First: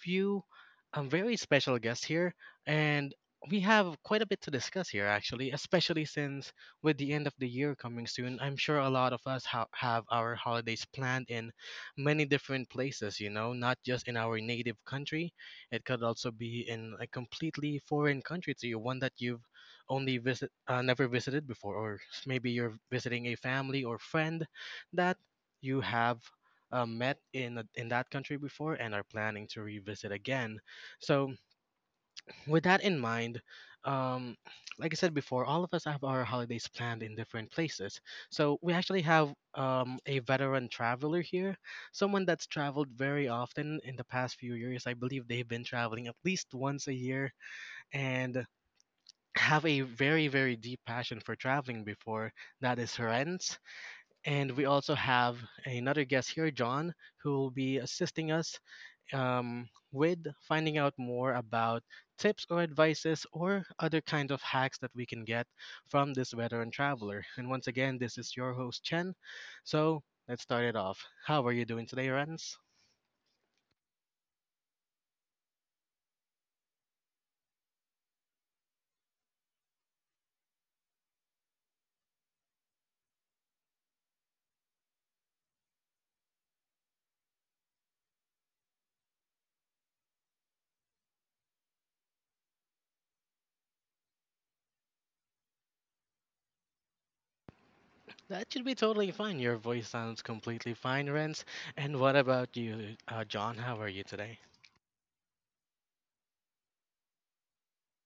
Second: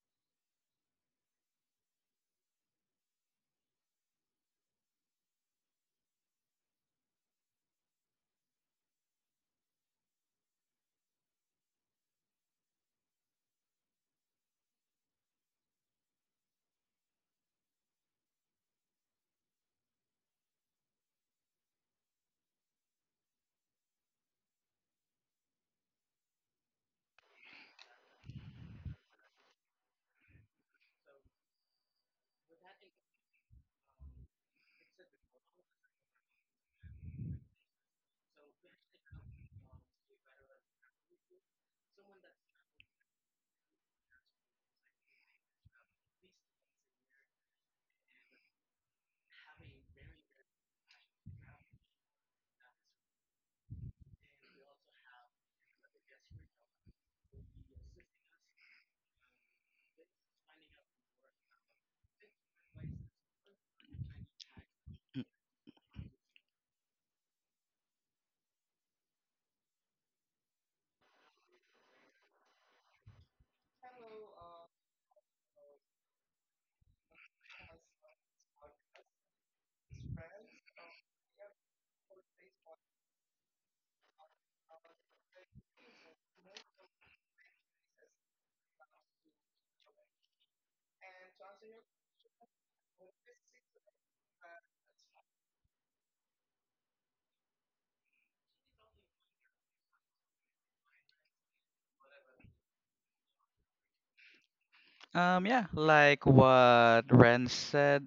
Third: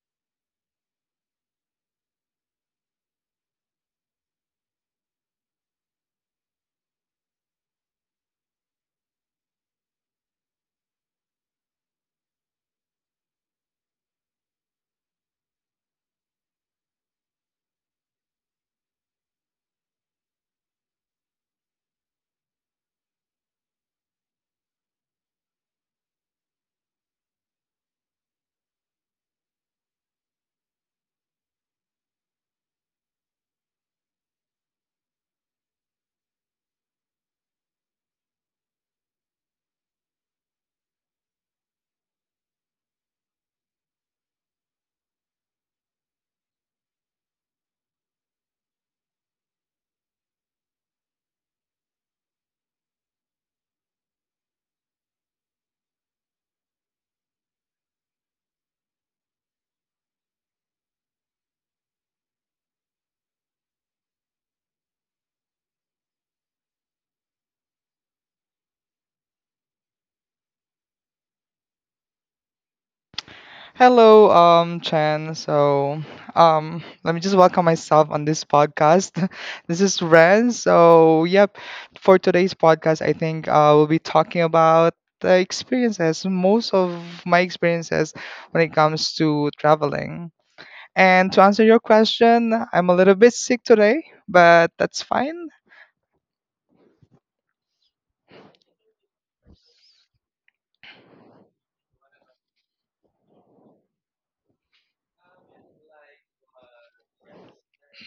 few very special guests here, and we have quite a bit to discuss here, actually, especially since with the end of the year coming soon, I'm sure a lot of us have our holidays planned in many different places, not just in our native country. It could also be in a completely foreign country to you, one that you've only visit never visited before, or maybe you're visiting a family or friend that you have met in that country before and are planning to revisit again. So with that in mind, um, like I said before, all of us have our holidays planned in different places. So we actually have a veteran traveler here, someone that's traveled very often in the past few years. I believe they've been traveling at least once a year and have a very, very deep passion for traveling before. That is Renz. And we also have another guest here, John, who will be assisting us with finding out more about tips or advices or other kinds of hacks that we can get from this veteran traveler. And once again, this is your host, Chen. So let's start it off. How are you doing today, Renz? Hello, Chen. Let me just welcome myself on this podcast. This is Ren. So, yep, for today's podcast, I think we'll be talking about the experiences, most of my experiences when it comes to traveling. And to answer your question, I'm a little bit sick today, but that's fine. That should be totally fine. Your voice sounds completely fine, Renz. And what about you, John? How are you today? Yeah, like what Ren said,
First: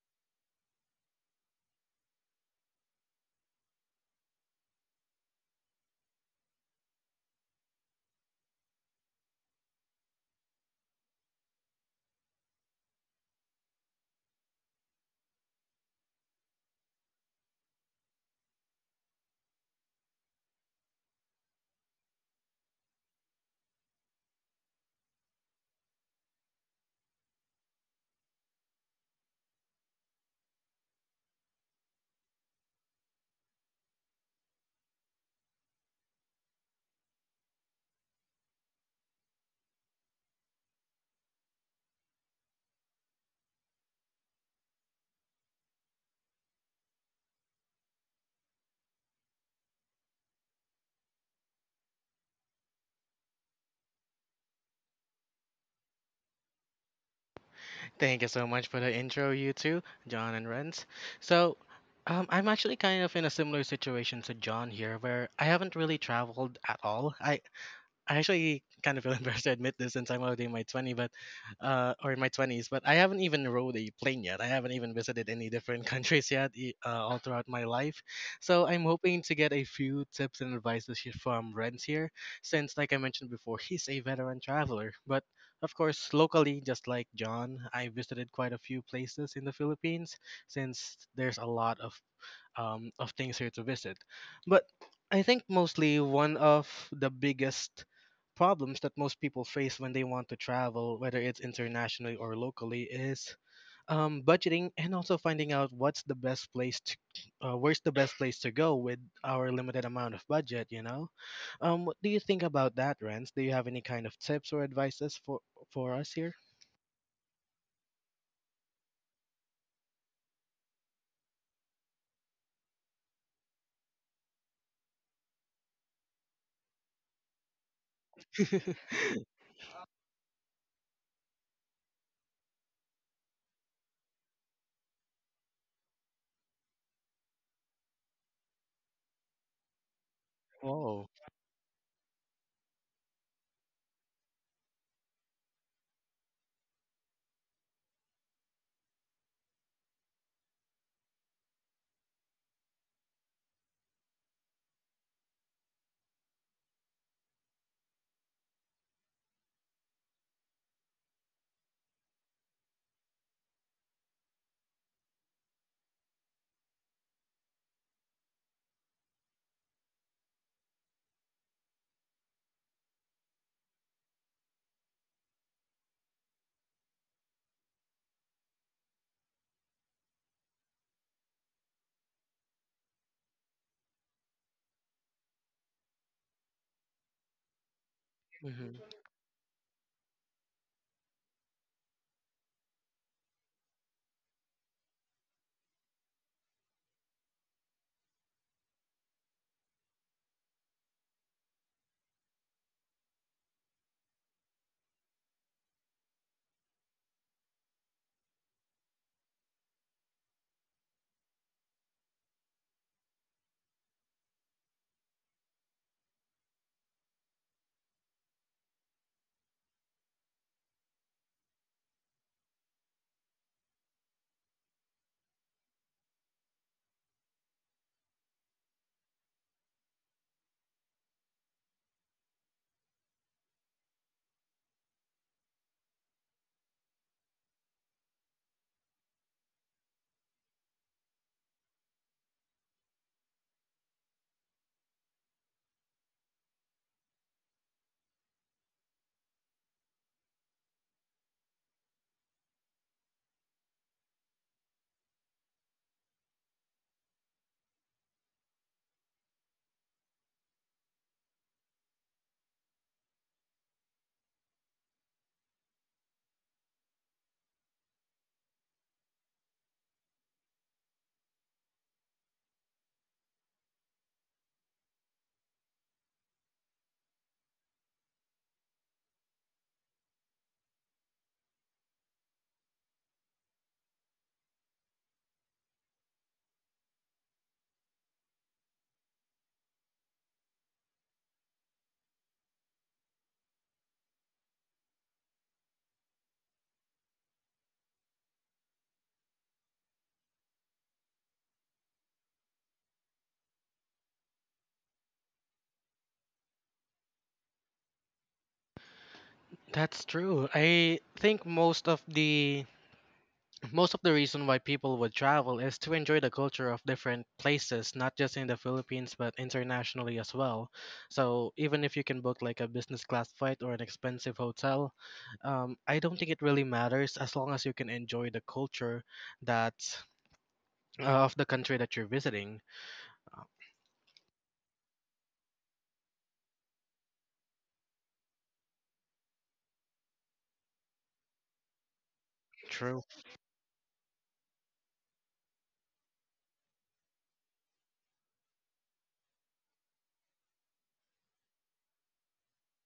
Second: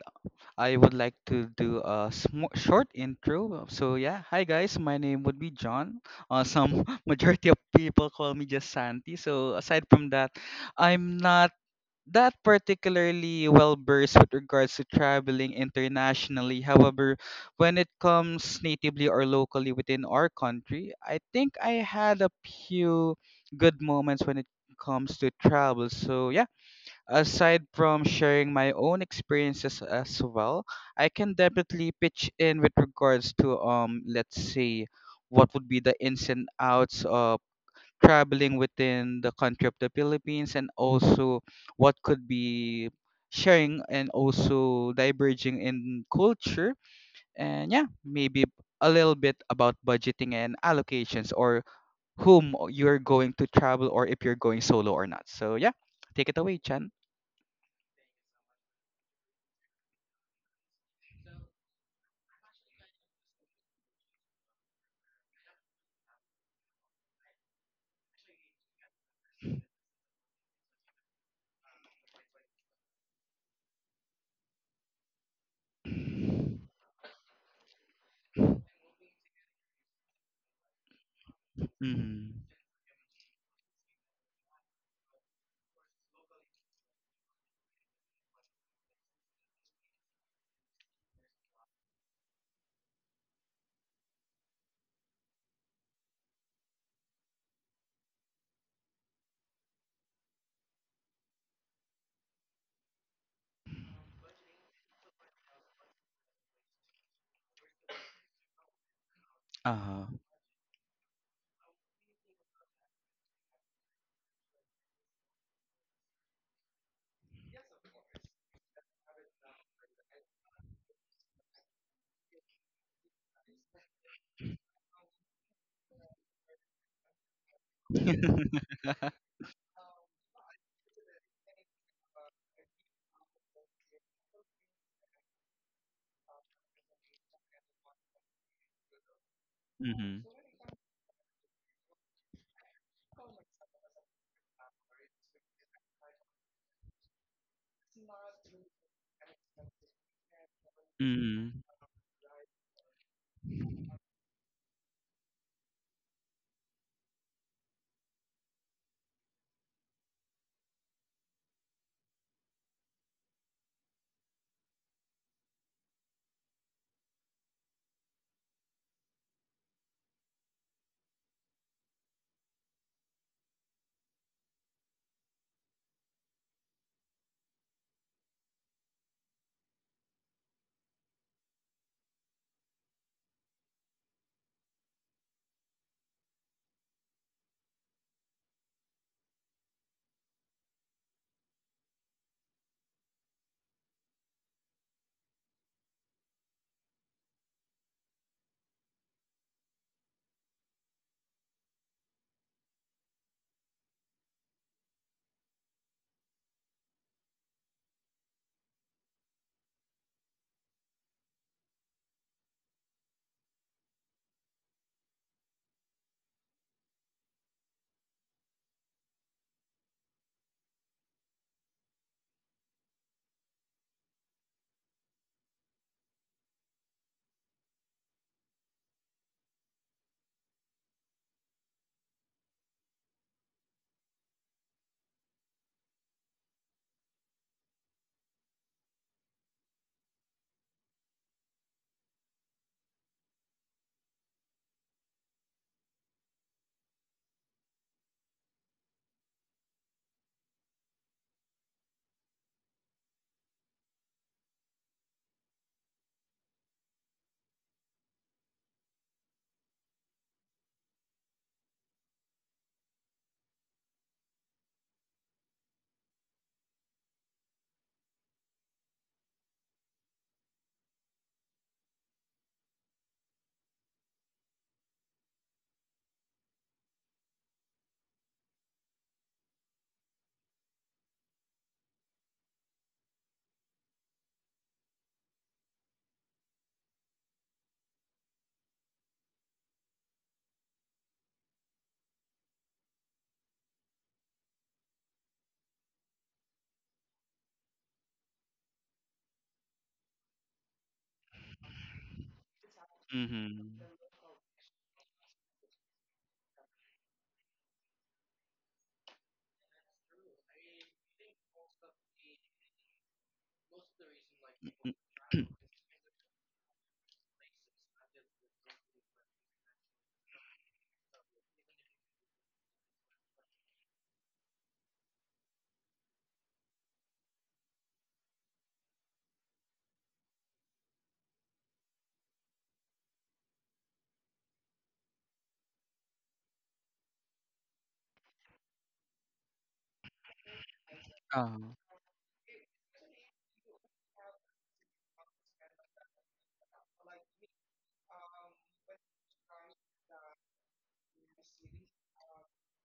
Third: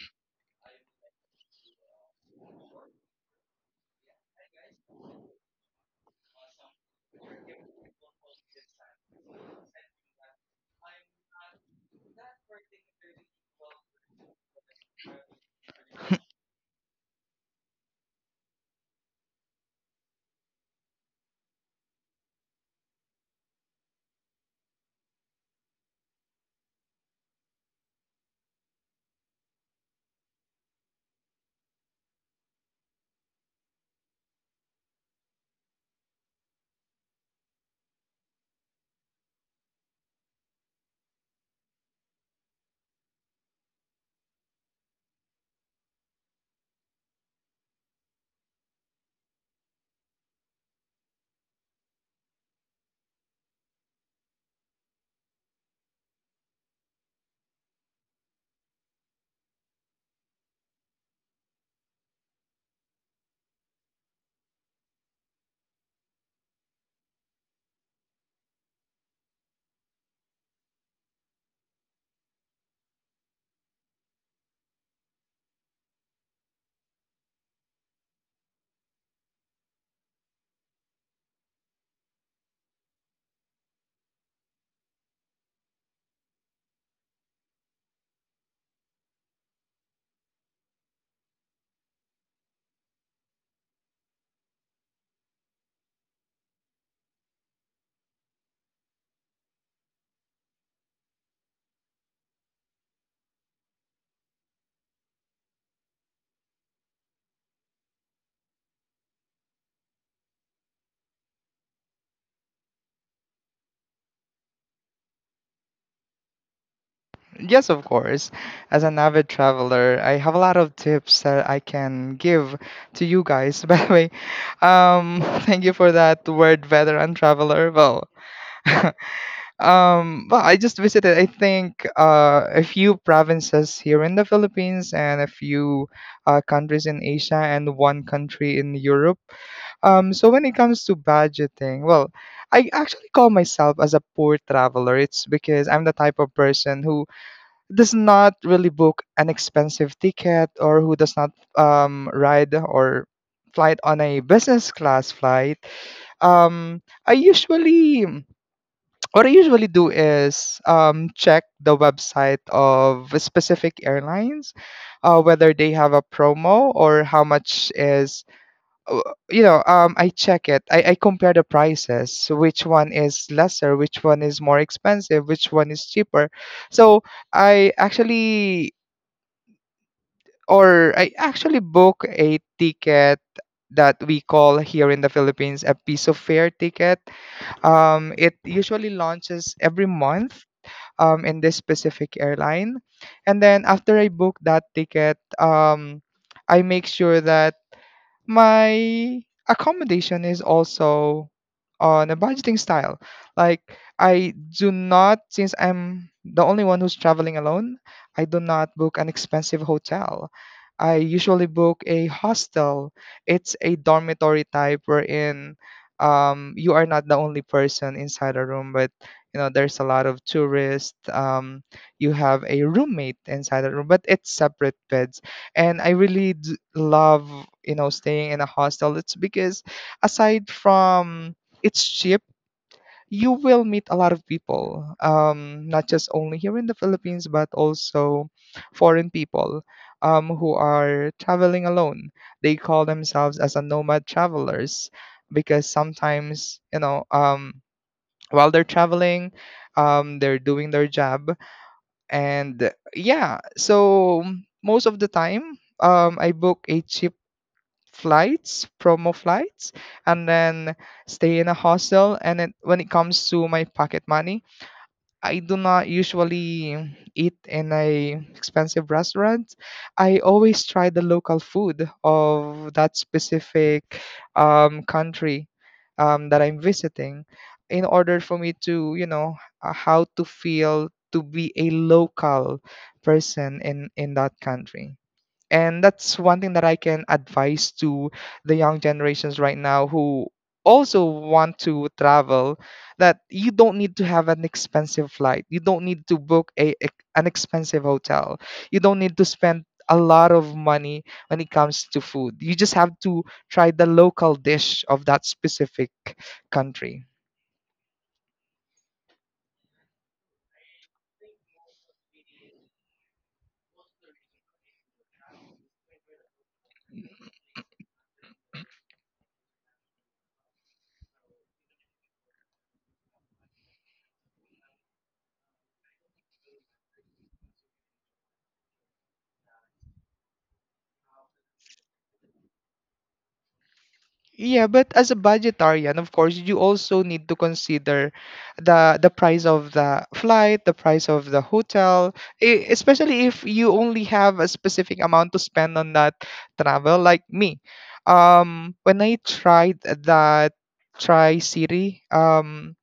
I would like to do a sm short intro. So yeah, hi guys, my name would be John. Some majority of people call me just Santi. So aside from that, I'm not that particularly well versed with regards to traveling internationally. However, when it comes natively or locally within our country, I think I had a few good moments when it comes to travel. So yeah, aside from sharing my own experiences as well, I can definitely pitch in with regards to let's say what would be the ins and outs of traveling within the country of the Philippines, and also what could be sharing and also diverging in culture. And yeah, maybe a little bit about budgeting and allocations, or whom you're going to travel, or if you're going solo or not. So yeah, take it away, Chan. Thank you so much for the intro, you two, John and Renz. So, I'm actually kind of in a similar situation to John here, where I haven't really traveled at all. I actually kind of feel embarrassed to admit this since I'm already in my 20, but or in my 20s, but I haven't even rode a plane yet. I haven't even visited any different countries yet, all throughout my life. So I'm hoping to get a few tips and advices from Renz here, Hmm. since, like I mentioned before, he's a veteran traveler. But of course, locally, just like John, I visited quite a few places in the Philippines, since there's a lot of things here to visit. But I think mostly one of the biggest problems that most people face when they want to travel, whether it's internationally or locally, is budgeting, and also finding out what's the best place where's the best place to go with our limited Uh-huh. amount of budget. What do you think about that, Renz? Do you have any kind of tips or advices for us here? Yes, of course. As an avid traveler, I have a lot of tips that I can give to you guys. By the way, thank you for that word, veteran traveler. Well, well, I just visited, I think, a few provinces here in the Philippines and a few countries in Asia and one country in Europe. Mhm. So when it comes to Whoa. budgeting, well, I actually call myself as a poor traveler. It's because I'm the type of person who does not really book an expensive ticket or who does not Mhm. Ride or flight on a business class flight. Um, I usually What I usually do is check the website of specific airlines, whether they have a promo or how much is uh, I check it. I compare the prices, which one is lesser, which one is more expensive, which one is cheaper. so I actually I actually book a ticket that we call here in the Philippines a piece of fare ticket. It Mhm. usually launches every month in this specific airline. And then after I book that ticket, I make sure that my accommodation is also on a budgeting style. Like, I do not, since I'm the only one who's traveling alone, I do not book an expensive hotel. I usually book a hostel. It's a dormitory type wherein you are not the only person inside a room, but you know there's a lot of tourists. You have a roommate inside the room, but it's separate beds, and I really love, you know, staying in a hostel. It's because aside from it's cheap, you will meet a lot of people, not just only here in the Philippines but also foreign people who are traveling alone. They call themselves as a nomad travelers because sometimes, you know, while they're traveling, they're doing their job. And yeah, so most of the time I book a cheap flights, promo flights, and then stay in a hostel. And then when it comes to my pocket money, I do not usually eat in a expensive restaurant. I always try the local food of that specific country that I'm visiting in order for me to, you know, how to feel to be a local person in that country. And that's one thing that I can advise to the young generations right now who also want to travel, that you don't need to have an expensive flight. You don't need to book a, an expensive hotel. You don't need to spend a lot of money when it comes to food. You just have to try Mhm. the local dish of that specific country. That's true. I think most of the reason why people would travel is to enjoy the culture of different places, not just in the Philippines but internationally as well. So even if you can book like a business class flight or an expensive hotel, I don't think it really matters as long as you can enjoy the culture that of the country that you're visiting. Yeah, but as a budgetarian, of course, you also need to consider the price of the flight, the price of the Uh-huh. hotel, True. especially if you only have a specific amount to spend on that travel, like me. When I tried that Tri-City,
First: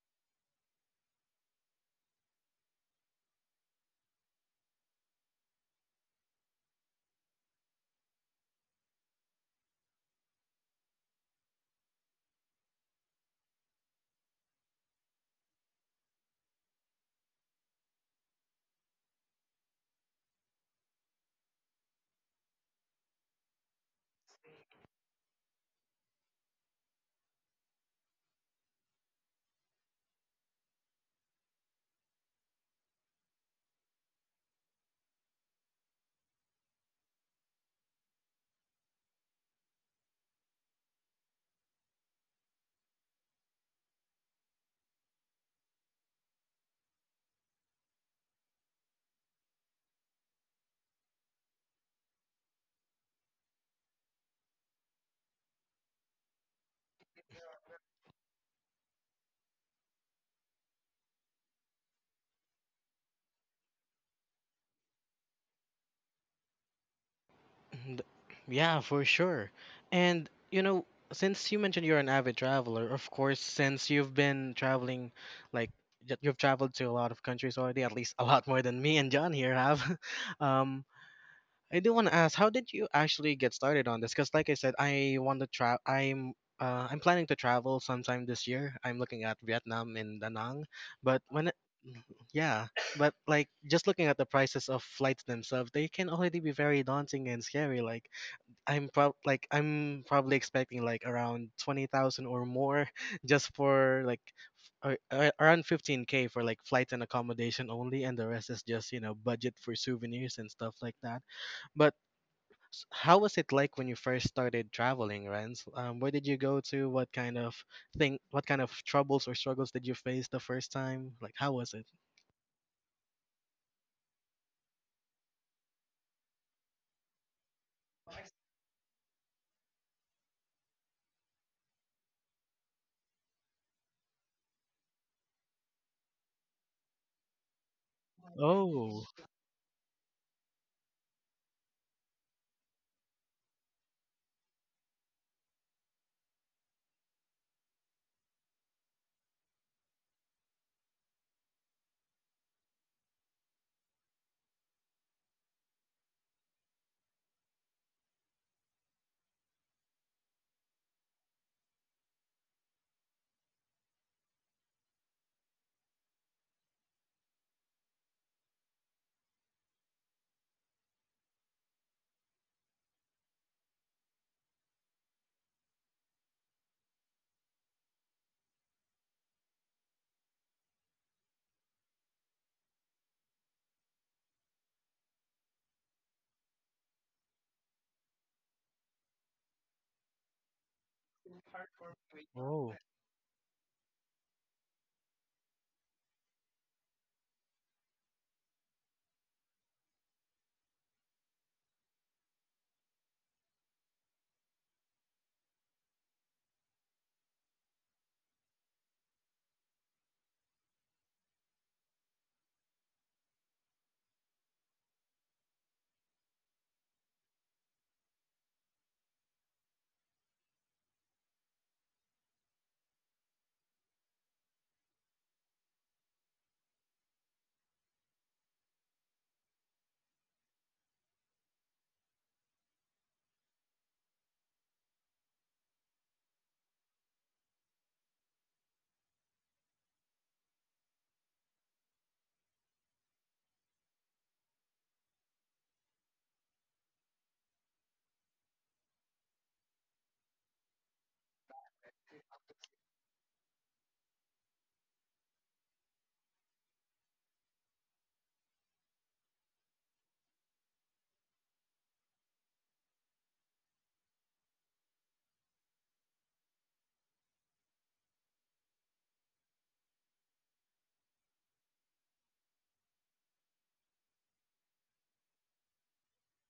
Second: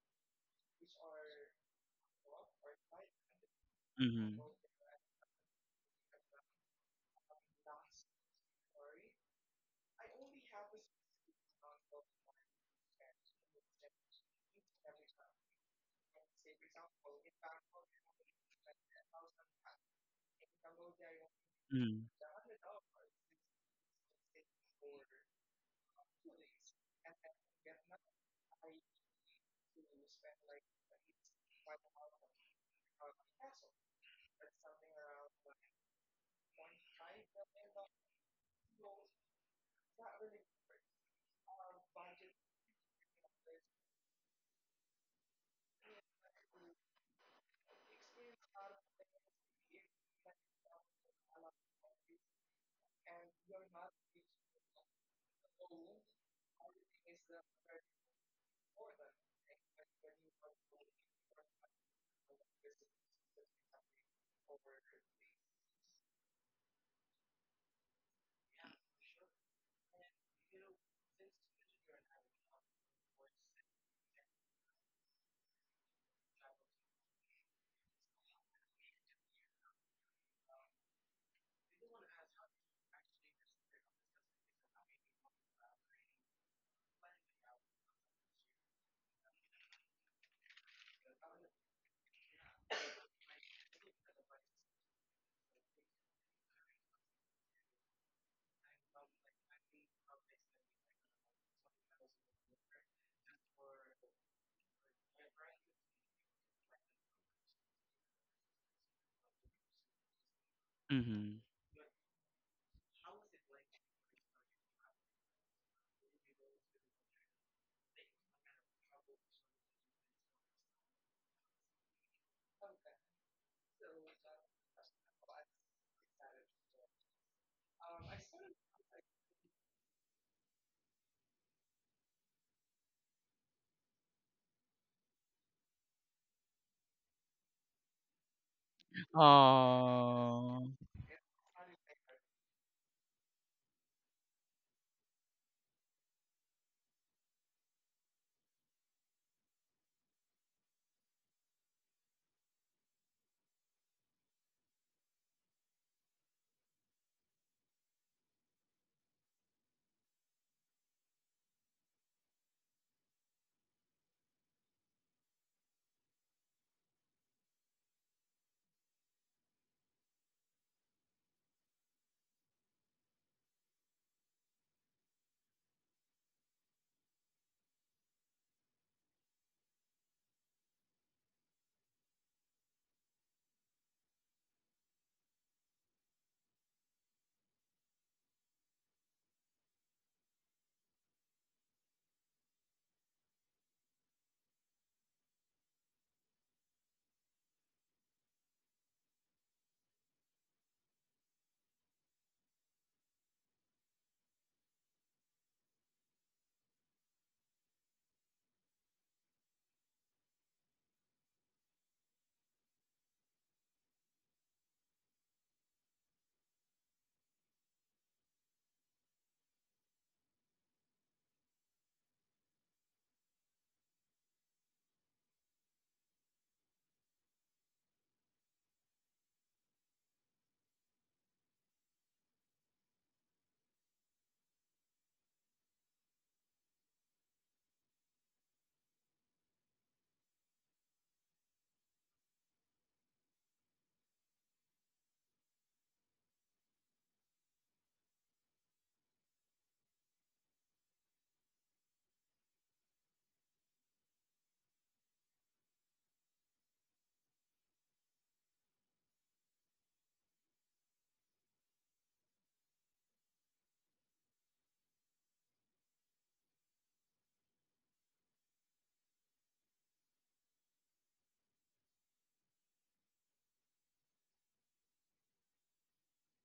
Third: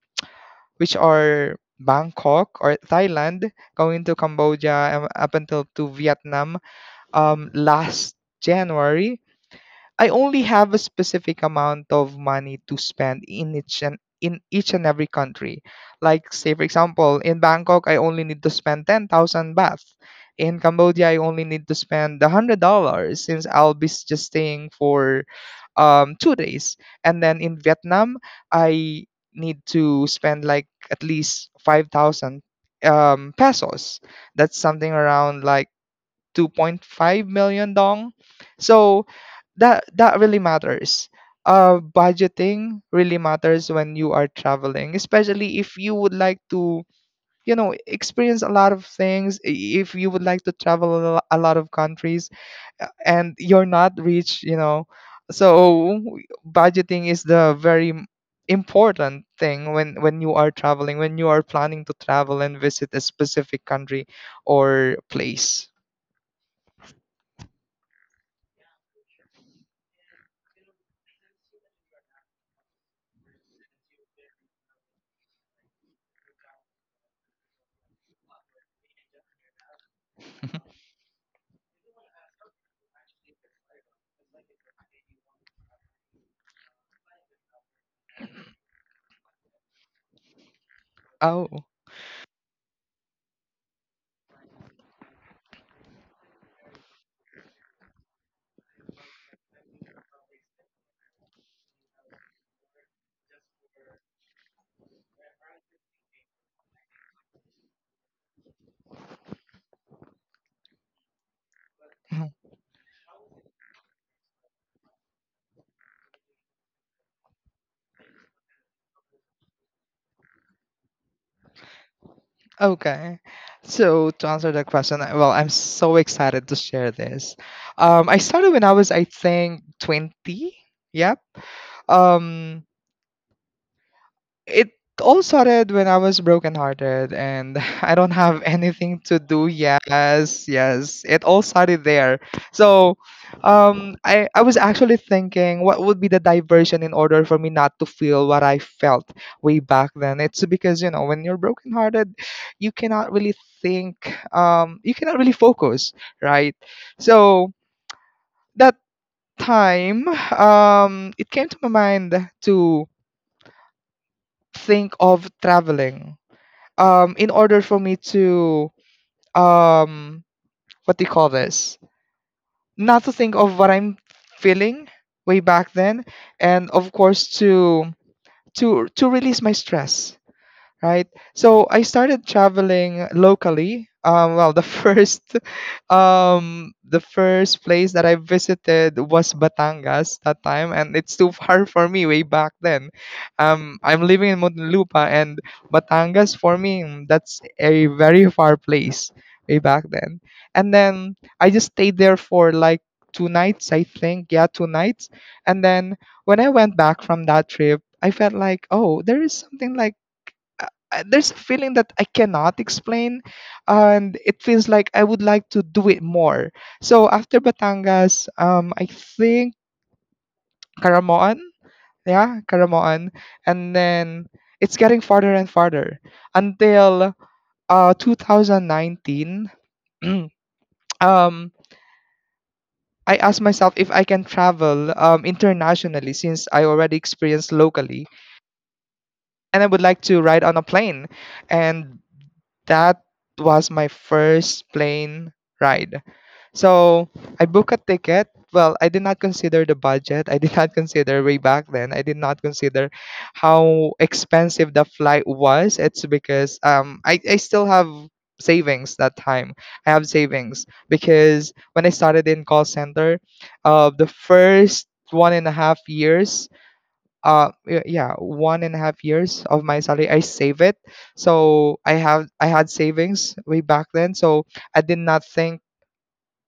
which are Bangkok or Thailand, going to Mhm. Cambodia, up until to Vietnam, last January, I only have a specific amount of money to spend in each and every country. Like say for example, in Bangkok I only need to spend 10,000 baht. In Cambodia I only need to Mhm. spend $100 since I'll be just staying for 2 days. And then in Vietnam I need to spend like at least 5,000 pesos. That's something around like 2.5 million dong. So that really matters. Budgeting really matters when you are traveling, especially if you would like to, you know, experience a lot of things. If you would like to travel a a lot of countries, and you're not rich, you know, so budgeting is the very important thing when you are traveling, when you are planning to travel and visit a specific country or place. And- Yeah, for sure. And, since you mentioned you're an avid traveler, of course, since you've been traveling, like you've traveled to a lot of countries already, at least a lot more than me and John here have. Um, I do want to ask, how did you actually get started on this? Because, like I said, I want to travel. I'm planning to travel sometime this year. I'm looking at Vietnam and Da Nang, but when it, Oh. yeah, but like just looking at the prices of flights themselves, they can already be very daunting and scary. Like, I'm probably expecting like around 20,000 or more just for like around 15K for like flights and accommodation only, and the rest is just budget for souvenirs and stuff like that. Mhm. But how was it like when you first started traveling, Renz? Where did you go to? What kind of troubles or struggles did you face the first time? Like, how was it? Okay. So to answer that question, well, I'm so excited to share this. I started when I was, I think, 20. Yep. Um, it all started when I was brokenhearted and I don't have anything Oh, to do. Yes, Oh. yes. It all started there. So I was actually thinking what would be the diversion in order for me not to feel what I felt way back then. It's because, you know, when you're brokenhearted, you cannot really think, you cannot really focus, right? So that time, it came to my mind to think of traveling in order for me to, um what do you call this, not to think of what I'm feeling way back then, and of course to release my stress, right? So I started traveling locally. Well, the first, The first place that I visited was Batangas that time, and it's too far for me way back oh. then. I'm living in Muntinlupa, and Batangas for me, that's a very far place way back then. And then I just stayed there for like 2 nights, I think, yeah, 2 nights. And then when I went back from that trip, I felt like, oh, there is something like there's a feeling that I cannot explain, and it feels like I would like to do it more. So after Batangas, I think Caramoan, yeah, Caramoan, and then it's getting farther and farther until 2019. Um, I asked myself if I can travel internationally since I already experienced locally, and I would like to ride on a plane, and that was my first plane ride. So I booked a ticket. Well, I did not consider the budget. I did not consider way back then. I did not consider how expensive the flight was. It's because I still have savings that time. I have savings because when I started in call center, the first 1.5 years, yeah, 1.5 years of my salary I save it. So I have, I had savings way back then. So I did not think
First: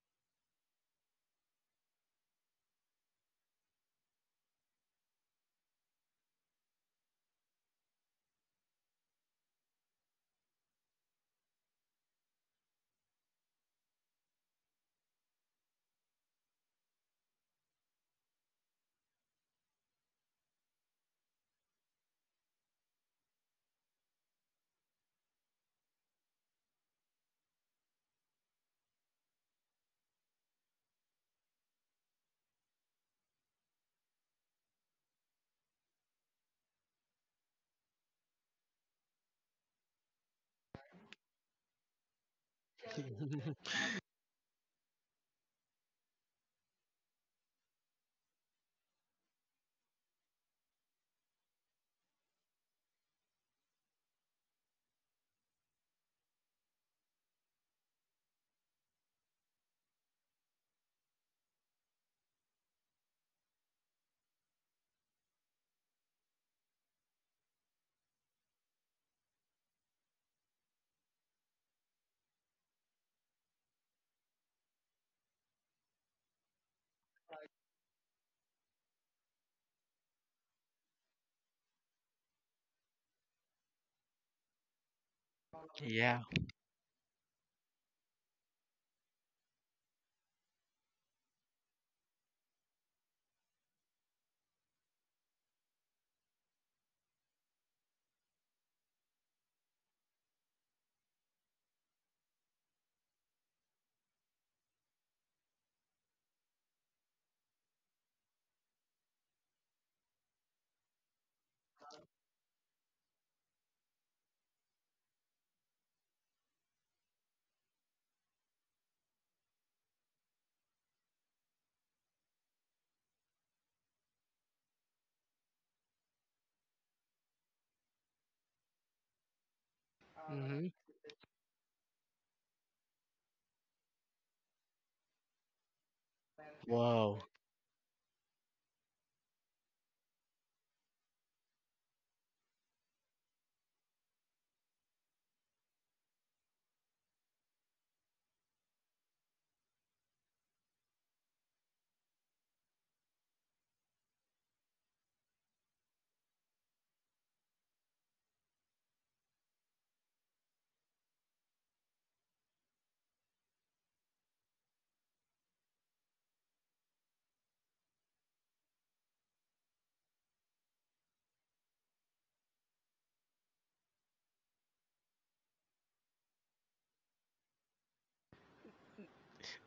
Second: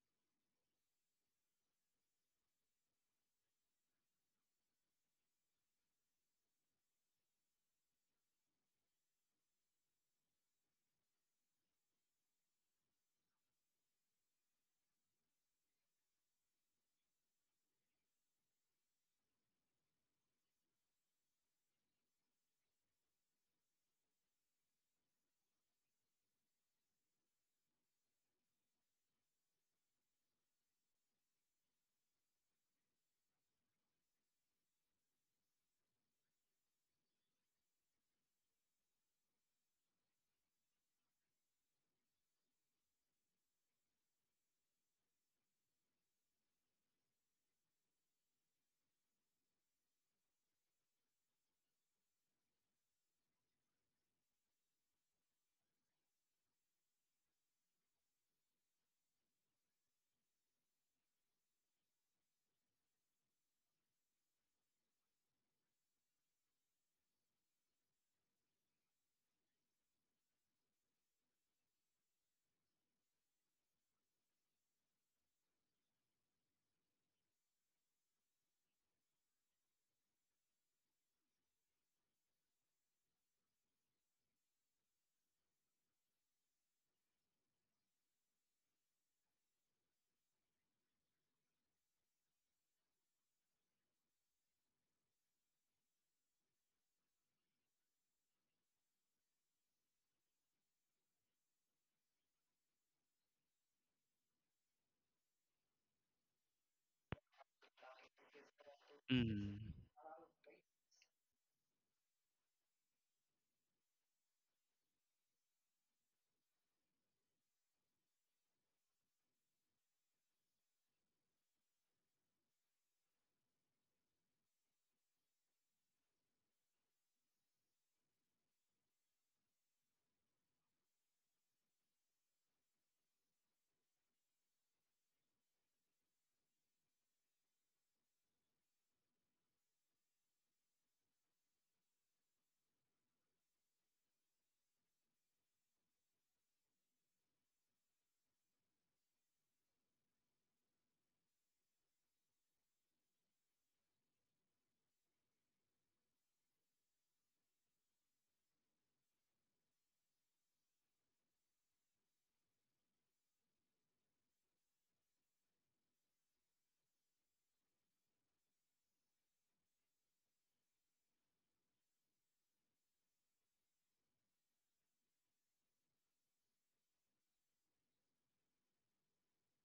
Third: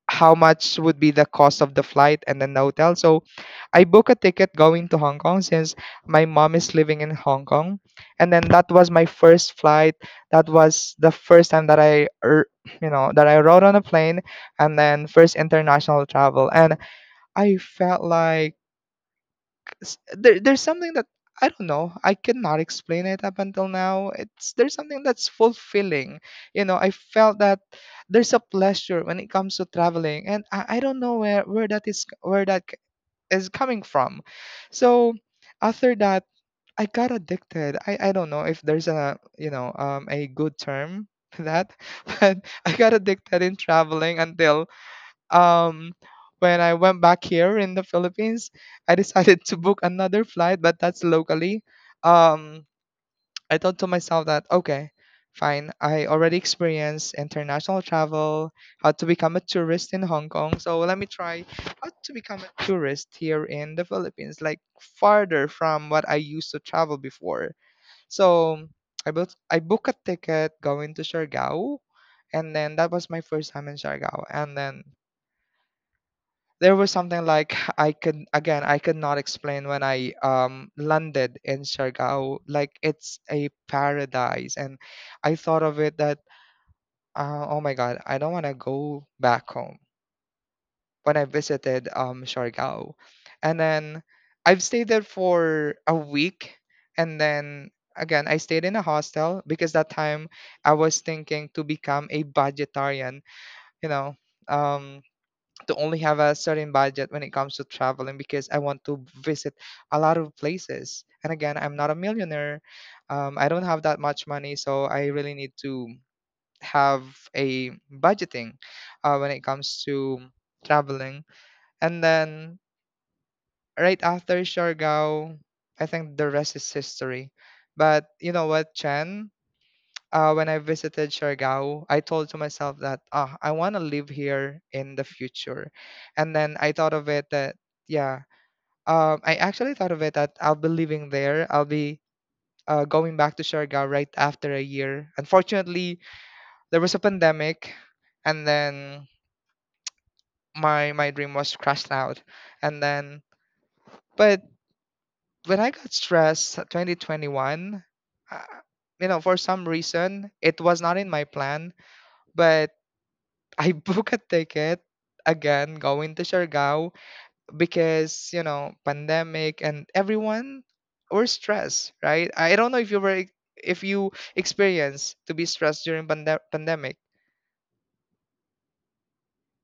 how much would be the cost of the flight and then the hotel. So I book a ticket going to Hong Kong, since my mom is living in Hong Kong. And then that was my first flight. That was the first time that I, you know, that I rode on a plane, and then first international travel. And I felt like, there's something that I don't know. I cannot explain it up until now. It's there's something that's fulfilling. You know, I felt that there's a pleasure when it comes to traveling, and I don't know where that is, is coming from. So after that, I got addicted. I don't know if there's a, you know, a good term for that, but I got addicted in traveling until, um, when I went back here in the Philippines, I decided to book another flight, but that's locally. Um, I thought to myself that okay, fine. I already experienced international travel, how to become a tourist in Hong Kong, so let me try how to become a tourist here in the Philippines, like farther from what I used to travel before. So I booked a ticket going to Siargao, and then that was my first time in Siargao. And then there was something like I could not explain when I landed in Siargao. Like it's a paradise, and I thought of it that, Yeah. Oh my god, I don't want to go back home when I visited Siargao. And then I've stayed there for a week. And then again I stayed in a hostel because that time I was thinking to become a budgetarian, you know. Um, to only have a certain budget when it comes to traveling because I want to visit Mhm. a lot of places. And again, I'm not a millionaire. I don't have that much money, so I really need to have a budgeting when it comes to traveling. And then right after Siargao, I think the rest is history. But you know what, Chen? When I Mhm. visited Siargao, I told to myself that, ah, I want to live here in the future. And then I thought of Wow. it that, yeah, I actually thought of it that I'll be living there. I'll be going back to Siargao right after a year. Unfortunately, there was a pandemic, and then my dream was crashed out, and then but when I got stressed, 2021. Uh, you know, for some reason, it was not in my plan, but I book a ticket again going to Siargao because, you know, pandemic and everyone were stressed, right? I don't know if you were if you experienced to be stressed during pandemic.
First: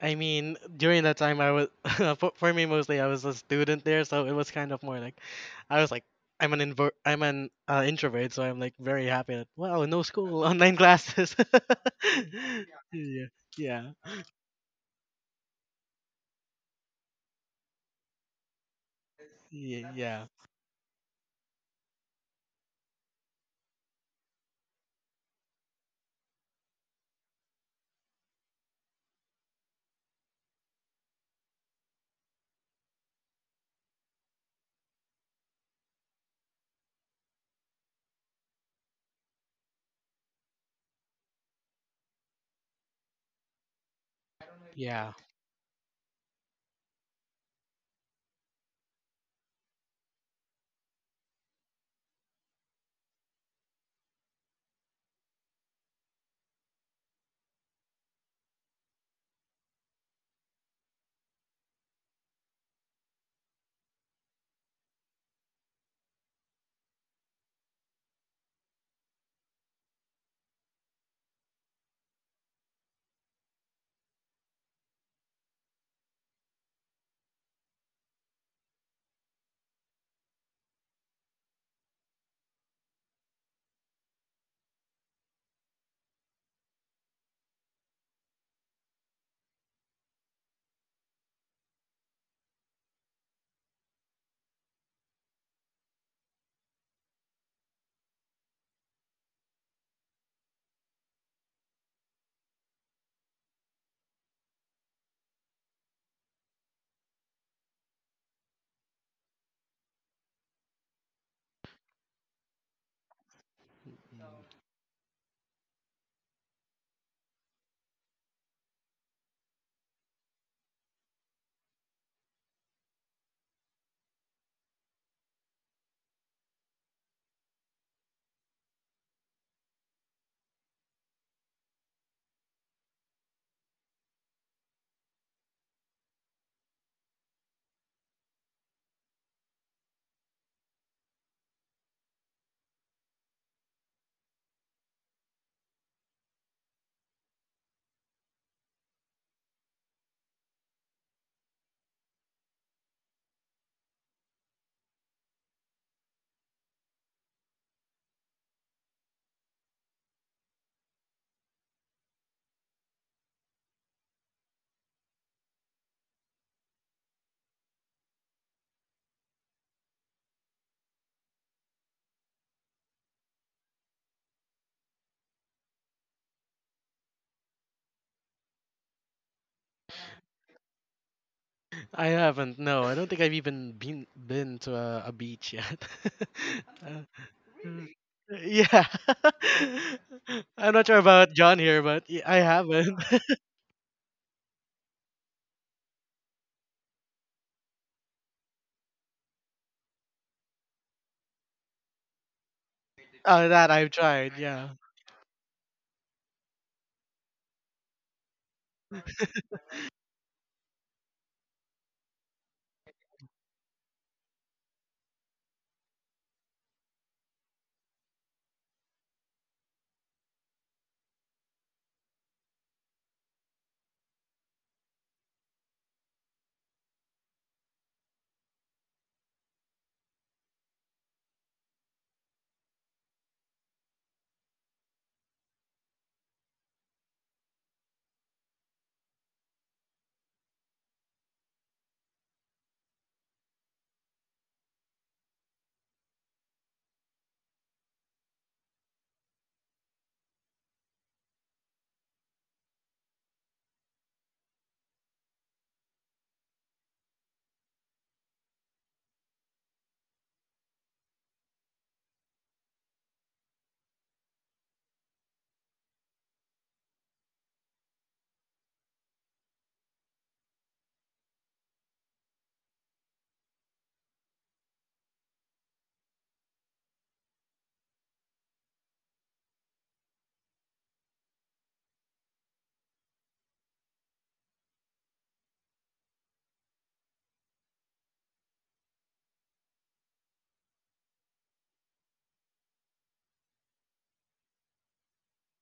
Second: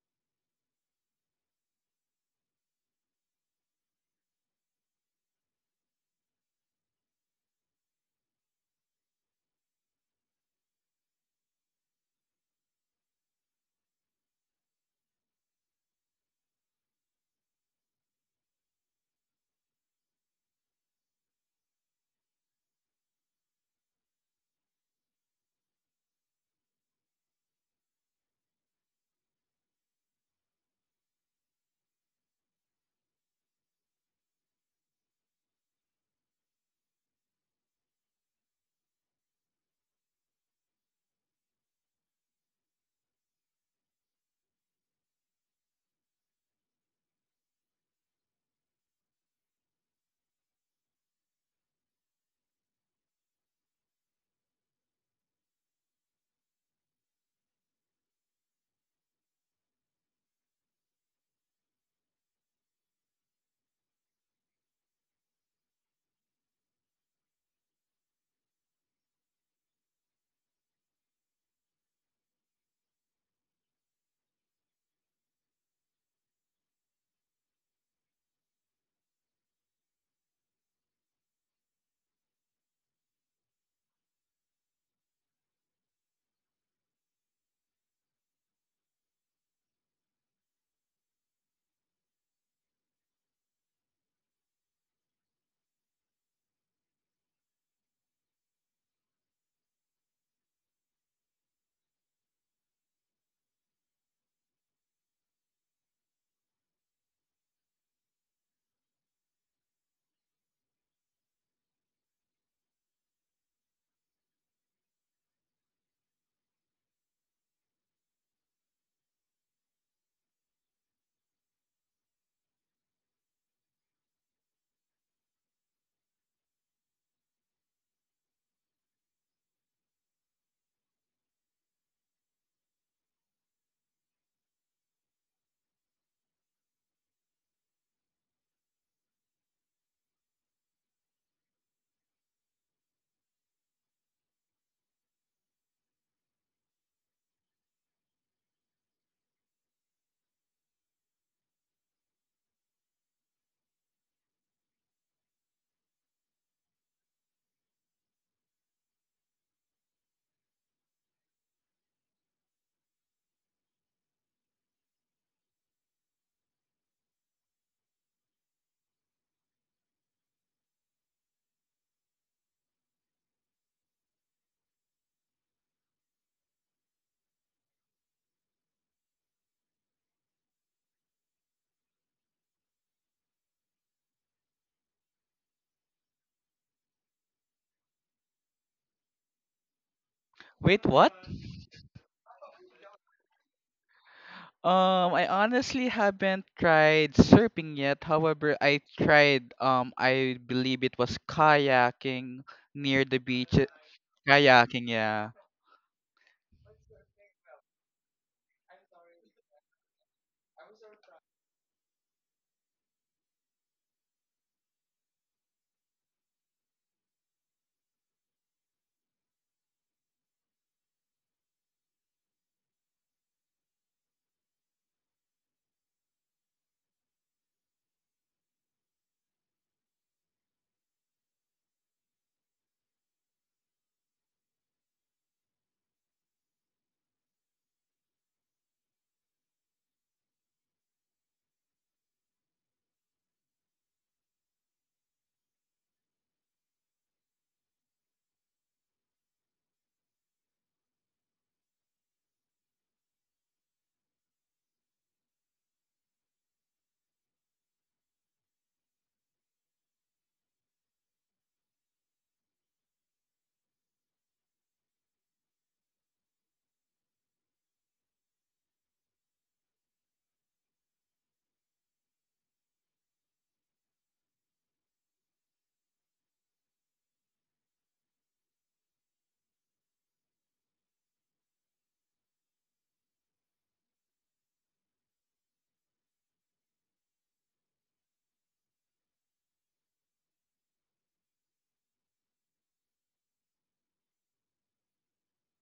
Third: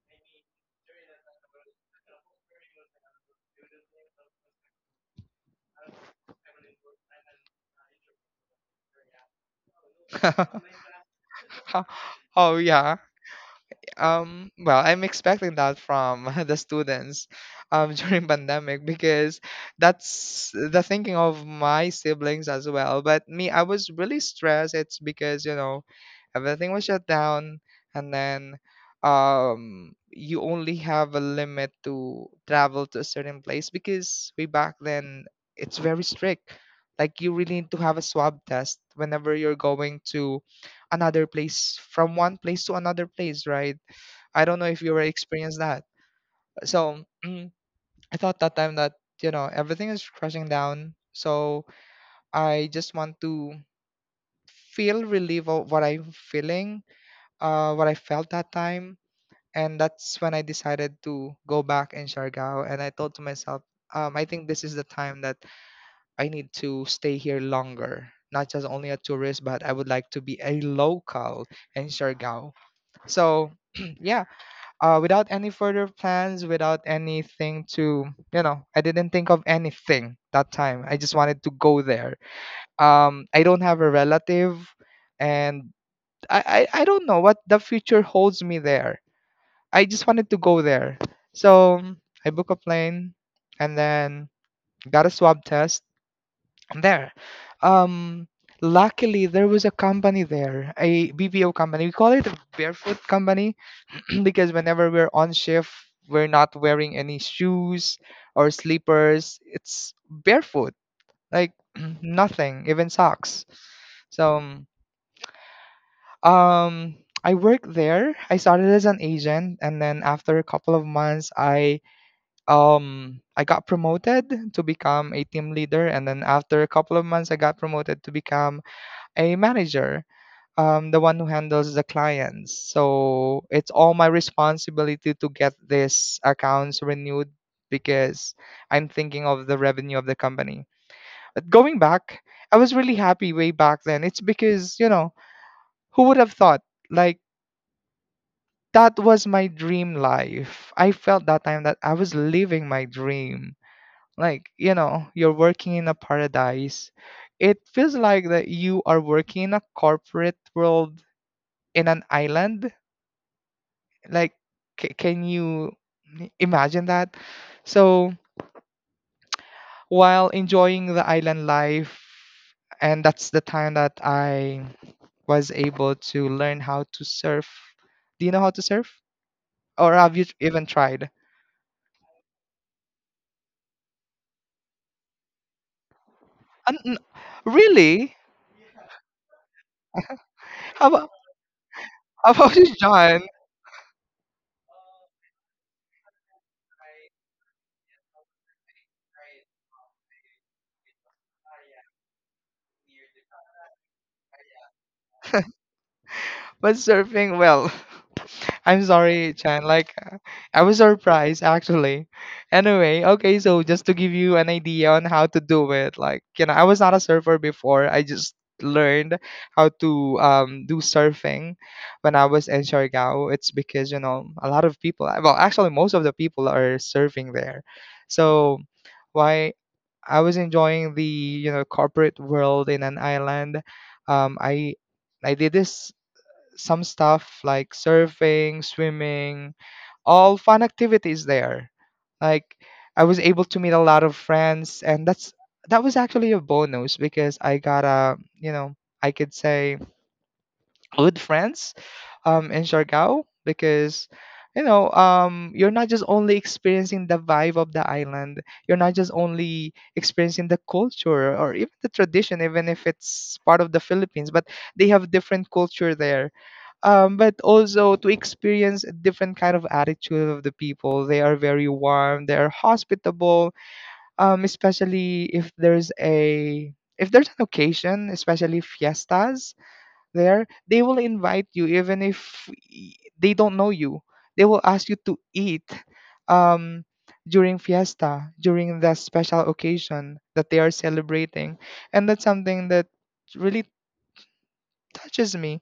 I mean, during that time, I was for me mostly I was a student there, so it was kind of more like I was like I'm an inver- I'm an introvert, so I'm like very happy that wow, no school, online classes. Oh yeah. Yeah, yeah, Well, I'm expecting that from the students during pandemic because yeah, yeah, that's the thinking of my siblings as well, but me, I was really stressed. It's because, you know, everything was shut down, and then you only have a limit to travel to a certain place because way back then it's very strict. Like, you really need to have a swab test whenever you're going to another place from one place to another place, right? I don't know if you ever yeah. experienced that. So I thought that time that, you know, everything is crashing down. So I just want to feel relief of what I'm feeling, what I felt that time, and that's when I decided to go back in Siargao. And I thought to myself, I think this is the time that I need to stay here longer. Not just only a tourist, but I would like to be a local in Siargao. So yeah, without any further plans, without anything to, you know, I didn't think of anything that time. I just wanted to go there. I don't have a relative, and I don't know what the future holds me there. I just wanted to go there. So I book a plane and then got a swab test. I'm there. Um, Luckily, there was a company there, a BPO company. We call it a barefoot company because whenever we're on shift, we're not wearing any shoes or slippers. It's barefoot, like nothing, even socks. So um, I worked there. I started as an agent, and then after a couple of months, I got promoted to become a team leader, and then after a couple of months, I got promoted to become a manager. The one who handles the clients. So it's all my responsibility to get these accounts renewed because I'm thinking of the revenue of the company. But going back, I was really happy way back then. It's because, you know, who would have thought? Like, that was my dream life. I felt that time that I was living my dream. Like, you know, you're working in a paradise. It feels like that you are working in a corporate world in an island, like can you imagine that? So while enjoying the island life, and that's the time that I was able to learn how to surf. Do you know how to surf, or have you even tried? I haven't. No, I don't think I've even been to a beach yet. Uh, n- really? Yeah, I'm Wait, not How sure about, what? about John here, but how I about you, haven't. John? I honestly haven't tried surfing yet. However, I tried, I believe it was kayaking near the beach. That I've tried. Yeah. Kayaking, yeah. But surfing, well, I'm sorry, Chan. Like, I was surprised actually. Anyway, okay, so just to give you an idea on how to do it, like, you know, I was not a surfer before. I just learned how to do surfing when I was in Siargao. It's because, you know, a lot of people. Well, actually, most of the people are surfing there. So why I was enjoying the, you know, corporate world in an island. I I did this some stuff like surfing, swimming, all fun activities there. Like, I was able to meet a lot of friends, and that's that was actually a bonus because I got a, you know, I could say good friends in Siargao because, you know, you're not just only experiencing the vibe of the island, you're not just only experiencing the culture or even the tradition, even if it's part of the Philippines, but they have different culture there, but also to experience a different kind of attitude of the people. They are very warm. They are hospitable. Especially if there's an occasion, especially fiestas there, they will invite you even if they don't know you. They will ask you to eat um, during fiesta, during the special occasion that they are celebrating. And that's something that really touches me.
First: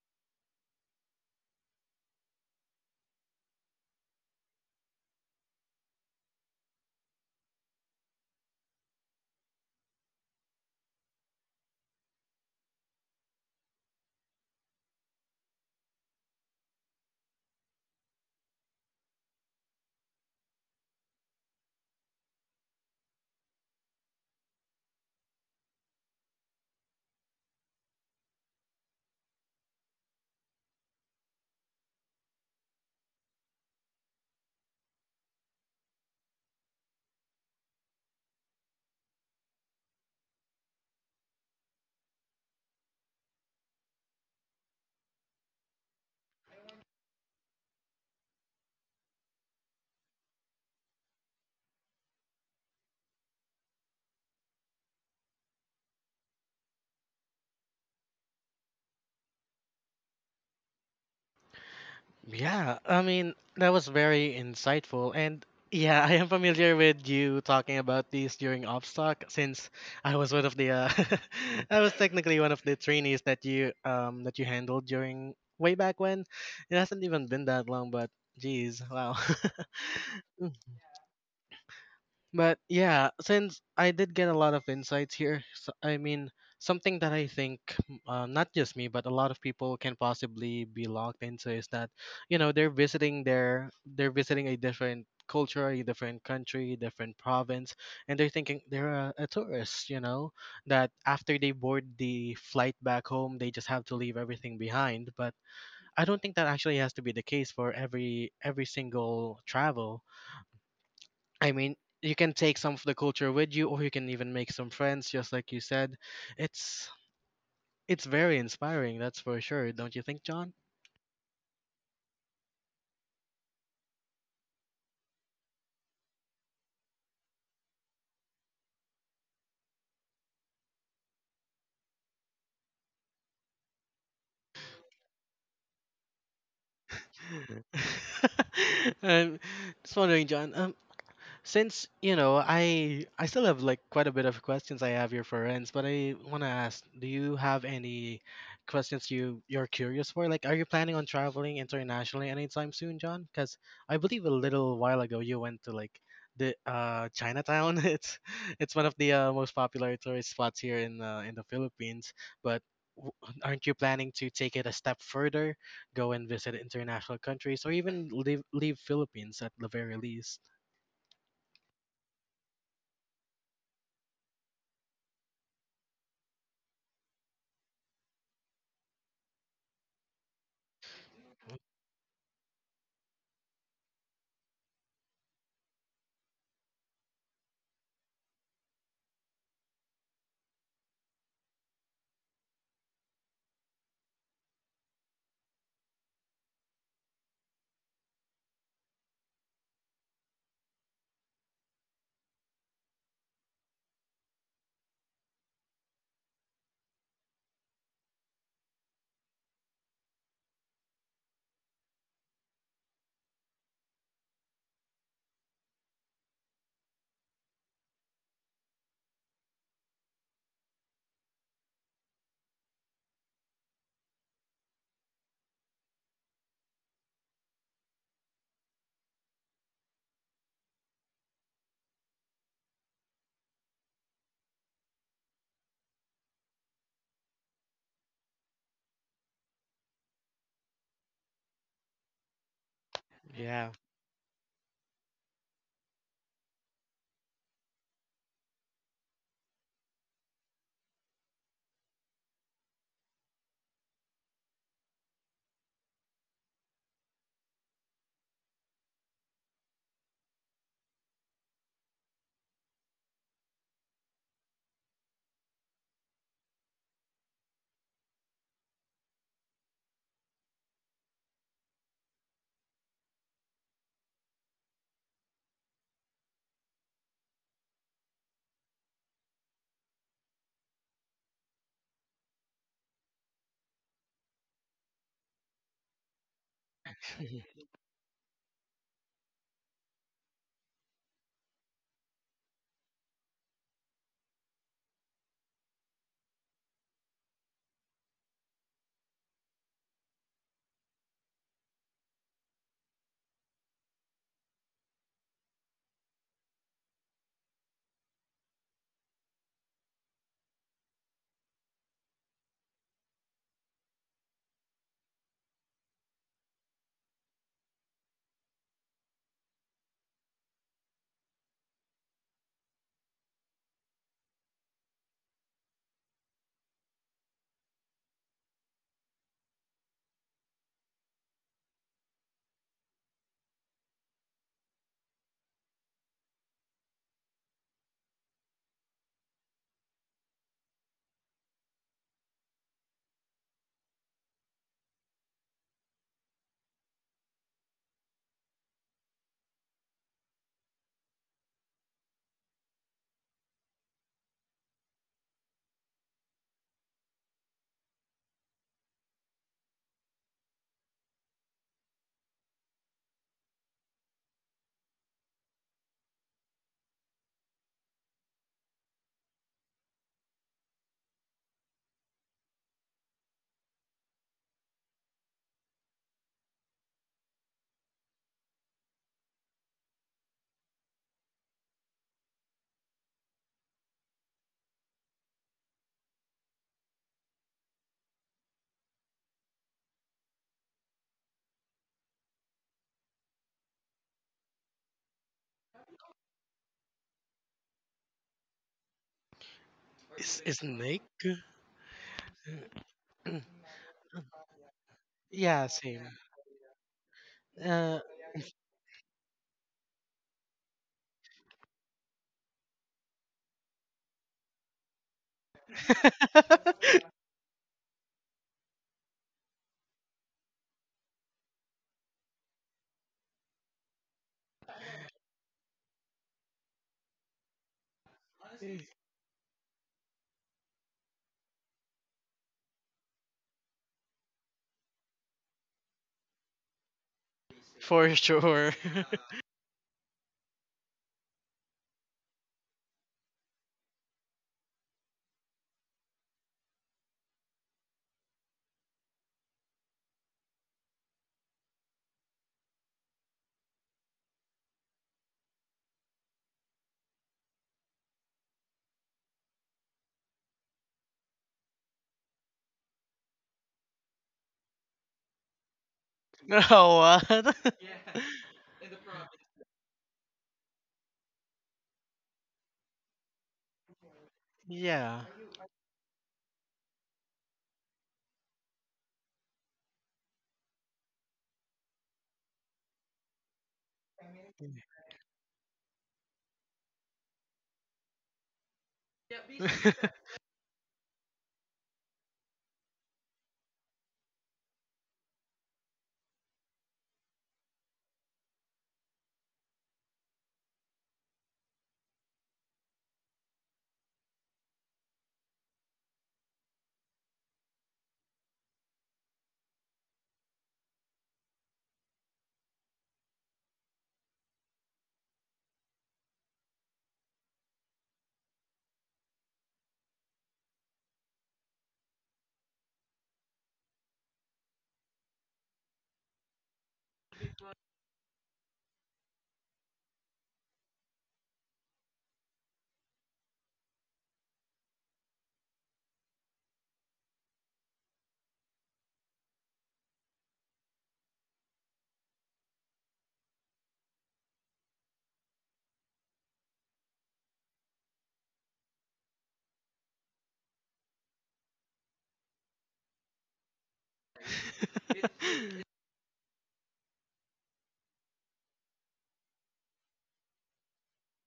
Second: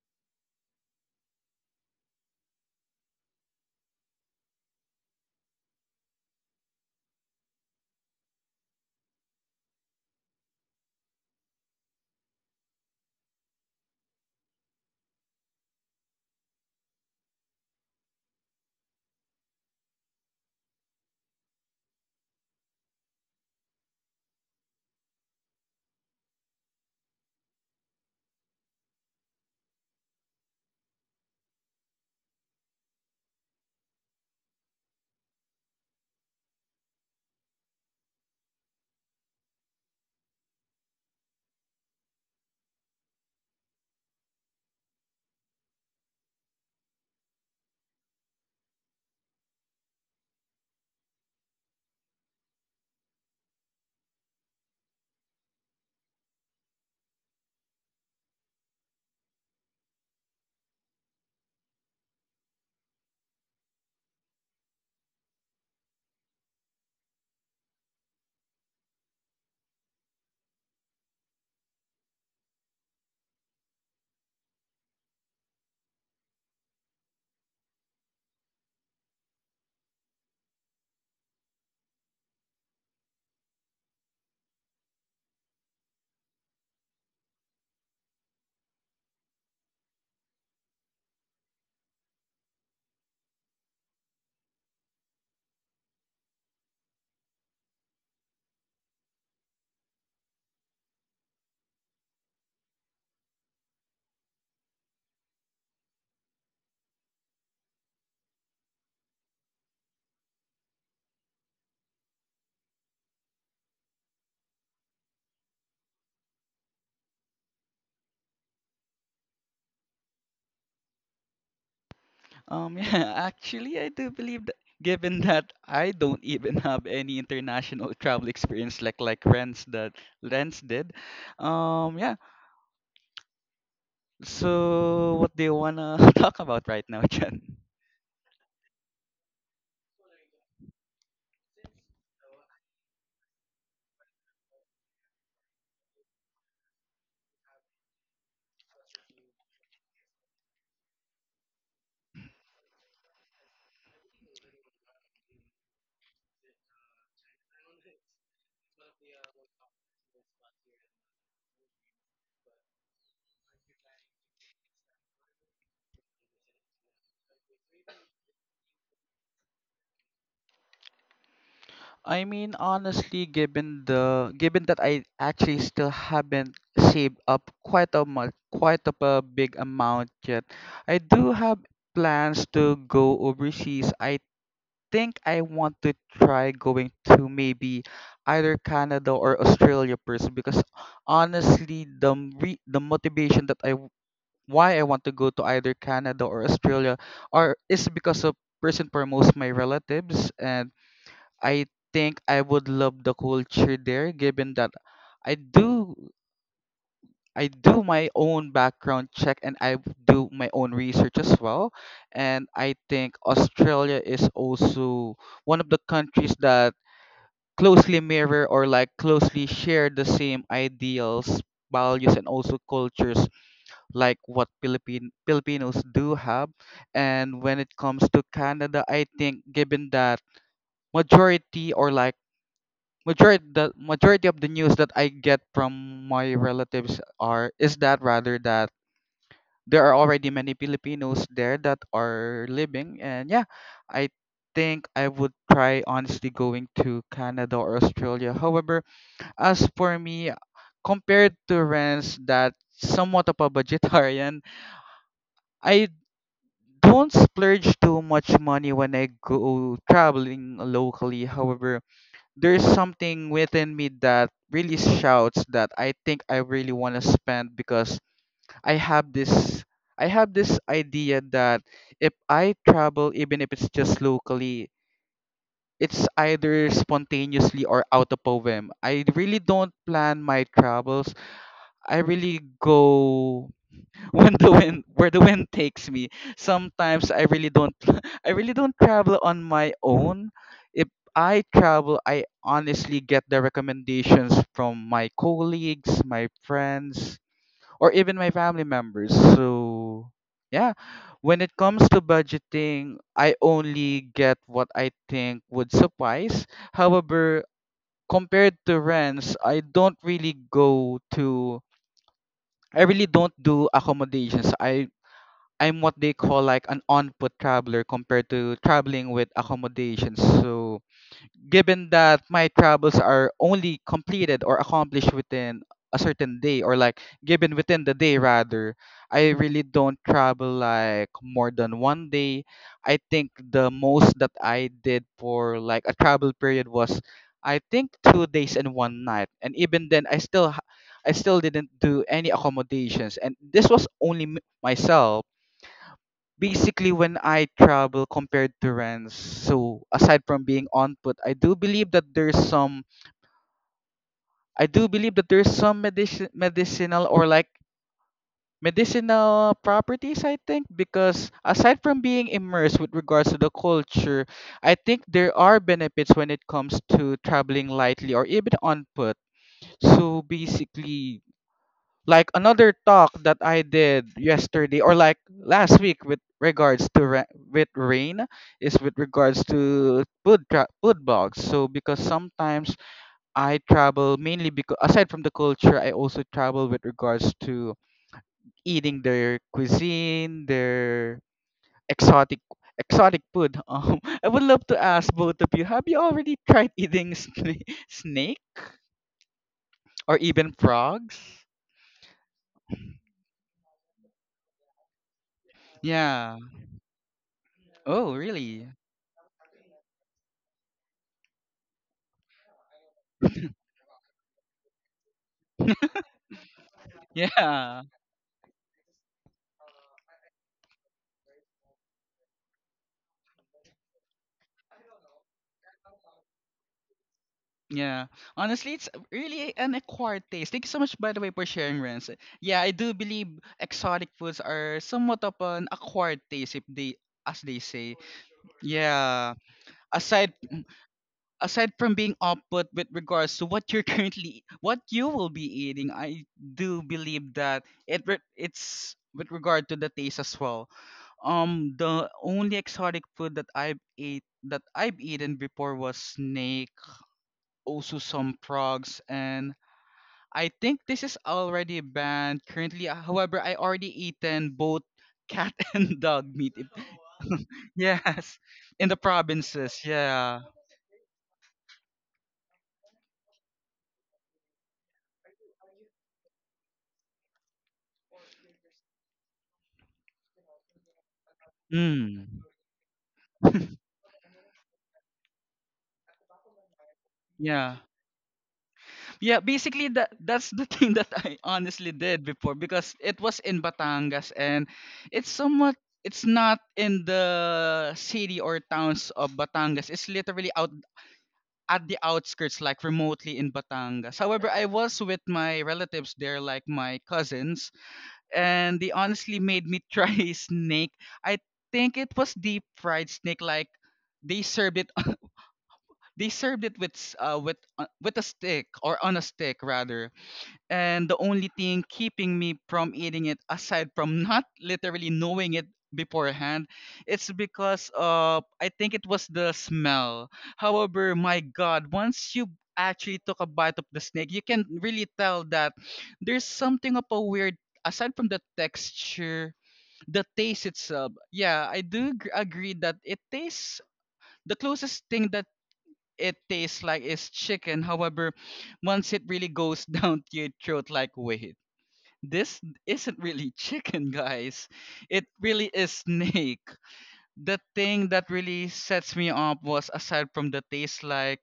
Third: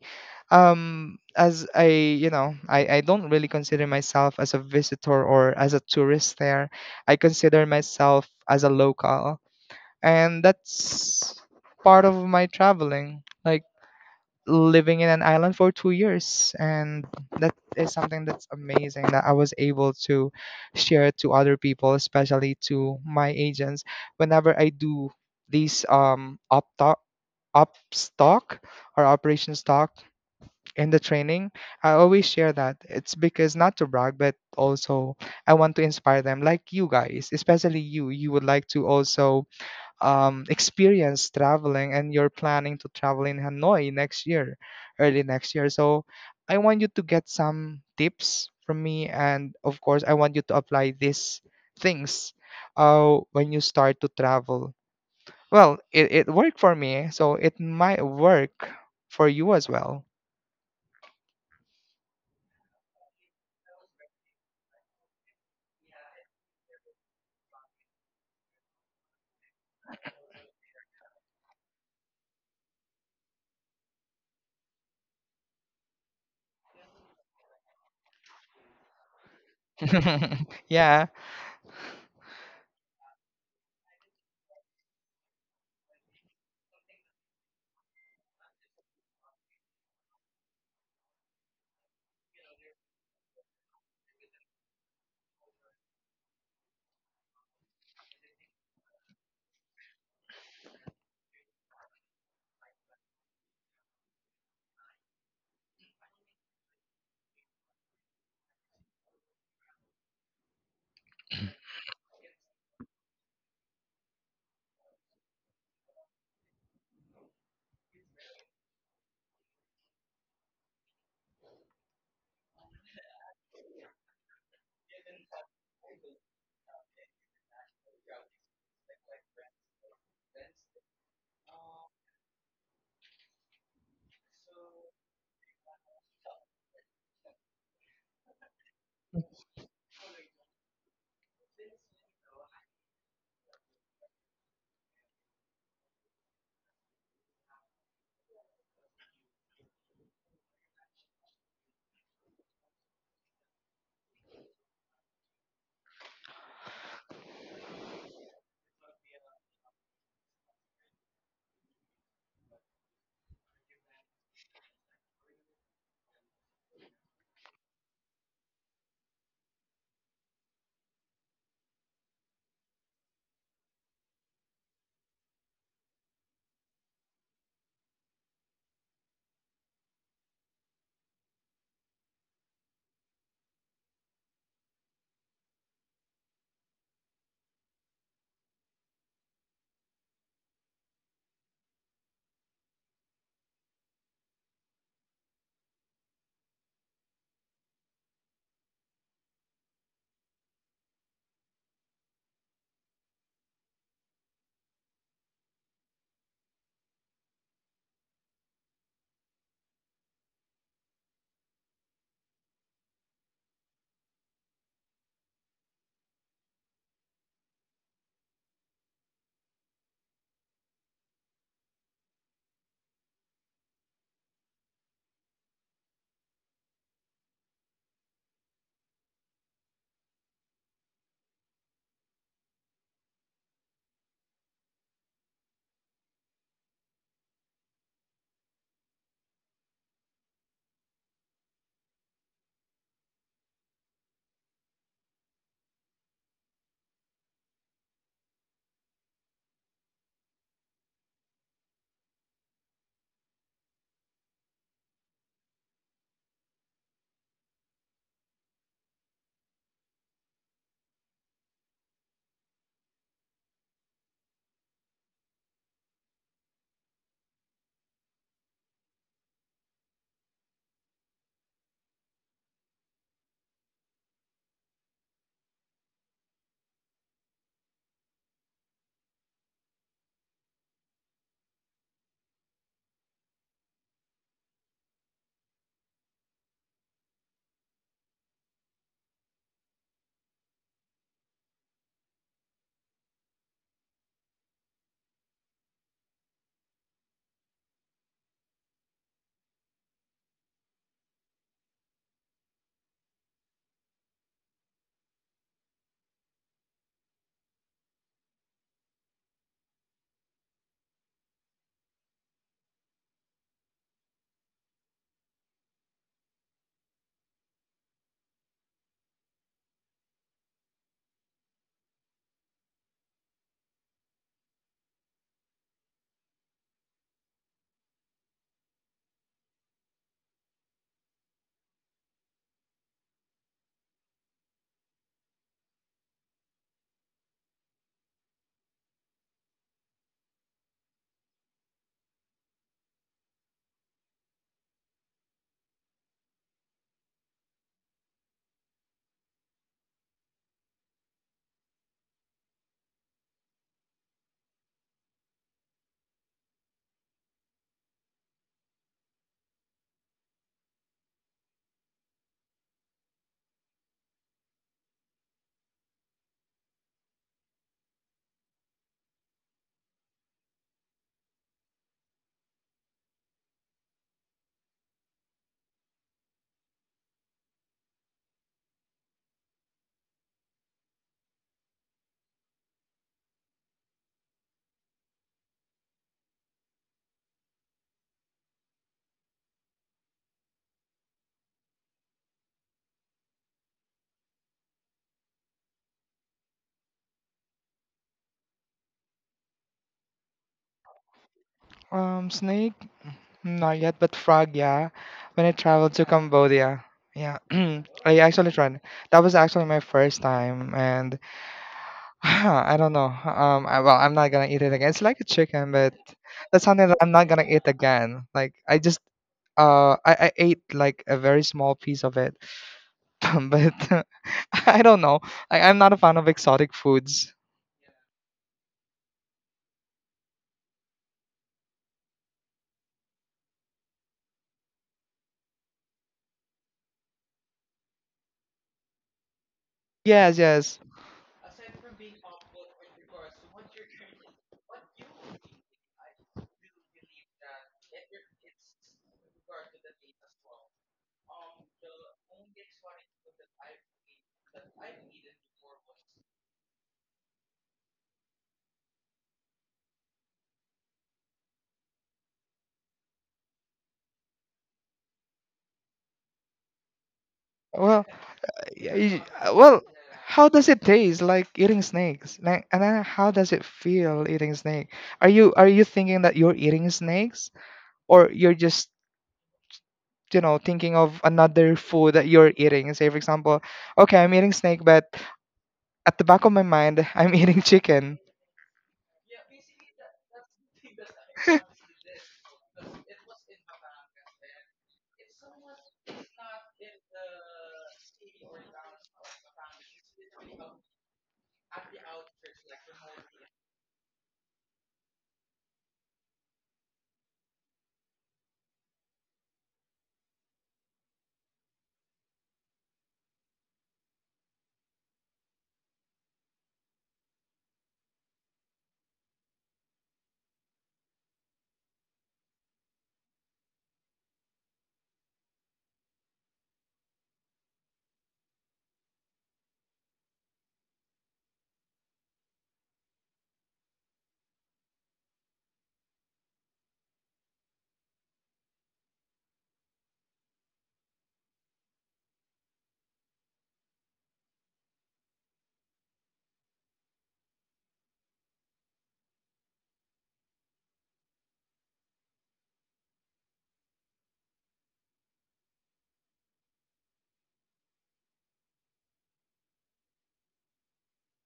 As I, you know, I don't really consider myself as a visitor or as a tourist there. I consider myself as a local. And that's part of my traveling. Like, living in an island for 2 years. And that is something that's amazing that I was able to share to other people, especially to my agents. Whenever I do these up talk up stock or operations stock in the training, I always share that. It's because not to brag, but also I want to inspire them. Like, you guys, especially you, you would like to also experience traveling, and you're planning to travel in Hanoi next year, early next year. So I want you to get some tips from me. And of course, I want you to apply these things when you start to travel. Well, it worked for me, so it might work for you as well. Yeah, I mean, that was very insightful. And yeah, I am familiar with you talking about these during Obstock, since I was one of the I was technically one of the trainees that you handled during way back when. It hasn't even been that long, but geez, wow. Yeah. But yeah, since I did get a lot of insights here, so, I mean, something that I think, not just me, but a lot of people can possibly be locked into is that, they're visiting their they're visiting a different culture, a different country, different province, and they're thinking they're a tourist, that after they board the flight back home, they just have to leave everything behind. But I don't think that actually has to be the case for every single travel. I mean, you can take some of the culture with you, or you can even make some friends, just like you said. It's it's very inspiring, that's for sure. Don't you think, John? Yeah, actually, I do believe that given that I don't even have any international travel experience like Renz did. Yeah. So what do you wanna talk about right now, Jen? I'm just wondering, John. Since, I still have like quite a bit of questions I have here for Renz, but I want to ask, do you have any questions you're curious for? Like, are you planning on traveling internationally anytime soon, John? Because I believe a little while ago you went to like the Chinatown. It's one of the most popular tourist spots here in the Philippines, but w- aren't you planning to take it a step further, go and visit international countries, or even leave Philippines at the very least? I mean, honestly, given that I actually still haven't saved up quite of a big amount yet, I do have plans to go overseas. I think I want to try going to maybe either Canada or Australia first because honestly, the motivation that why I want to go to either Canada or Australia are is because of first and foremost my relatives, and I think I would love the culture there given that I do. I do my own background check and I do my own research as well. And I think Australia is also one of the countries that closely mirror or like closely share the same ideals, values, and also cultures like what Philippine Filipinos do have. And when it comes to Canada, I think given that majority or like majority of the news that I get from my relatives are is that rather that there are already many Filipinos there that are living. And yeah, Yeah. I think I would try honestly going to Canada or Australia. However, as for me, compared to Renz, that somewhat of a budgetarian, I don't splurge too much money when I go traveling locally. However, there's something within me that really shouts that I think I really want to spend because I have this I have this idea that if I travel, even if it's just locally, it's either spontaneously or out of poem. I really don't plan my travels. I really go when the wind where the wind takes me. Sometimes I really Mhm. don't I really don't travel on my own. If I travel, I honestly get the recommendations from my colleagues, my friends, or even my family members. So, yeah, when it comes to budgeting, I only get what I think would suffice. However, compared to Rents, I don't really go to I really don't do accommodations. I'm what they call like an on-foot traveler compared to traveling with accommodations. So, given that my travels are only completed or accomplished within a certain day, or like, given within the day rather, I really don't travel like more than one day. I think the most that I did for like a travel period was, I think, 2 days and one night. And even then, I still I still didn't do any accommodations, and this was only myself basically when I travel compared to Rents. So aside from being on put, I do believe that there's some medicinal or like medicinal properties, I think, because aside from being immersed with regards to the culture, I think there are benefits when it comes to traveling lightly or even on put. So basically, like another talk that I did yesterday or like last week with regards to with Rain is with regards to food blogs. So because sometimes I travel mainly because aside from the culture, I also travel with regards to eating their cuisine, their exotic exotic food. I would love to ask both of you: have you already tried eating sna- snake or S- even Snake? frogs? Snake. Hmm, not yet, but frog, yeah. When I Yeah, traveled to same. Yeah. Cambodia, yeah, Uh, Oh, I actually really? tried. That was actually my first time, and I don't know. Well, I'm not gonna eat it again. It's like a chicken, but that's something that I'm not gonna eat Yeah. again. Like, I ate like a very small piece of it, but I don't know. I'm not a fan of exotic foods. Yeah. Honestly, it's really an acquired taste. Thank you so much, by the way, for sharing, Renz. Yeah, I do believe exotic foods are somewhat of an acquired taste, if they, as they say. for sure. Yeah. Aside Yes, yes. aside from being output with regards to what you're currently, what you will be eating, I do believe that it's with regard to the taste as well. The only exotic food that I've eaten before was snake, also some frogs, and I think this is already banned currently. However, I already eaten both cat and dog meat. If- Oh, what? Well, Yes, in the provinces. well, Yeah. how does it taste like eating snakes? Like, and then how does it feel eating snake? Yeah. Are you, are you thinking that you're eating snakes, or you're just, you know, thinking of another food that Mm. you're eating? Say, for example, okay, I'm eating snake, but at the back of my mind, I'm eating Yeah. chicken. Yeah, basically that's the thing that I honestly did before because it was in Batangas, and it's not in the city or towns of Batangas. It's literally out at the outskirts, like remotely in Batangas. However, I was with my relatives there, like my cousins, and they honestly made me try snake. I think it was deep fried snake. Like, they served it, they served it with with a stick, or on a stick rather. And the only thing keeping me from eating it, aside from not literally knowing it beforehand, it's because, I think, it was the smell. However, my god, once you actually took a bite of the snake, you can really tell that there's something of a weird, aside from the texture. The taste itself, yeah, I do agree that it tastes, the closest thing that it tastes like is chicken. However, once it really goes down to your throat, like, wait, this isn't really chicken, guys. It really is snake. The thing that really sets me up was aside from the taste, like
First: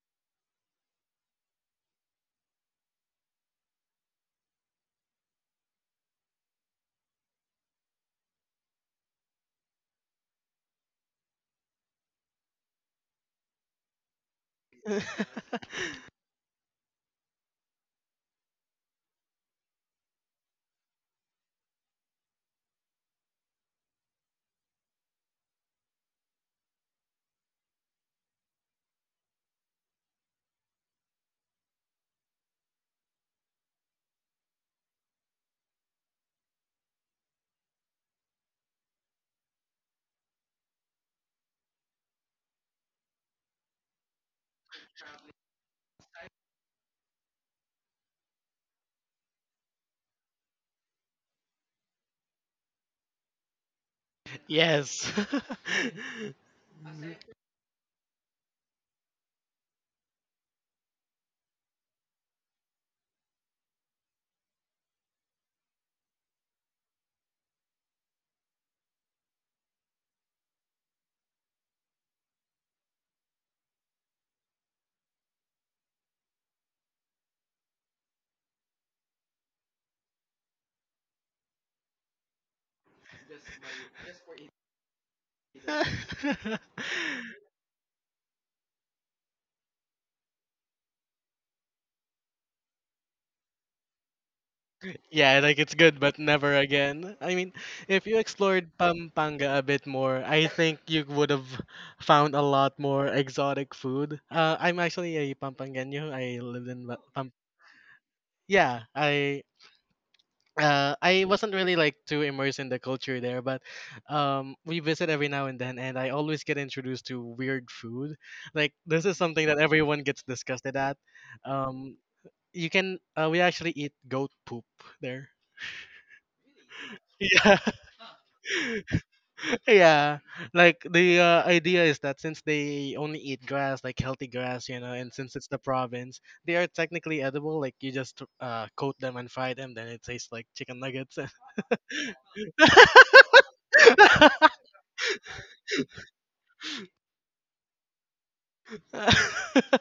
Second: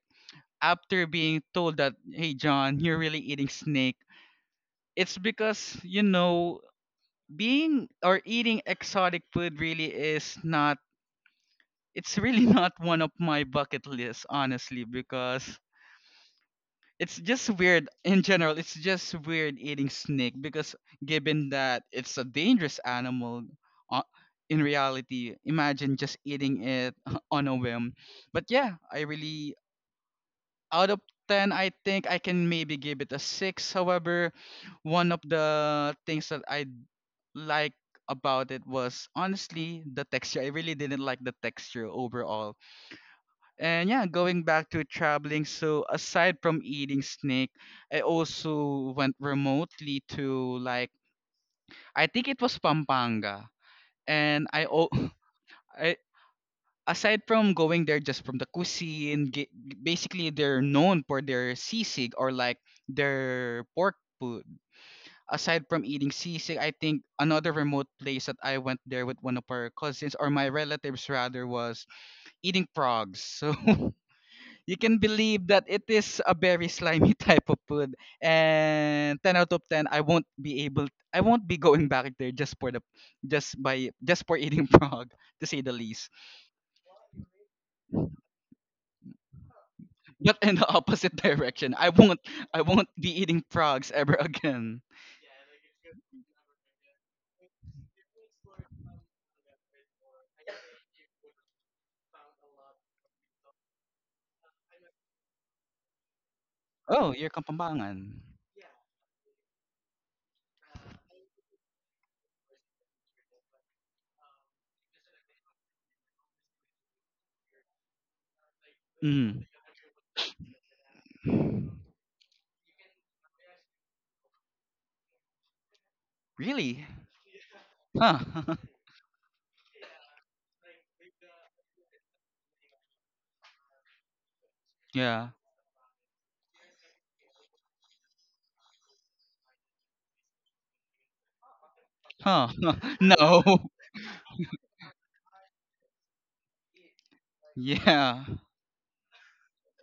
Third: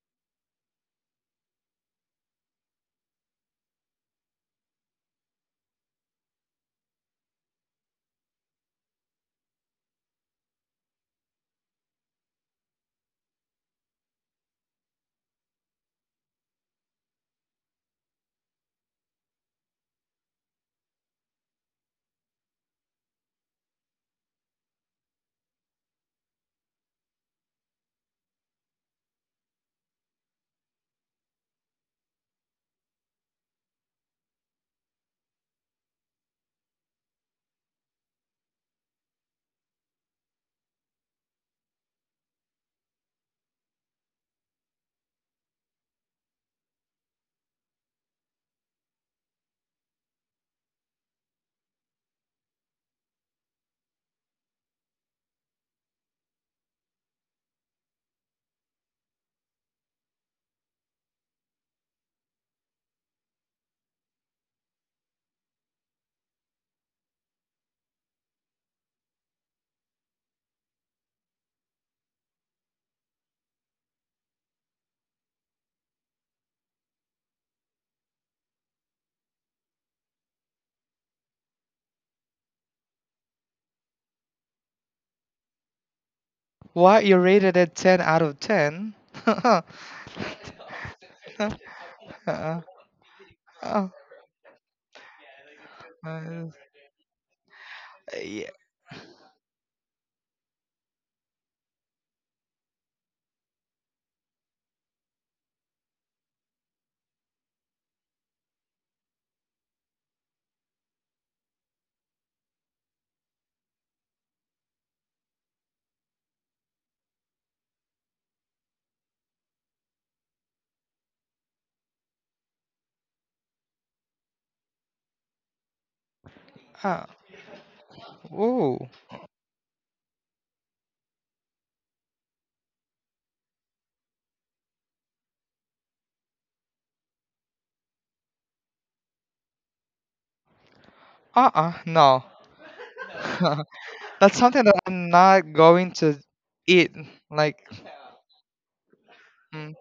after being told that, hey, John, you're really eating snake, it's because, being or eating exotic food really is not, it's really not one of my bucket lists, honestly, because it's just weird in general. It's just weird eating snake because, given that it's a dangerous animal, uh, in reality, imagine just eating it on a whim. But yeah, I really out of ten, I think I can maybe give it a six. However, one of the things that I like about it was honestly the texture. I really didn't like the texture overall. And yeah, going back to traveling, so aside from eating snake, I also went remotely to, like, I think it was Pampanga. And I o- Yes. I, aside from going there just from the cuisine, basically they're known for their sisig, or like their pork food. Aside from eating sisig, I think another remote place that I went there with one of our cousins or my relatives rather was eating frogs. So you can believe that it is a very slimy type of food. And ten out of ten, I won't be going back there just for the, just by, just for eating frog, to say the least. Why you rated it ten out of ten? uh, But in the opposite direction, I won't be eating uh, frogs ever again. Yeah, like it's good, but uh, never again. I mean, if you yeah, explored Pampanga a bit more, I think you would have found a lot more exotic food. I'm actually a Pampangano. I lived in Ba- Oh, you're Pam. Kapampangan. Yeah, I wasn't really like too immersed in the culture there, but we visit every now and then, and I always get introduced to weird food. Like, this is Mm. something that everyone gets disgusted at. Um, you can, we actually eat goat poop there. Really? uh, Yeah. Huh. ooh, Yeah, like the idea is that since they only eat grass, like healthy grass, and yeah. since it's the province, they are technically edible. Like you just coat them and fry them, then it tastes like chicken nuggets. uh-uh, no. Huh. no. That's something that I'm not going to eat. Like. Yeah. mm,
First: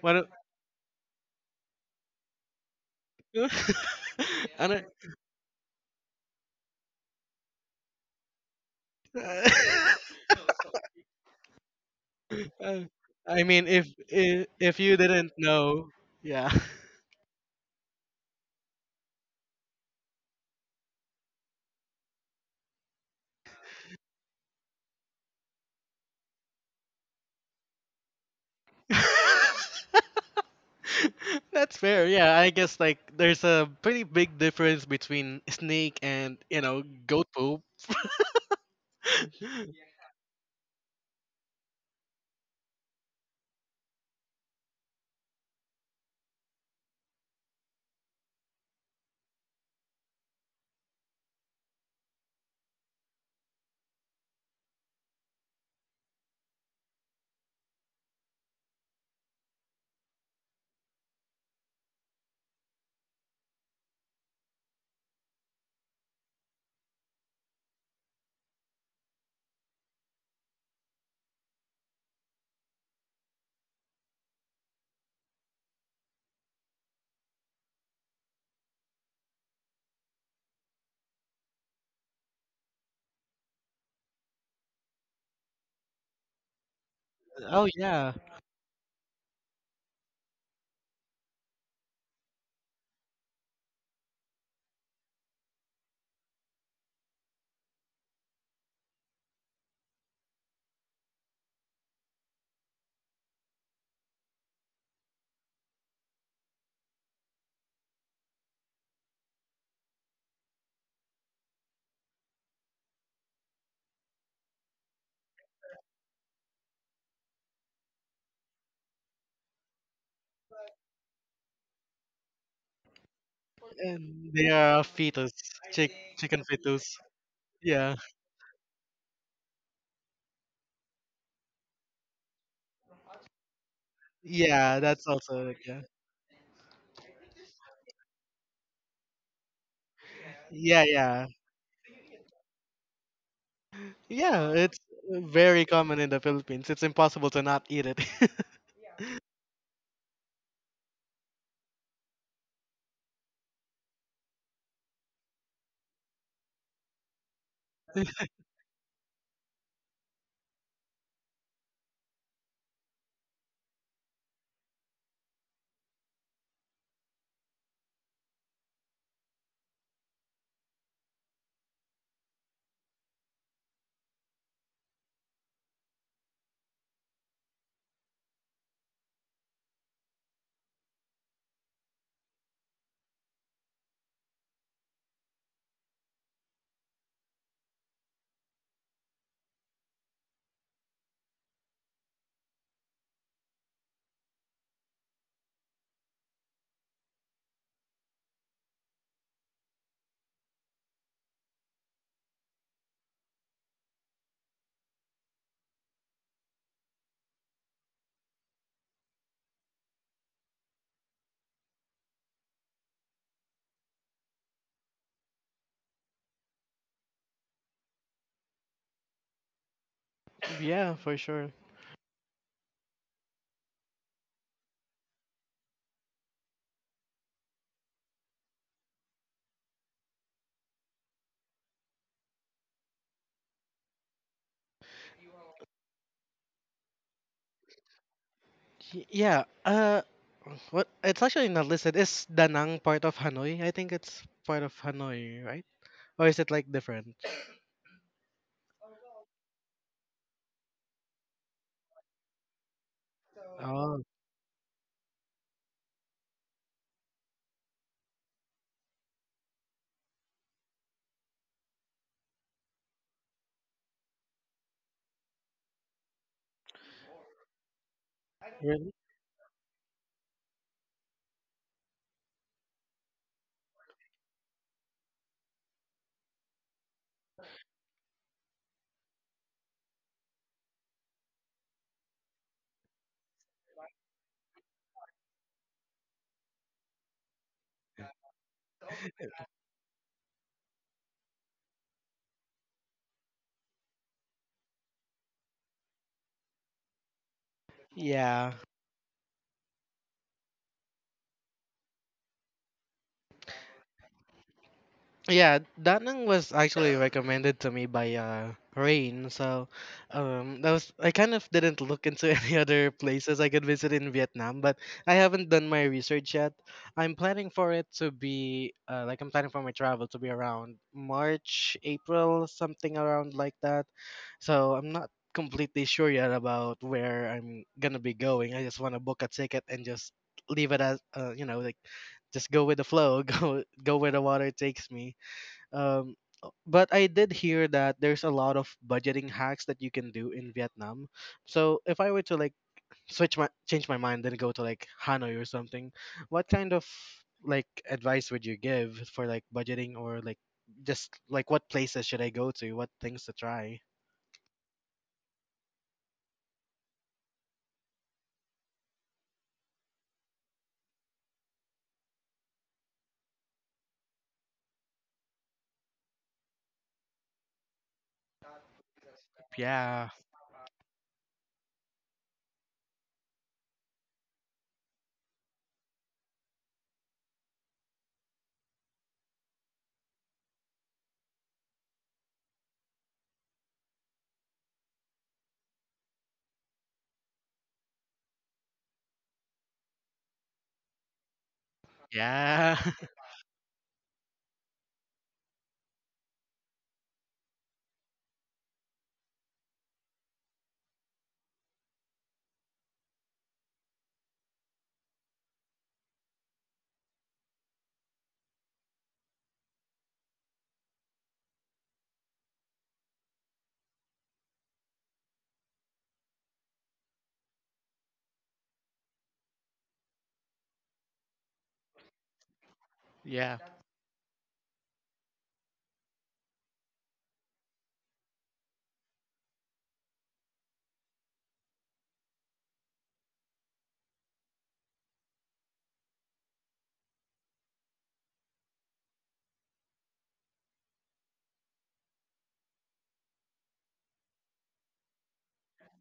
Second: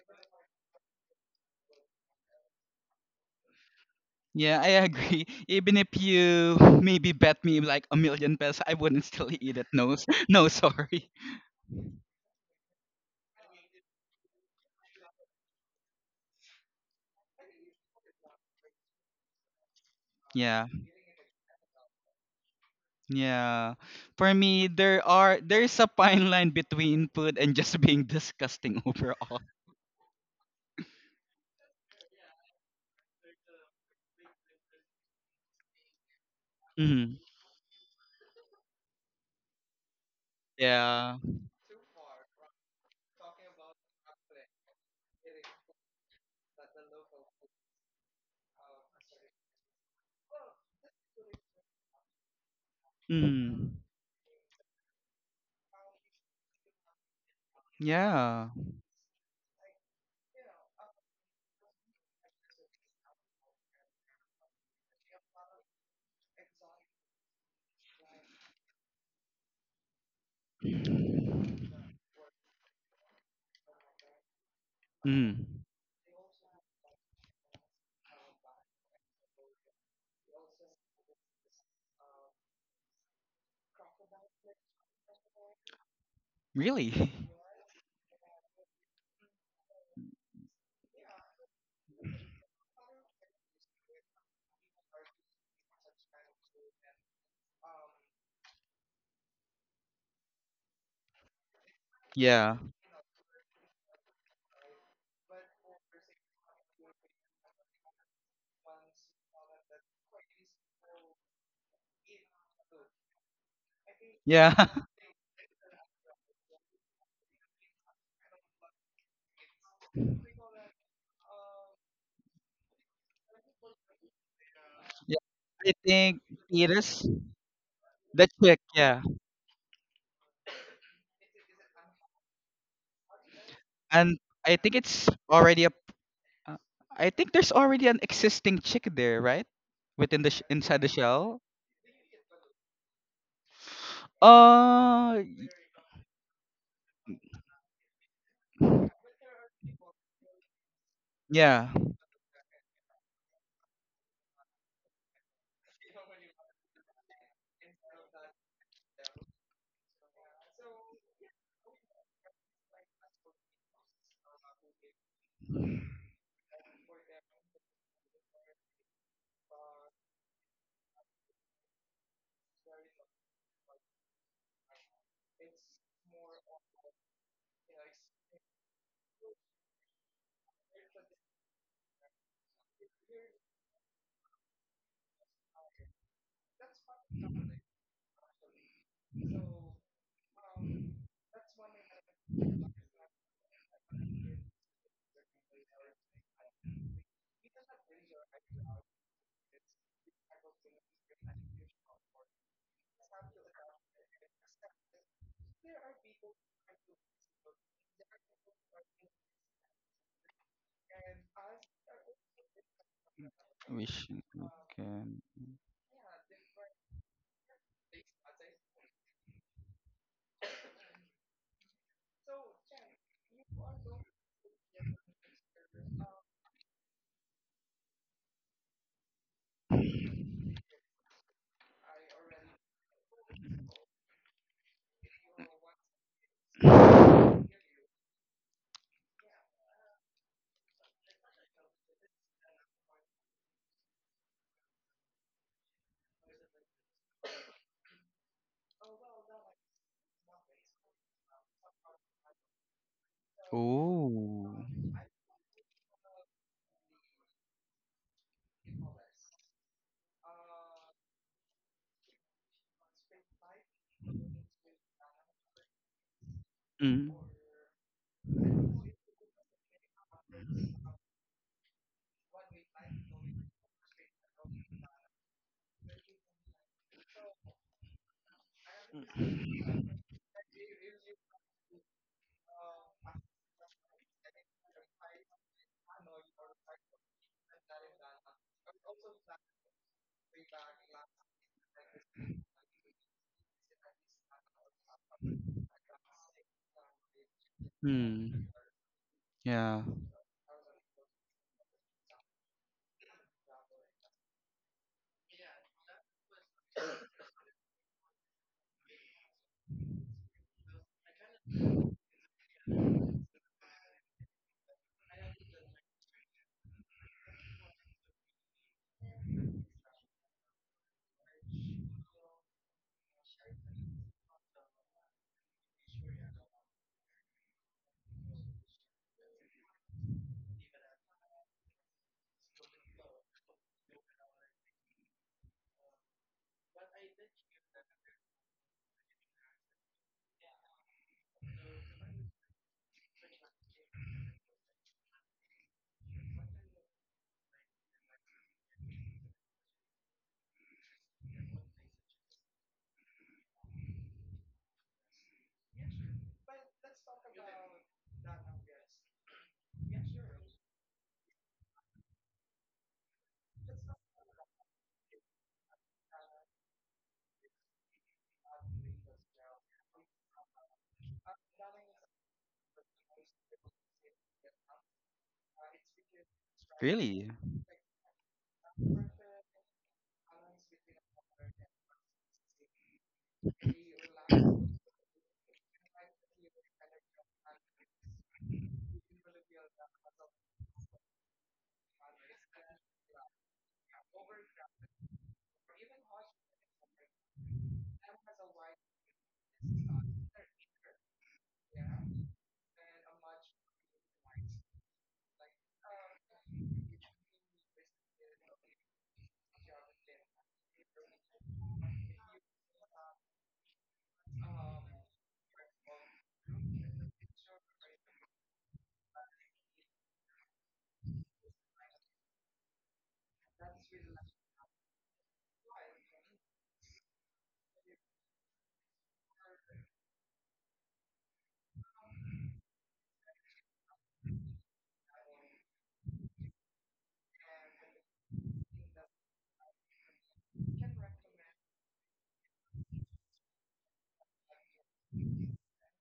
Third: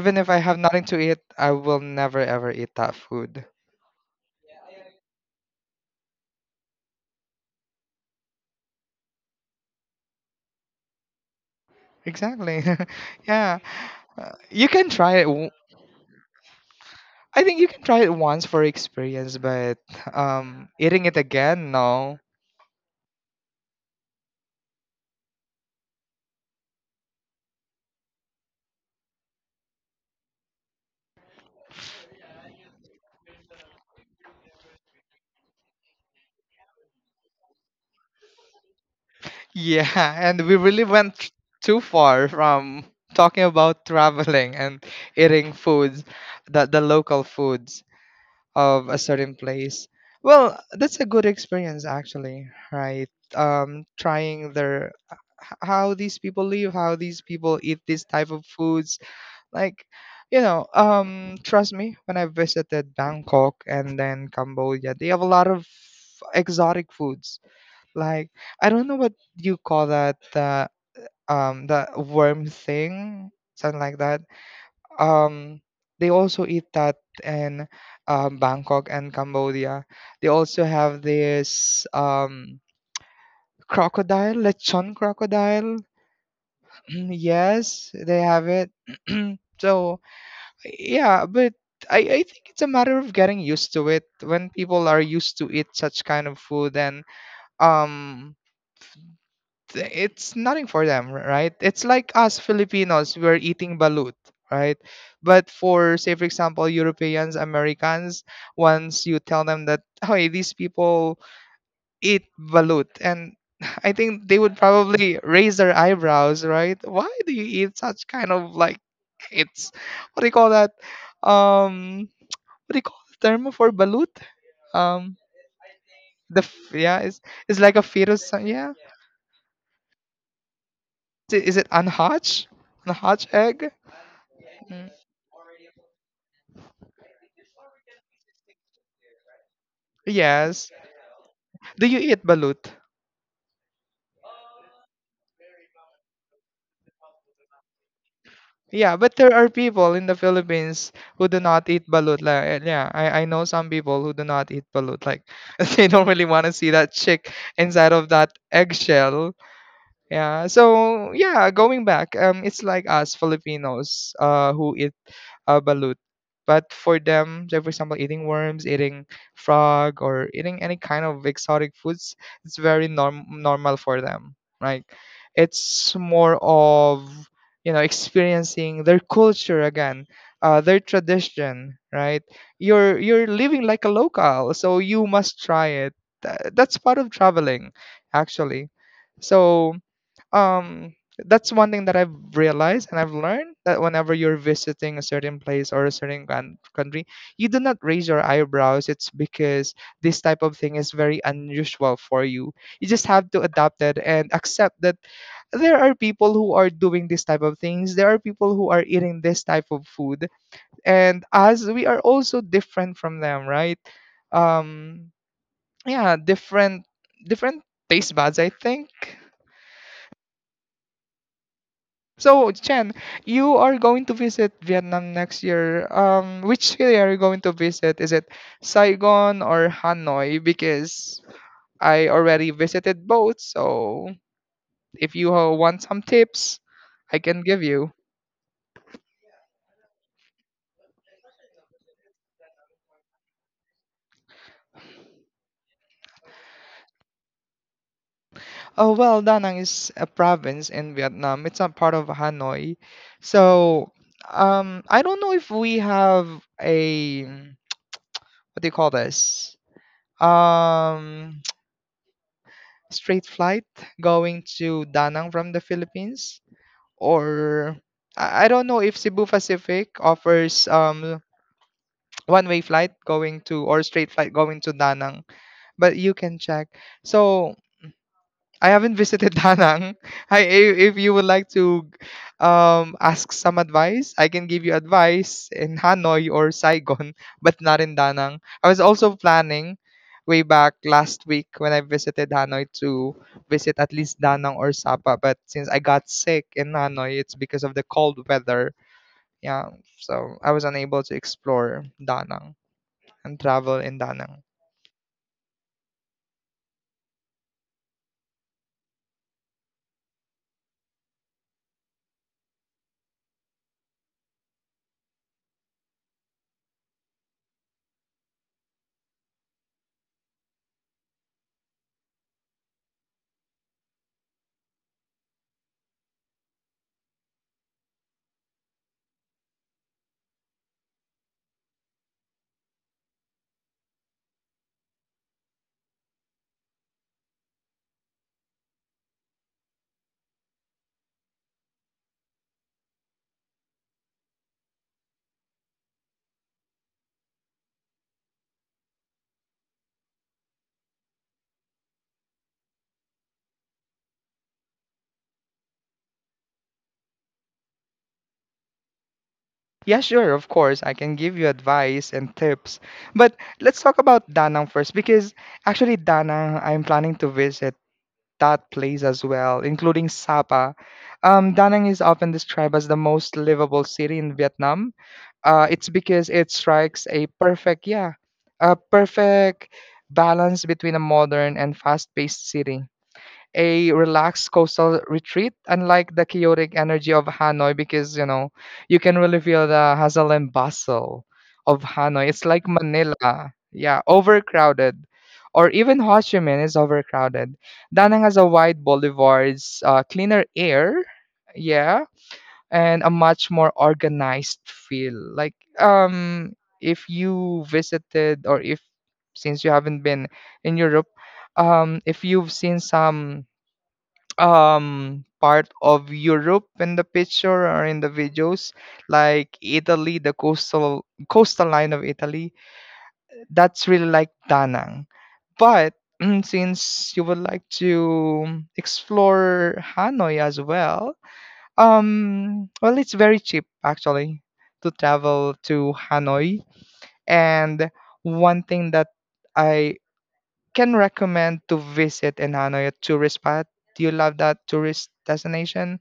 What? A- if I have nothing to eat, I will never ever eat that food. Yeah, I I don't- agree. Even if you maybe bet me like a million pesos, I wouldn't still eat it. No, s- no, sorry. Exactly. Uh, I Yeah. mean, if if, You if can you try it. didn't know, yeah. I think you can try it once for experience, but Yeah, eating it again, no. yeah. For me, there's a fine line between food and just being disgusting overall. That's fair. Yeah, I guess like there's a pretty big difference between snake and Mm, goat poop. Yeah, and we really yeah. went too far from talking about traveling and eating foods, the local foods. Of a certain place. Well, that's a good experience actually, right? Mm, Trying their how these people live, how these people eat these type of yeah. foods. Like, you know, trust me, when I visited Bangkok and then Cambodia, they have a lot of exotic foods. Like, I don't know what you call that, that worm thing, something like that. um Mm, they also eat that in Bangkok and Cambodia. They also have this crocodile, lechon crocodile. really? Oh Yes, yeah, they have it. So yeah, but I think it's a matter of getting used to it. When people are used to eat such kind of food, and um it's nothing for them, right? It's like us Yeah. Filipinos, we're eating balut, right? But for, say, for example, Europeans, Americans, once you tell them that, hey, these people eat balut, and I think they Yeah. would probably raise their eyebrows, right? Why do you eat such kind of, like, it's what do you call that? Um, what do you call the term for balut? and they are Um, yeah. fetus, I chick think chicken it fetus. yeah, is it's like a Yeah, the fetus. Chick. Yeah, Yeah, is it unhatch? Unhatch egg? and I think yeah, Mm. that's it's also like, already a yeah, Uh, I think there's already an existing chick there, right? Within the sh- Yes. inside yeah, the yeah, shell. Do you eat balut? yeah. It's Uh, very common in the Philippines. It's impossible to not eat it. Yeah, but there are people in the Philippines who do not yeah. eat balut. Like, eh, yeah, I know some people who do not eat balut. Like, they don't really want to see that chick inside of that eggshell. Yeah. So yeah, going back, it's like us Filipinos, who eat a balut. But for them, say for example, eating worms, eating frog, or eating any kind of exotic foods, it's very normal for them. Like, it's more of, you know, experiencing their culture again, their tradition, right? You're living like a local, so you must try it. That's part of traveling, actually. So um that's one thing that I've realized and I've learned that whenever you're visiting a certain place or a certain country, you do not raise your eyebrows. It's because this type of thing is very unusual for you. You just have to adapt it and accept that there are people who are doing this type of things. There are people who are eating this type of food, and as we are also different from them, right? Wishing Um, token. yeah, different taste buds, I think. Yeah, for sure. So, Chen, you are going to visit Vietnam next year. Which city are you going to visit? Is it Saigon or Hanoi? Because I already visited both, so if you want some tips, I can give you. Yeah, what it's actually not listed. Is Danang part of Hanoi? I think it's part of Hanoi, right? Or is it like different? Oh, well, Da Nang is a province in Vietnam. It's not part of Hanoi. So, Oh, Oh. I don't know if we have a, what do you call this? Um, Straight flight going to Danang from the Philippines, Mm. or I don't know if Cebu Pacific offers one-way flight going to or straight flight going to Danang, but you can check. So I haven't visited Danang. I if you would like to ask some advice, I can give you advice in Hanoi or Saigon, but not in Danang. I was also planning way back last week when I visited Hanoi to visit at least Danang or Sapa, but since I got sick in Hanoi, it's because of the cold Hmm. yeah. weather. Yeah, Yeah. so I was unable to explore Danang and travel in Danang. Yeah, Danang was actually recommended to me by Rain. So that was I kind of didn't look into any other places I could visit in Vietnam, but I haven't done my research yet. I'm planning for my travel to be around March, April, something around like that. So I'm not completely sure yet about where I'm gonna be going. I just want to book a ticket and just leave it as like just go with the flow, go where the water takes me, um but I did hear that there's a lot of budgeting hacks that you can do in Vietnam. So if I were to like switch my change my mind and go to like Hanoi or something, what kind of like advice would you give for like budgeting, or like, just like what places should I go to, what things to try? Yeah, sure, of course. I can give you advice and tips. But let's talk about Danang first because actually Danang, I'm planning to visit that place as well, Yeah, including Sapa. Danang is often described as the most livable city in Vietnam. It's because it strikes Really? a perfect, yeah, a perfect balance between a modern and fast-paced city a relaxed coastal retreat, unlike the chaotic energy of Hanoi, because you know you can really feel the hustle and bustle of Hanoi. It's like yeah, Manila, yeah, overcrowded, or even Ho Chi Minh is overcrowded. Da Nang has a wide boulevards, cleaner air, yeah, and a much more organized feel. Like if you visited or if since you haven't been in Europe if you've seen some part of Europe in the picture or in the videos, like Italy, the coastal line of Italy. yeah, That's really like Danang. But since you would like to explore Hanoi as well, well, it's very cheap actually to travel to Hanoi. And one thing that I can recommend to visit in Hanoi, a tourist spot. Do you love that tourist destination?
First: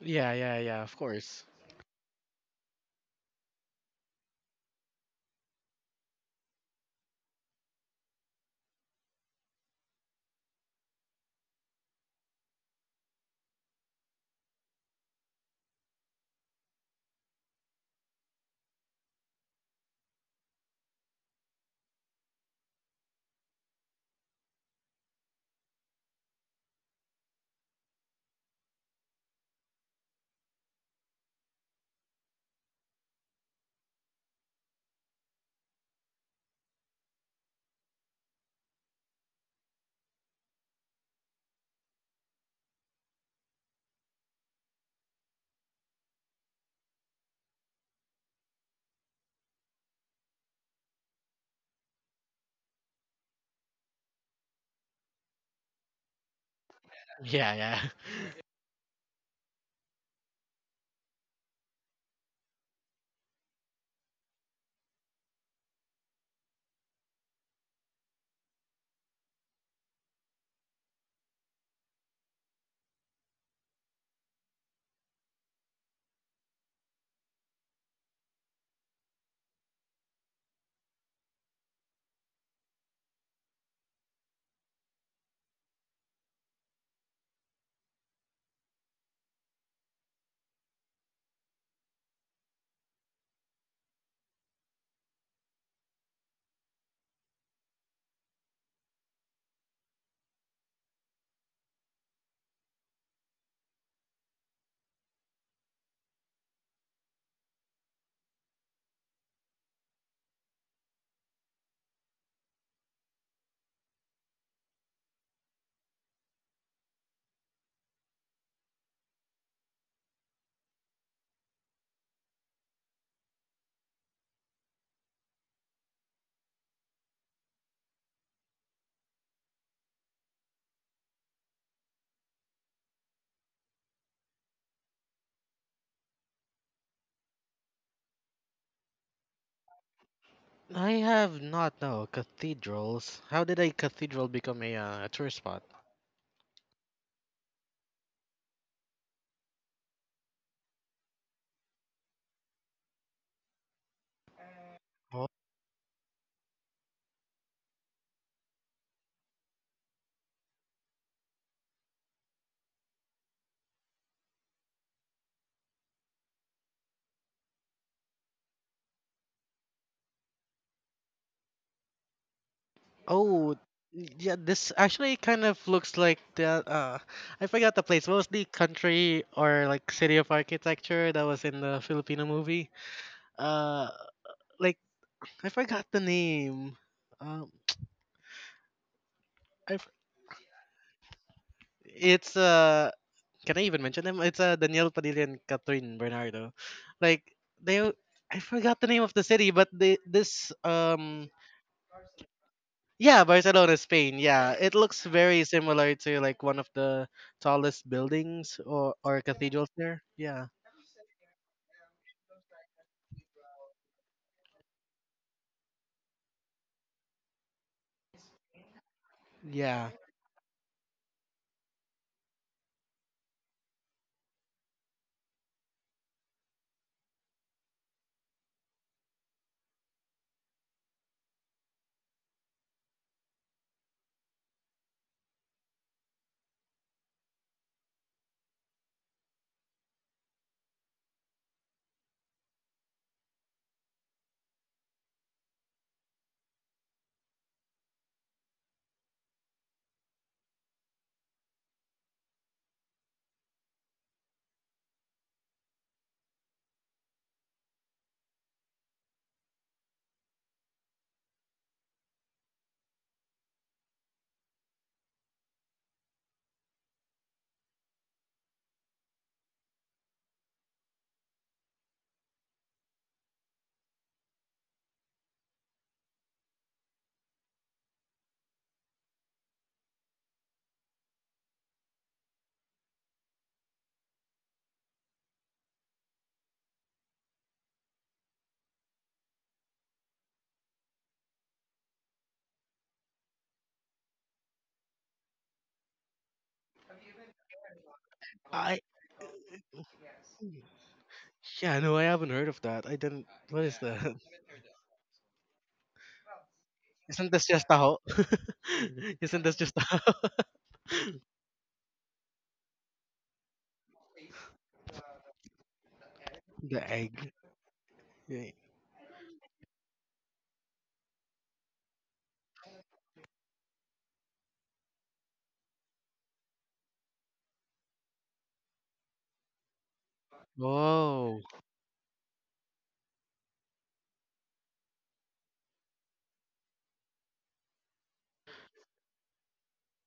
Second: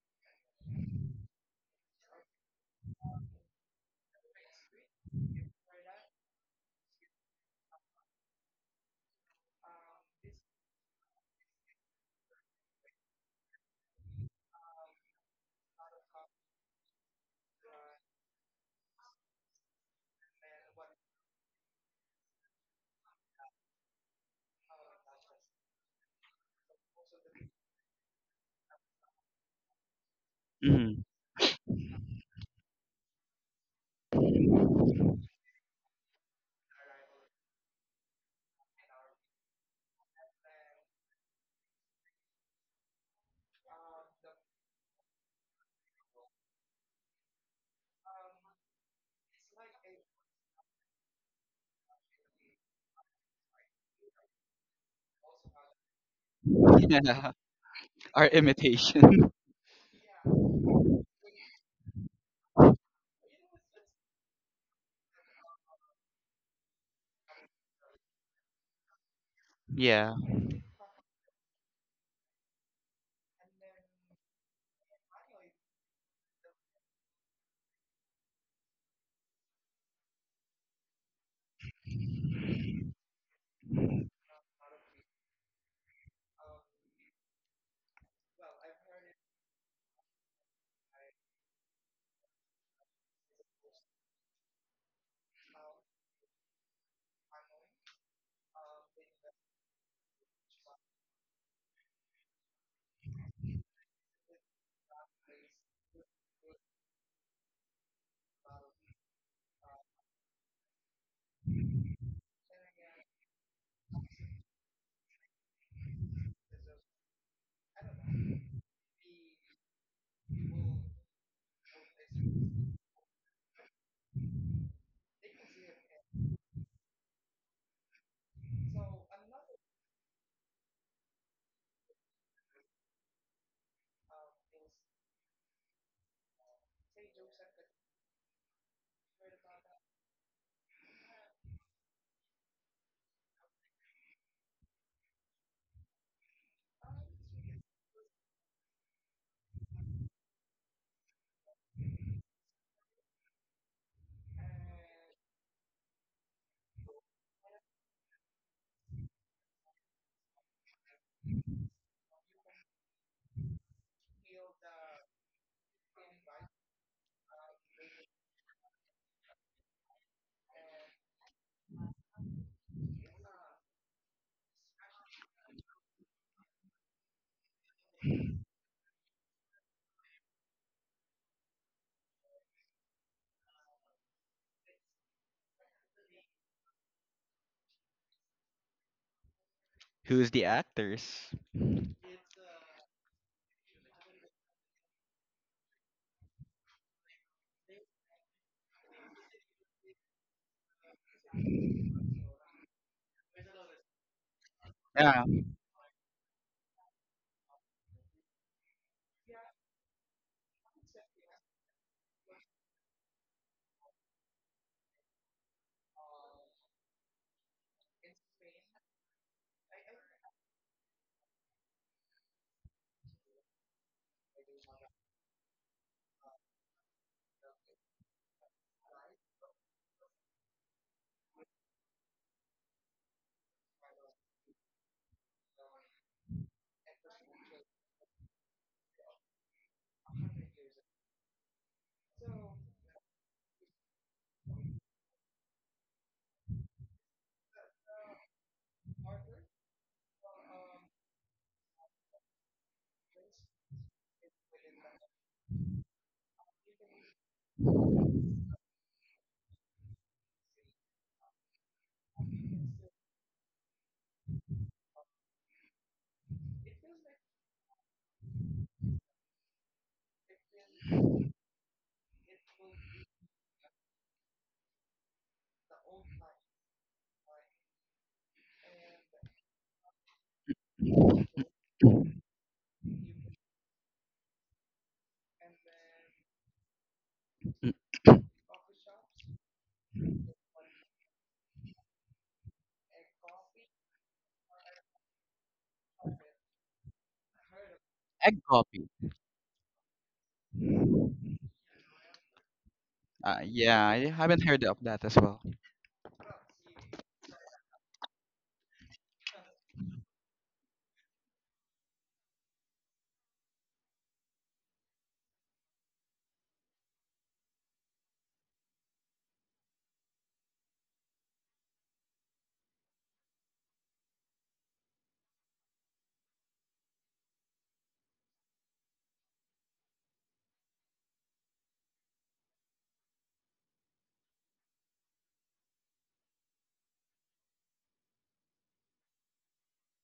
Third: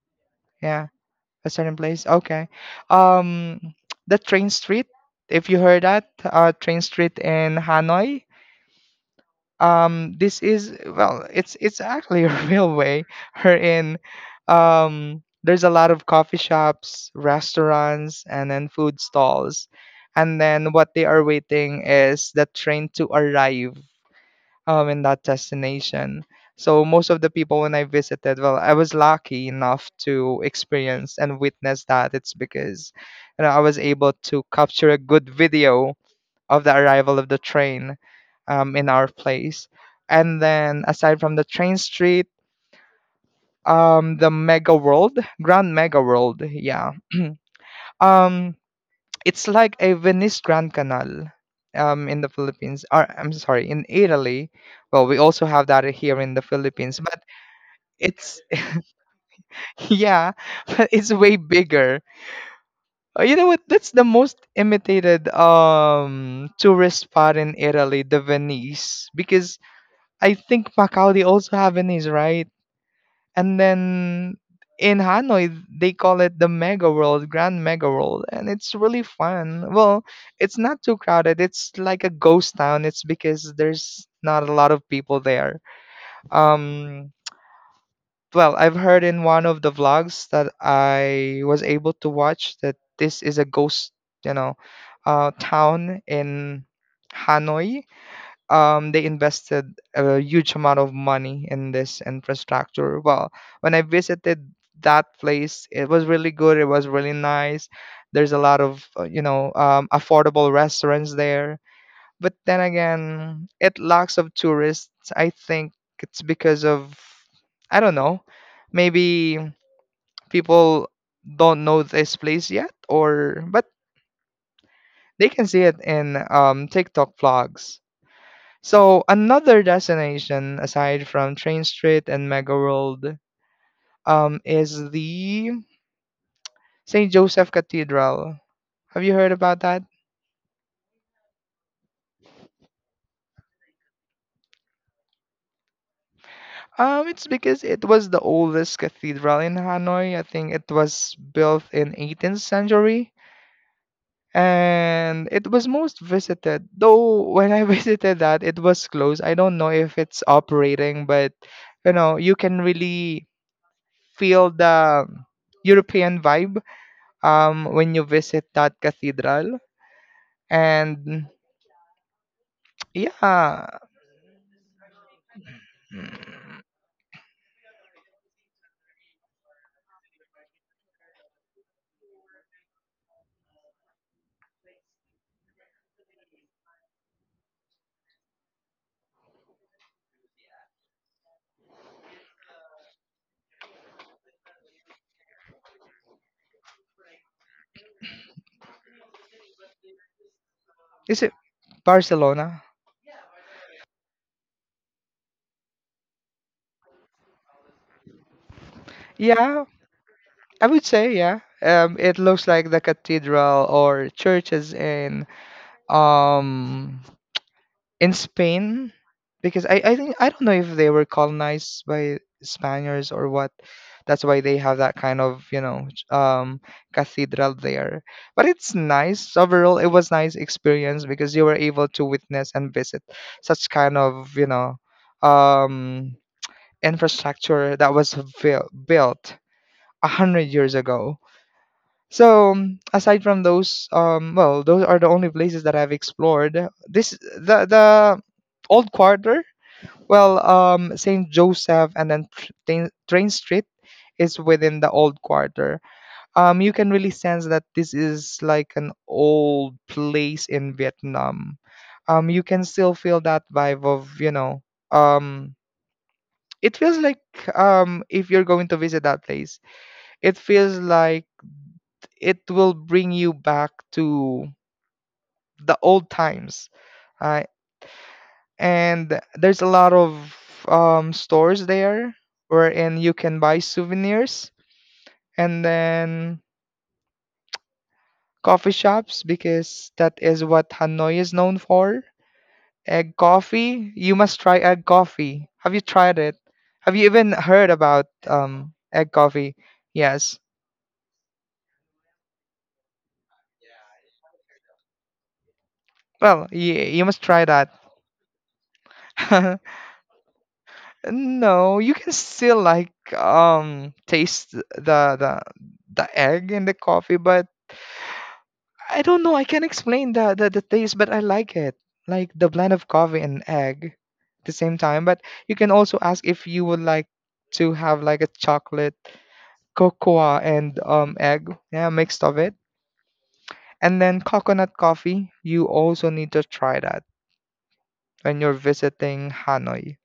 yeah, yeah, yeah, Yeah, of course, a certain place. Okay. Um, the train street. If you heard that, train street in Hanoi. This is well, it's actually a railway. Her in. There's a lot of coffee shops, restaurants, and then food stalls. And then what they are waiting is the train to arrive in that destination. So most of the people when I visited, well, I was lucky enough to Mm. experience and witness that. It's because you know, I was able to capture a good video of the arrival of the train in our place. And then aside from the train street, the Mega World, Grand Mega World, yeah. Um, it's like a Venice Grand Canal in the Philippines. Or I'm sorry, in Italy. Well, we also have that here in the Philippines, but Yeah. yeah, yeah. Our it's imitation. yeah, but it's way bigger. You know what? That's the most imitated tourist spot in Italy, the Venice, because yeah. I think Macau they also have Venice, right? And then in Hanoi they call it the Mega World, Grand Mega World, and it's really fun. Well, it's not too crowded. It's like a ghost town. It's because there's not a lot of people there. Um, well, I've heard in one of the vlogs that I was able to watch that this is a ghost, you know, town in Hanoi they invested a huge amount of money in this infrastructure. Well, when I visited that place, it was really good. It was really nice. There's a lot of you know affordable restaurants there. But then again, it lacks of tourists. I think it's because of I don't know. Maybe people don't know this place yet, or but they can see it in TikTok vlogs. So another destination aside from Train Street and Mega World is the St. Joseph Cathedral. Have you heard about that? I have not no cathedrals. How did a cathedral become a tourist spot? It's because it was the oldest cathedral in Hanoi. I think it was built in 18th century Oh, and it was most visited. Though when I visited that, it was closed. I don't know if it's operating, but you know, you can really feel the European vibe when you visit that cathedral and oh, yeah yeah. This actually kind of looks like the. Uh, I forgot the place. What was the country or like city of architecture that was in the Filipino movie? Uh, like I forgot the name. Um, I. f- Who's the actors? It's. Can I even mention them? It's Daniel Padilla and Catherine Bernardo. Like they. I forgot the name of the city, but they this is it Barcelona? Yeah, Barcelona, Spain. Yeah, it looks Yeah. very similar to like one of the tallest buildings or Yeah, cathedrals there. Yeah, I would say yeah it looks like the cathedral or churches um in Spain because I, yeah. I think I don't know if they were colonized by Spaniards or what. That's why they have that kind of you know cathedral there. But it's nice overall. It was nice experience because you were able to witness and visit such kind of you know um, infrastructure that was built a hundred years ago. So aside from those, well, those are the only places that I've explored. This the old quarter. Well, Saint Joseph and then Train Street is within the old quarter. You can really sense that this is like an old place in Vietnam. You can still feel that vibe of you know. Um, it feels like if you're going to visit that place, it feels like it will bring you back to the old times. Uh, and there's a lot of stores there wherein you can buy souvenirs and then Mm, coffee shops because that is what Hanoi is known for. Egg coffee, you must try egg coffee. Have you tried it? Have you even heard about egg I copy. egg coffee? Yes. yeah, no, I haven't heard of that. I didn't. What is Yeah, I that? haven't heard of that as well. Well, you must Isn't try this just that. a ho? Isn't this just a No, you can still like taste the egg in the the coffee, egg? but Yeah. I don't know. I can't explain the taste, but I like it. Like the blend of coffee and egg at the same time. But you can also ask if you would like to have like a chocolate cocoa and Whoa, egg, yeah, mixed of it. And then coconut coffee, you also need to try that when you're visiting Hanoi.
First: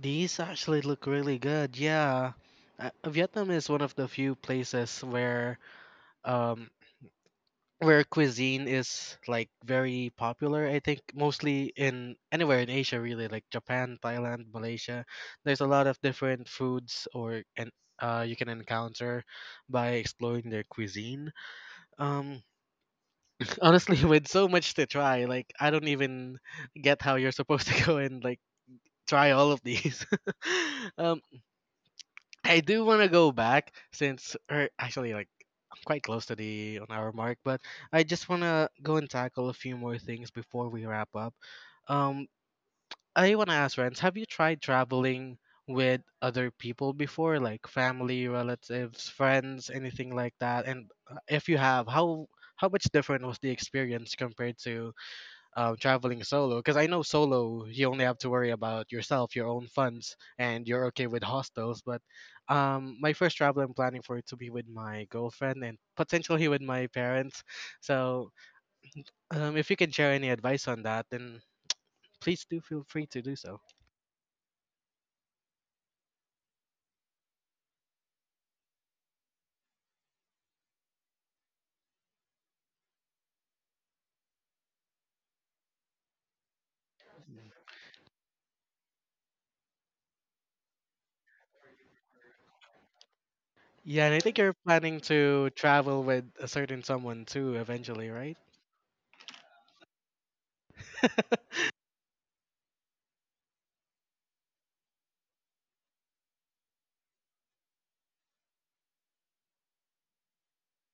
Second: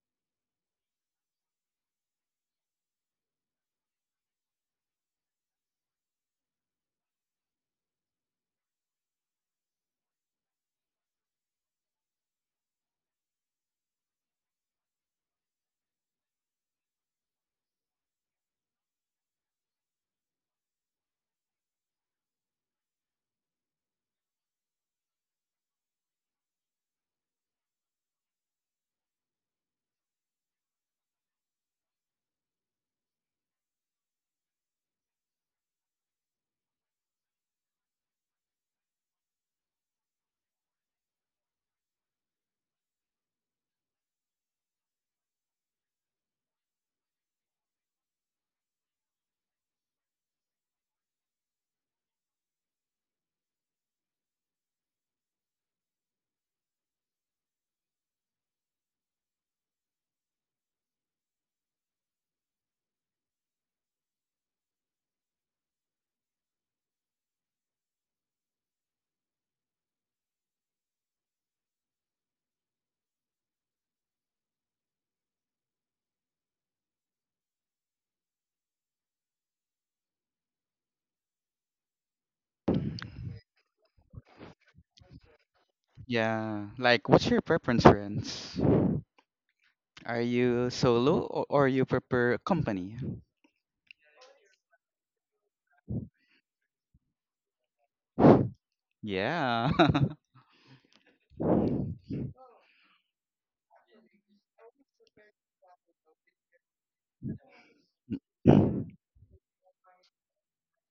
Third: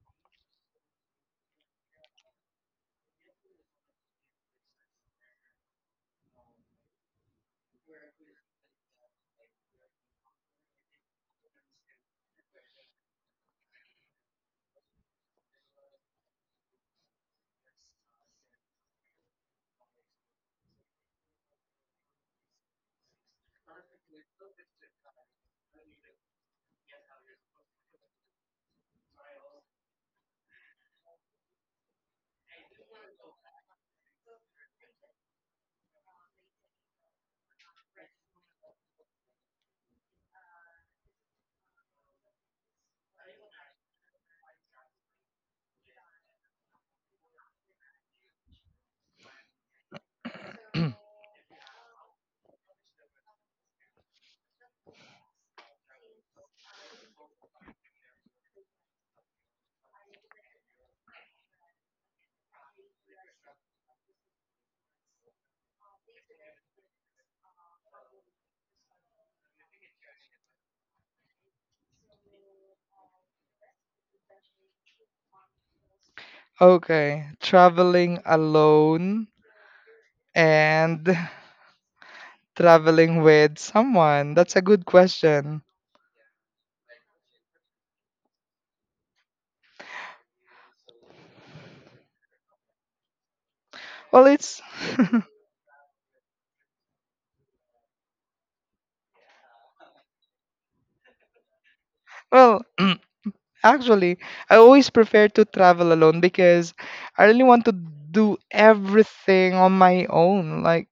these actually look really good. Yeah, Vietnam is one of the few places um where cuisine is like very popular. I think mostly in anywhere in Asia, really, like Japan, Thailand, Malaysia, there's a lot of different foods or and you can encounter by exploring their cuisine. um Honestly, with so much to try, like I don't even get how you're supposed to go and like try all of these. um I do want to go back since, or actually, like I'm quite close to the on hour mark, but I just want to go and tackle a few more things before we wrap up. Um, I want to ask, Renz, have you tried traveling with other people before, like family, relatives, friends, anything like that? And if you have, how much different was the experience compared to traveling solo? Because I know solo you only have to worry about yourself, your own funds, and you're okay with hostels. But my first travel, I'm planning for it to be with my girlfriend and potentially with my parents. So if you can share any advice on that, then please do feel free to do so. Okay, traveling alone and traveling with someone? That's a good question. Yeah. Like, what's your preference, friends? Are you solo, or you prefer company? Yeah, and I Well, think you're it's planning to travel with a certain someone too eventually, right? Yeah. well, actually, I always prefer to travel alone because I really want to do everything on my own. Like,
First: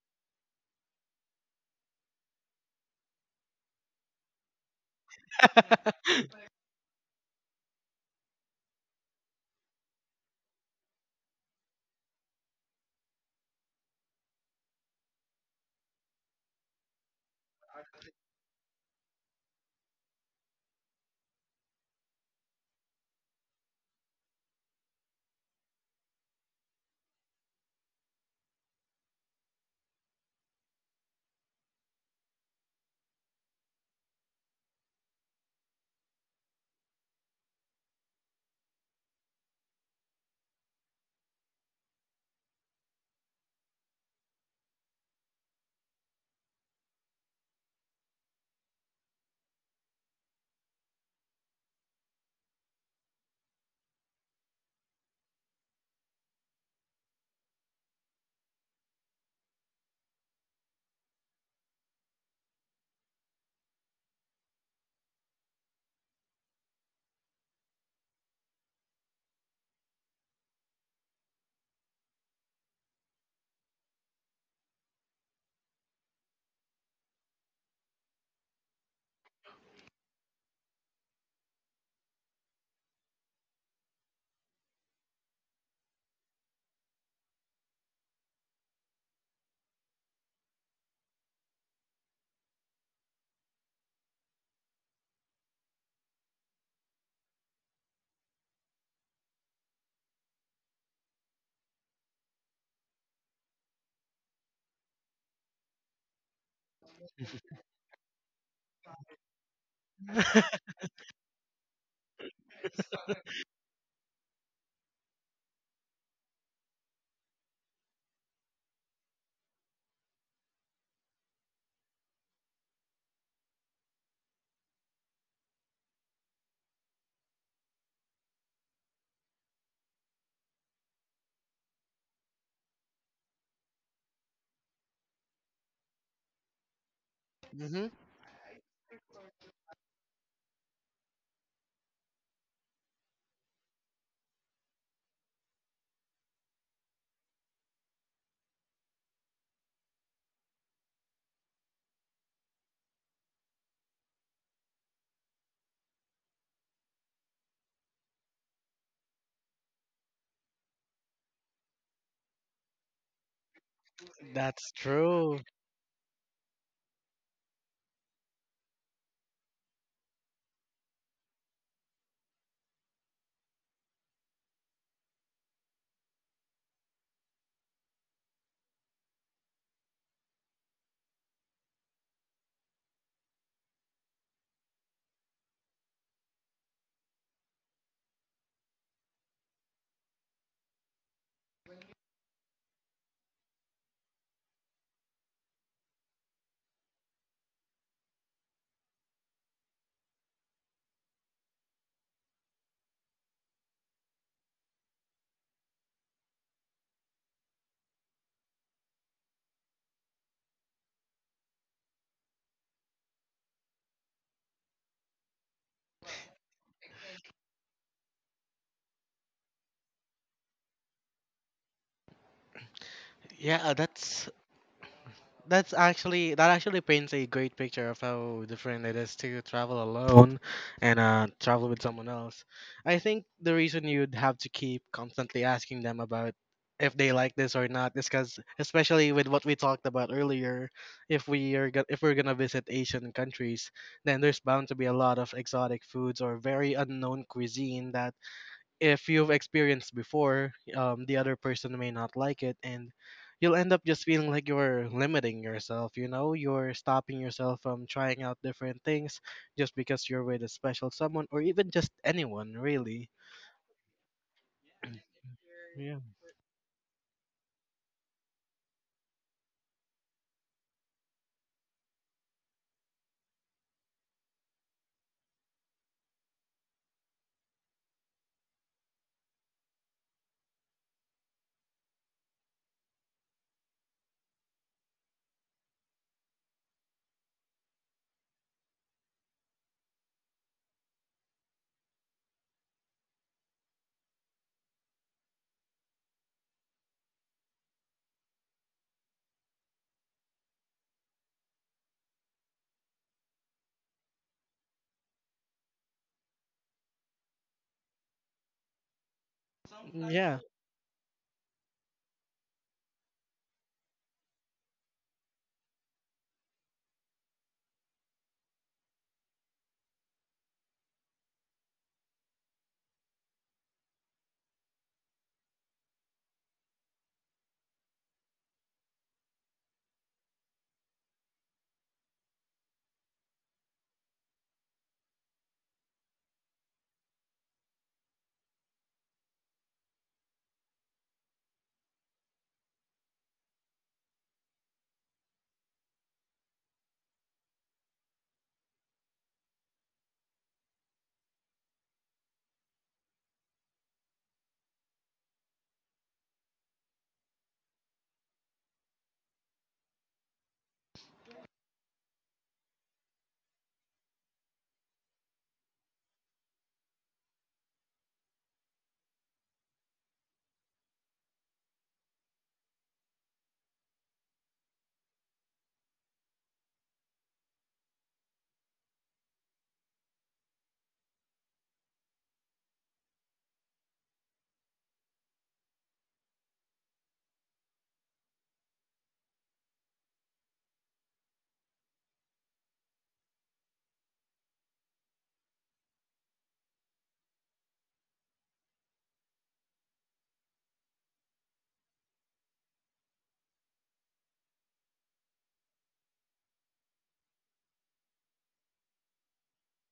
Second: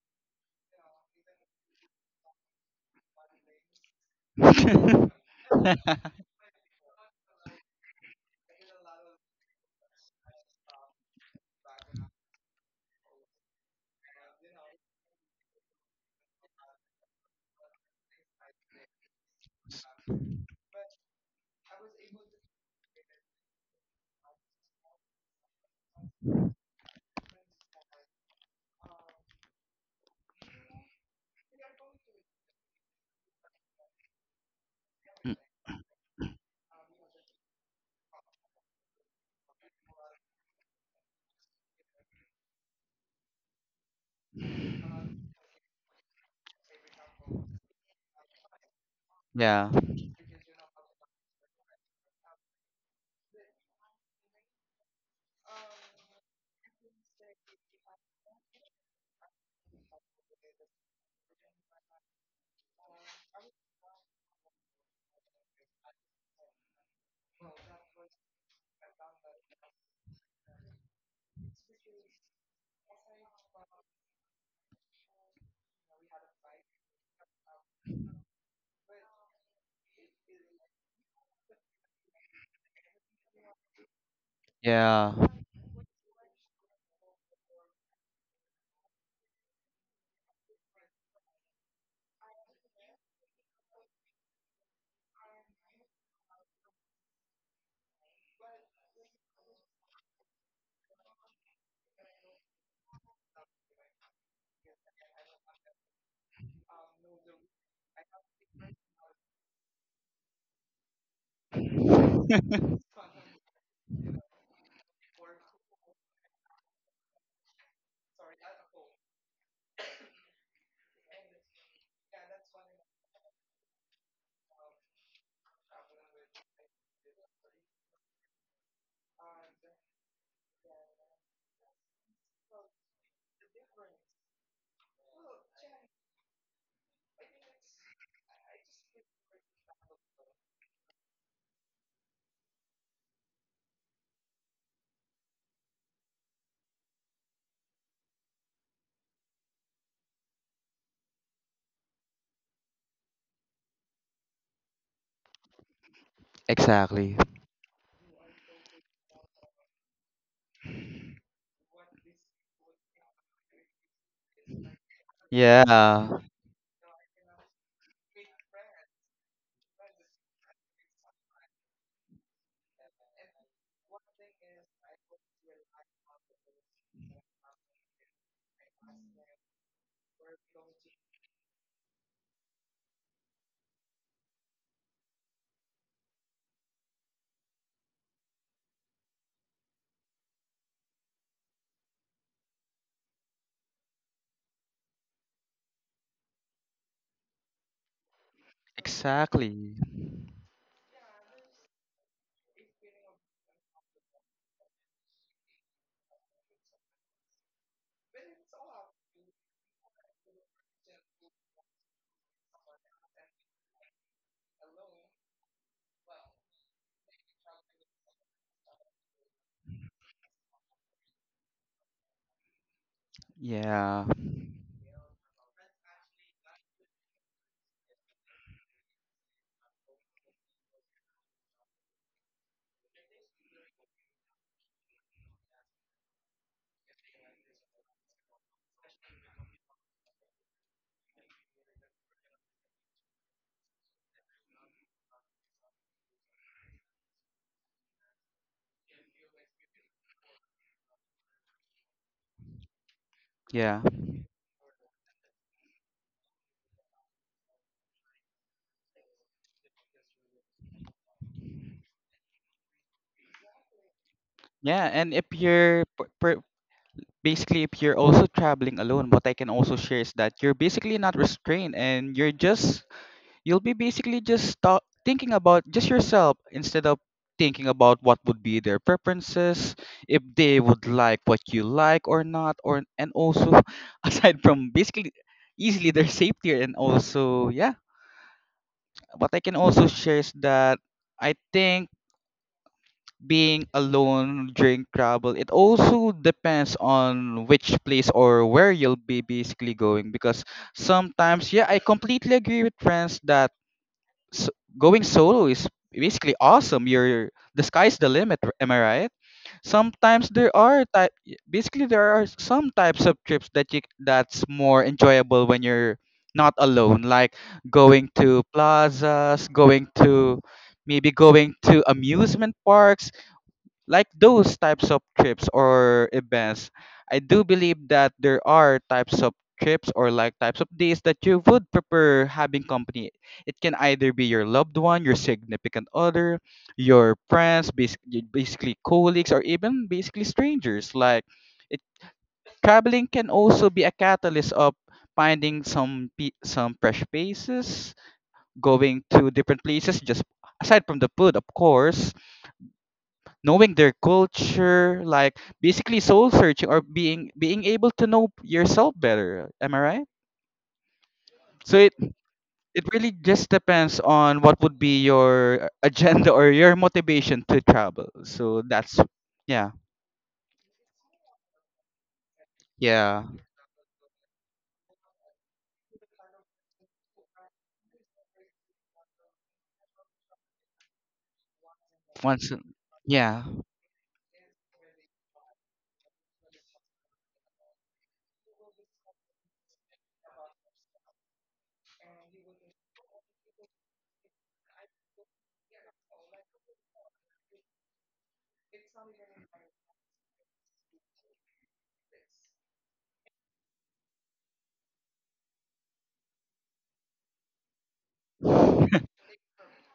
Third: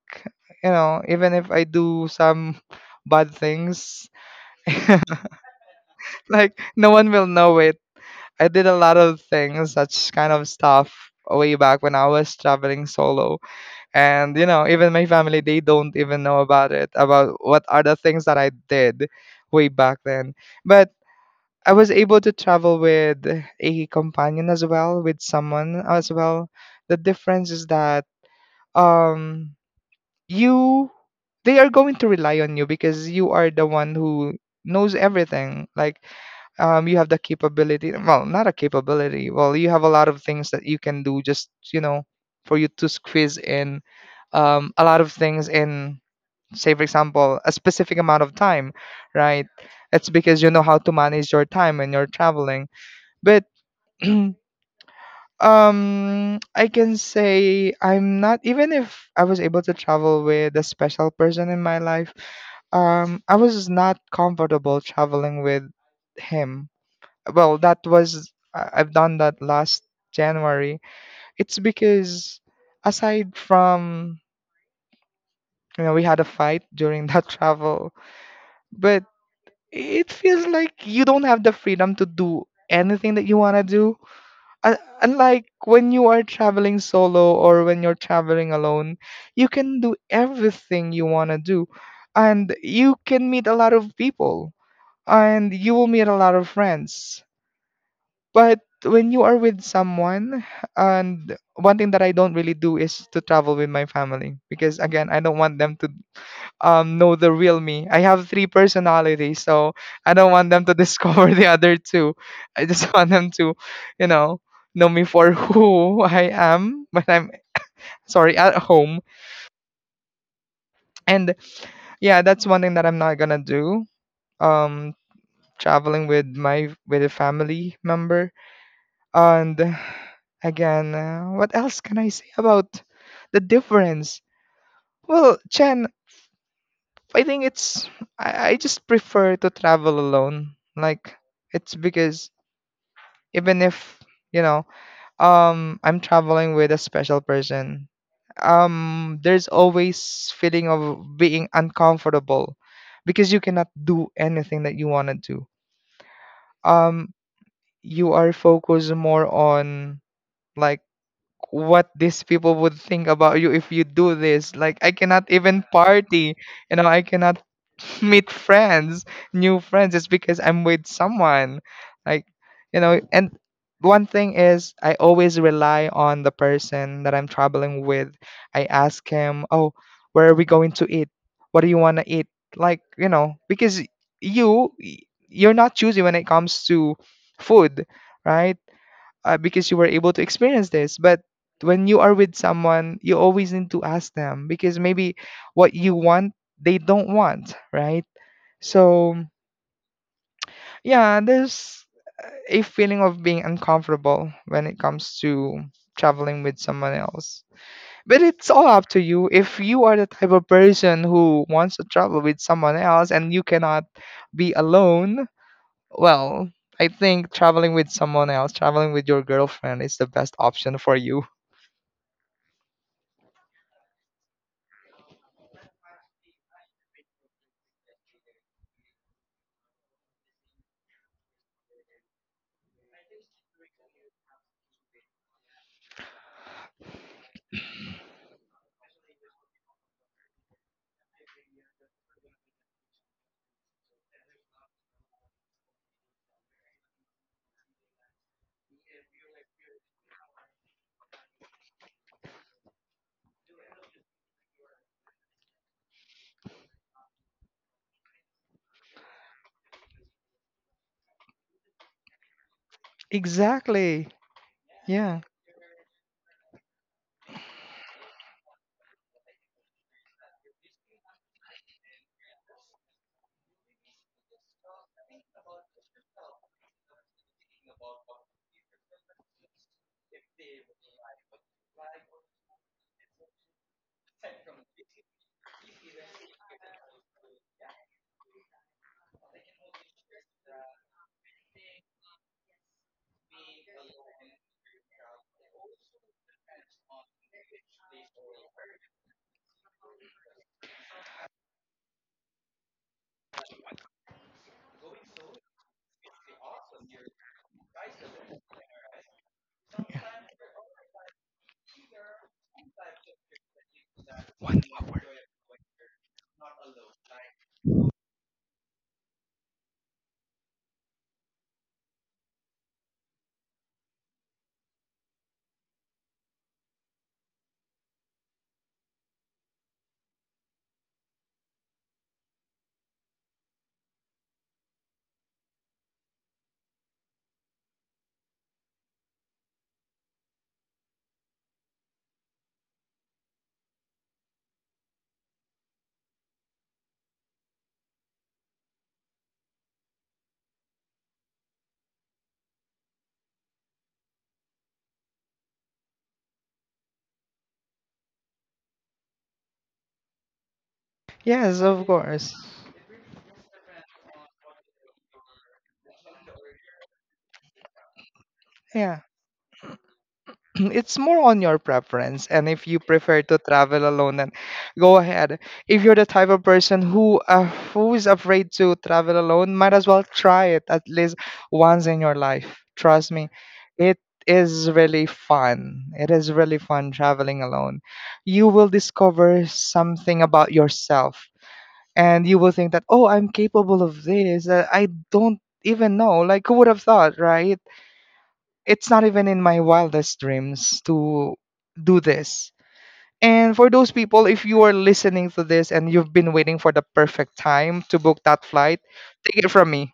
you know, even if I do some bad things, like no one will know it. I did a lot of things, such kind of stuff way back when I was traveling solo. And you know even my family they don't even know about it about what are the things that I did way back then but I was able to travel with a companion as well with someone as well the difference is that um you they are going to rely on you because you are the one who knows everything like you have the capability well not a capability well you have a lot of things that you can do just you know for you to squeeze in a lot of things in say for example a specific amount of time right yeah. it's because you know how to manage your time when you're traveling but I can say I'm not even if I was able to travel with a special person in my life I was not comfortable traveling with him well that was I've done that last january it's because aside from you know we had a fight during that travel but it feels like you don't have the freedom to do anything that you want to do. Yeah. Unlike when you are traveling solo or when you're traveling alone you can do everything you want to do and you can meet a lot of people and you will meet a lot of friends. But when you are with someone, and one thing that I don't really do is to travel with my family because again, I don't want them to know the real me. I have three personalities, so I don't want them to discover the other two. I just want them to, you know me for who I am when I'm sorry at home. And yeah, that's one thing that I'm not gonna do. Um, Traveling with my with a family member. And again, what else can I say about the difference? Well, Chen, I think it's hmm. I just prefer to travel alone. Like it's because even if you know I'm traveling with a special person, there's always feeling of being uncomfortable because you cannot do anything that you want to do. Um Exactly. you are focused more on like what these people would think about you if you do this. That's Like I cannot true. even Yeah. party, I cannot meet friends, new friends. It's because I'm with someone, like, and one thing is I always rely on the person that I'm traveling with. I ask him, oh, where are we going to eat? What do you want to eat? Like, because you, you're not choosy when it comes to food, right? Because you were able to experience this. But when you are with someone, you always need to ask them because maybe what you want, they don't want, right? So, Exactly. yeah, there's a feeling of being uncomfortable when it comes to traveling with someone else. But it's all up to you. If you are the type of person who wants to travel with someone else and you cannot be alone, well, I think traveling with someone else, traveling with your girlfriend is the best option for you. Yeah, Yeah. That's actually that actually paints a great picture of how different it is to travel alone and travel with someone else. I think the reason you'd have to keep constantly asking them about if they like this or not is because, especially with what we talked about earlier, if if we're gonna visit Asian countries, then there's bound to be a lot of exotic foods or very unknown cuisine that if you've experienced before, the other person may not like it, and you'll end Yeah. up just feeling like you're limiting yourself. You know, you're stopping yourself from trying out different things just because you're with a special someone or even just anyone, really. Exactly. Yeah, and Yeah. if you're Yeah. p- per, basically if you're also traveling alone, what I can also share is that you're basically not restrained, and you're just you'll be basically just thinking about just yourself instead of thinking about what would be their preferences, if they would like what you like or not, or and also aside from basically easily their safety, and also yeah, what I can also share is that I think being alone during travel, it also depends on which place or where you'll be basically going, because sometimes yeah, I completely agree with friends that so, going solo is basically awesome. You're the sky's the limit. Am I right? Sometimes Yeah. there are type. Basically, there are some types of trips that you that's more enjoyable when you're not alone. Like going to plazas, going to maybe going to amusement parks, like those types of trips or events, I do believe that there are types of trips or like types of days that you would prefer having company. It can either be your loved one, your significant other, your friends, basically colleagues, or even basically strangers. Like it, traveling can also be a catalyst of finding some some fresh faces, going to different places, just aside from the food, of course, knowing their culture, like basically soul searching, or being able to know yourself better. Am I right? Yes, So of it course. it really just depends on what would be your agenda or your motivation to travel. So that's Yeah. yeah. It's more on your preference. And if you prefer Yeah. to travel alone, then go ahead. If you're the type of person who is afraid to travel alone, might as well try it at least once in your Once, life. Trust me. yeah. It is really fun. It is really fun traveling alone. You will discover something about yourself, and you will think that, oh, I'm capable of this. I don't even know, like, who would have thought, right? It's not even in my wildest dreams to do this. And for those people, if you are listening to this and you've been waiting for the perfect time to book that flight, take it from me,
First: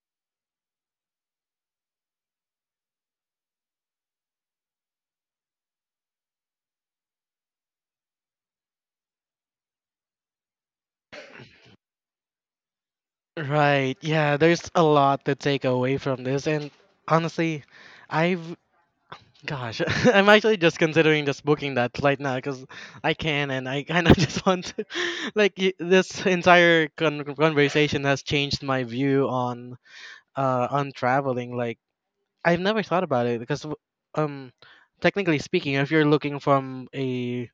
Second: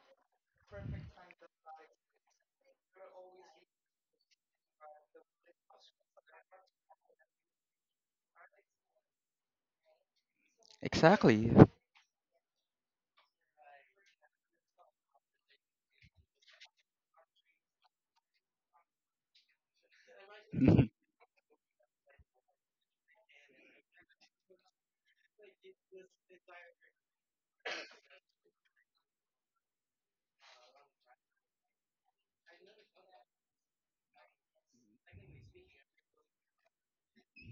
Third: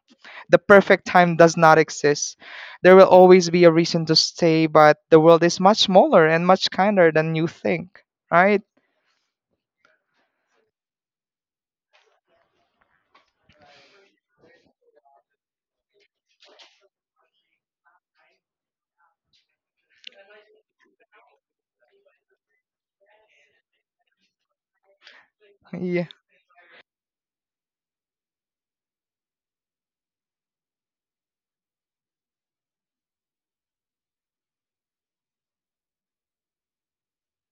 the perfect time does not exist. There will always be a reason to stay, but the world is much smaller and much kinder than you think, right? Exactly. Right. Yeah. There's a lot to take away from this, and honestly, I've. Gosh, I'm actually just considering just booking that right now because I can and I kind of just want to. Yeah. This entire conversation has changed my view on traveling. Like I've never thought about it because um technically speaking, if you're looking from a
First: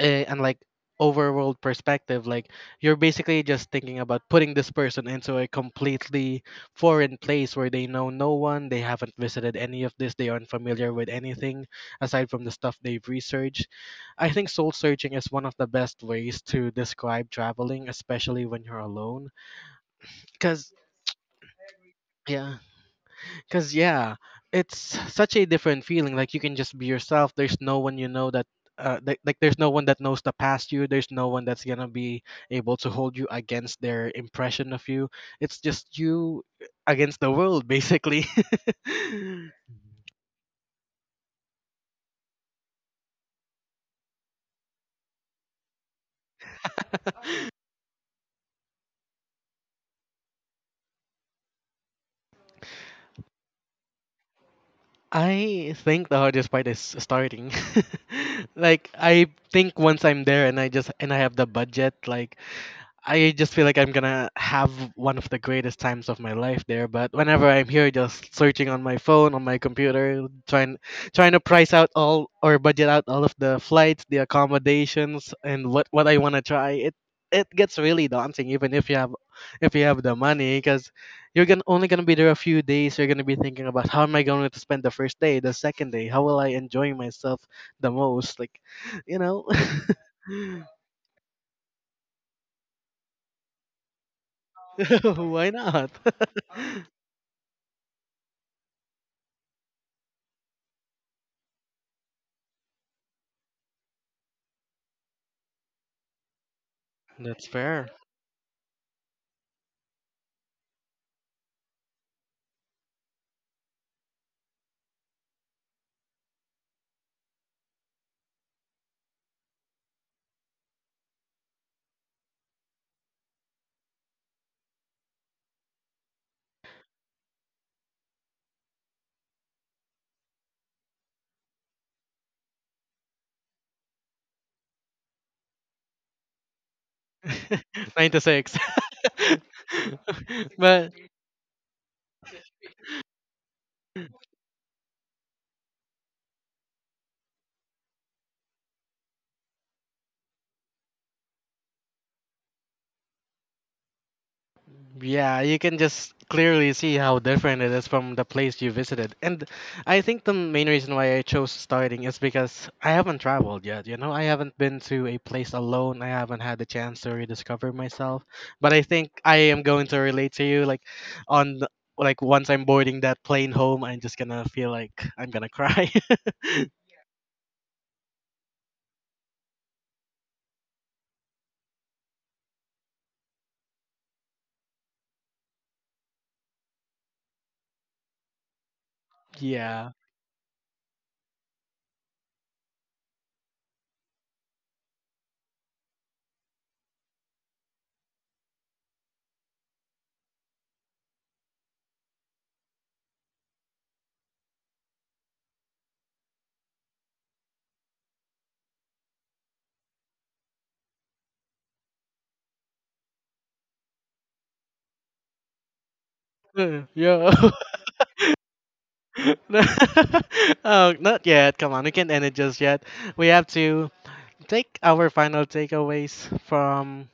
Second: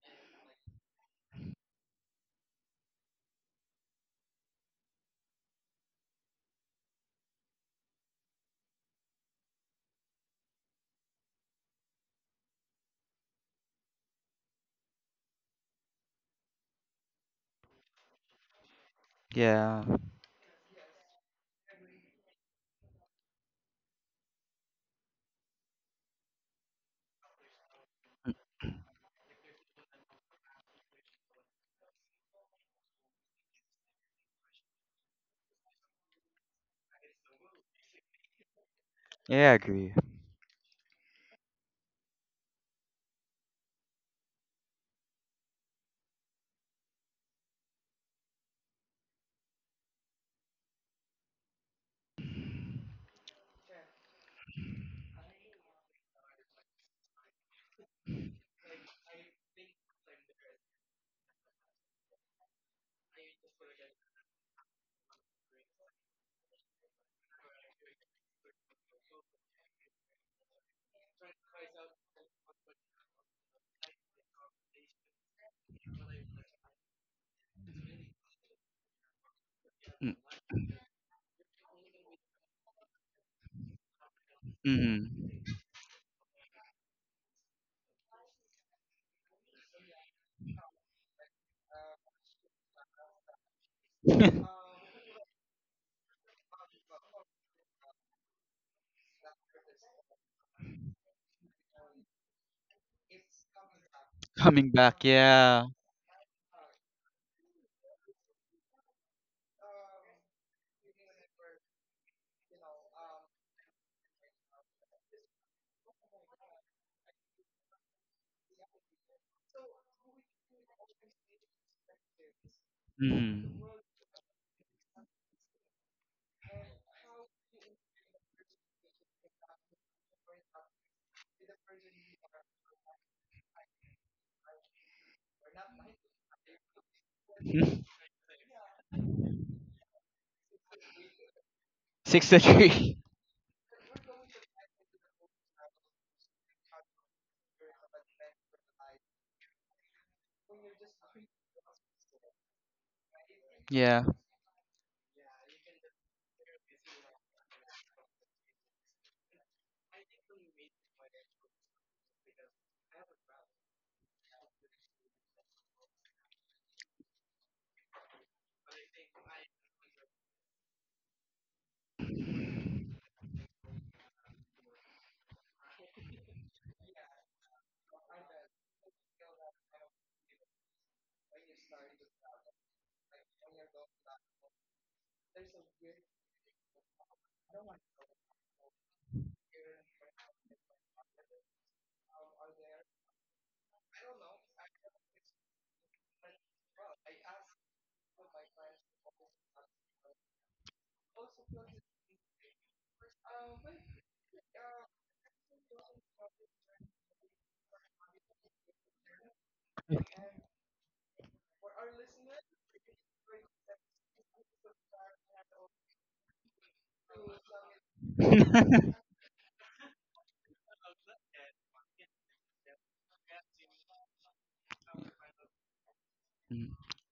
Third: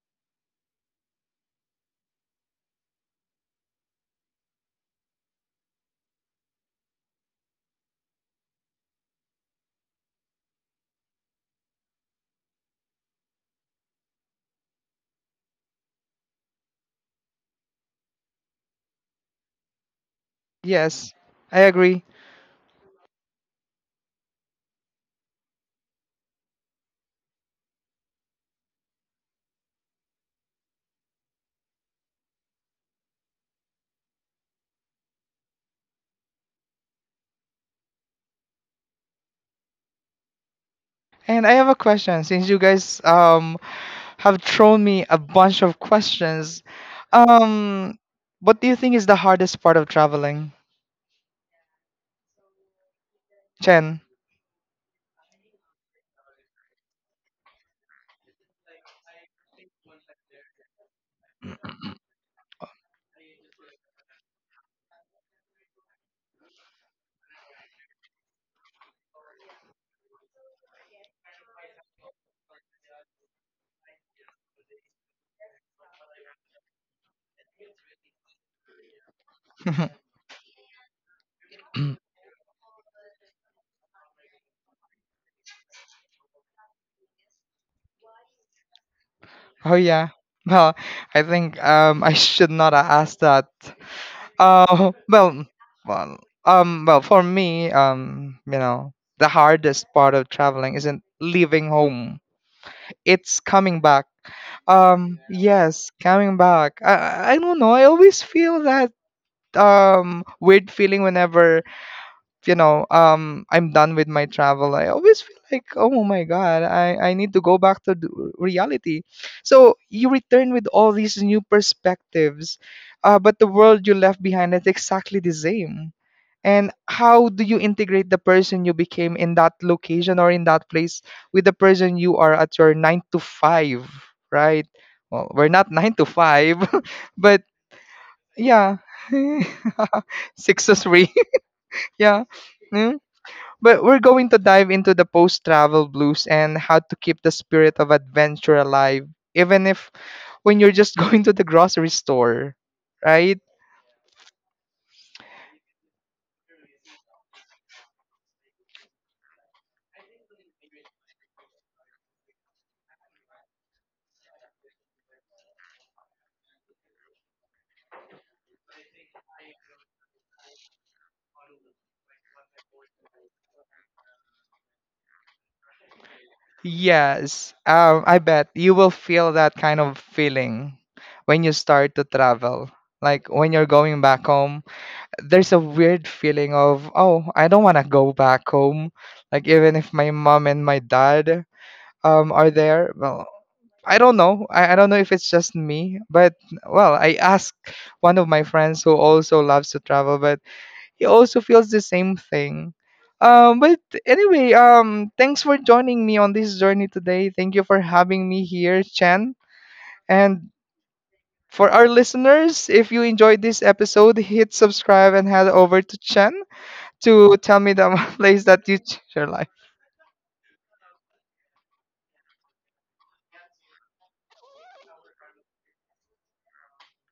and like overworld perspective, like you're basically just thinking about putting this person into a completely foreign place where they know no one, they haven't visited any of this, they aren't familiar with anything aside from the stuff they've researched. I think soul searching is one of the best ways to describe traveling, especially when you're alone Yeah. because Yes, I agree. yeah. Cause yeah, it's such a different feeling. Like you can just be yourself. There's no one you know that, like there's no one that knows the past you. There's no one that's gonna be able to hold you against their impression of you. It's just you against the world, basically. Yeah, I agree. And I have a question, since you guys have thrown me a bunch of questions. Um, what do you think is the hardest part of traveling, Chen? I think the hardest part is starting. Like I think once I'm there and I just and I have the budget, like I just feel like I'm gonna have one of the greatest times of my life there. But whenever I'm here, just searching on my phone, on my computer, trying to price out all or budget out all of the flights, the accommodations, and what I wanna try. It gets really daunting, even if you have the Mm. money, because you're gonna only gonna be there a few days. You're gonna be thinking about how am I going to spend the first day, the second day, how will I enjoy myself the most? Like, you know, Oh, yeah. Well, I think I should not have asked that. Mm. Well, why not? well, well, for me, the hardest part of traveling isn't leaving home. It's coming back. Coming back, yeah. Yes, coming back. I That's don't know. I fair. always feel that weird feeling whenever, I'm done with my travel. I always feel like, oh my god, I need to go back to the reality. So you return with all these new perspectives, but the Mm. world you left behind is exactly the same. And how do you integrate the person you became in that location or in that place with the person you are at your nine to five, right? Well, we're not nine to five, but Nine to six. yeah. Six to But three. Yeah. Six to Mm. three. But we're going to dive into the post travel blues and how to keep the spirit of adventure alive, even if when you're just going to the grocery store, right? Yeah. yeah, you can just clearly see how different it is from the place you visited. And I think the main reason why I chose starting is because I haven't traveled yet. You know, I haven't been to a place alone. I haven't had the chance to rediscover myself. But I think I am going to relate to you like on the- like once I'm boarding that plane home, I'm just gonna feel like I'm gonna cry. Yes. I bet you will feel that kind of feeling when you start to travel. Like when you're going back home, there's a weird feeling of, oh, I don't want to go back home. Like even Yeah. if my mom and my dad are there. Well, I don't know. I don't know if it's just me, but well, I asked one of my friends who also loves to travel, but he also feels the same thing. But Anyway, thanks for joining me on this journey today. Thank you for having me here, Chen. And for our listeners, if you enjoyed this episode, hit subscribe and head over to Chen Yeah. to tell me the place that you ch- your life. Oh, not yet. Come on, we can't end it just yet. We have to take our final takeaways Mm. from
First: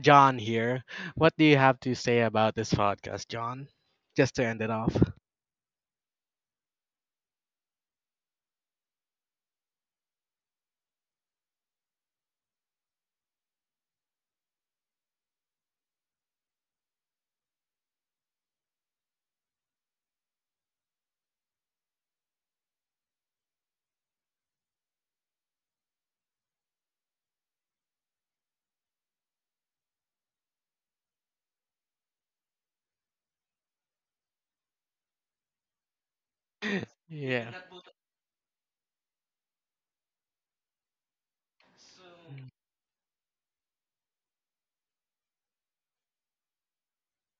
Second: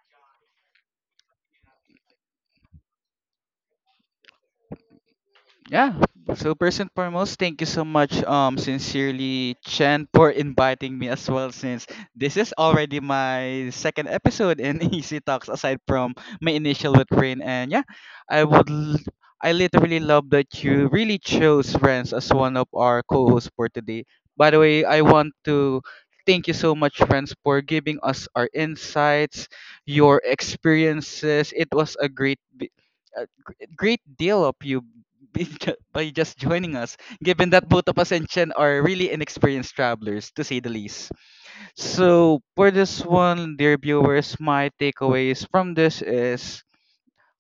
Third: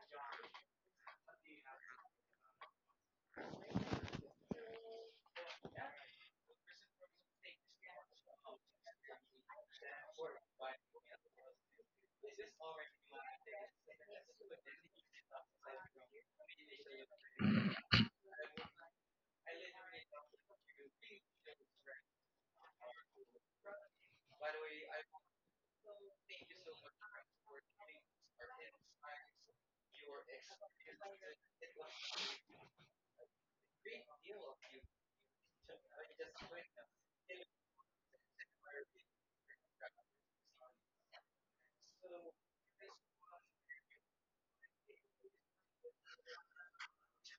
John here. What do you have to say about this podcast, John? Just to end it off. Yeah. So first and foremost, thank you so much, sincerely, Chen, for inviting me as well. Since this is already my second episode in Easy Talks, aside from my initial with Rain, and yeah, I would, l- I literally love that you really chose Renz as one of our co-hosts for today. By the way, I want to thank you so much, Renz, for giving us our insights, your experiences. It was a great. Great deal of you be by just joining us, given Yeah. that both of us and Chen are really inexperienced travelers, to say the least. So, for this one, dear viewers, my takeaways from this is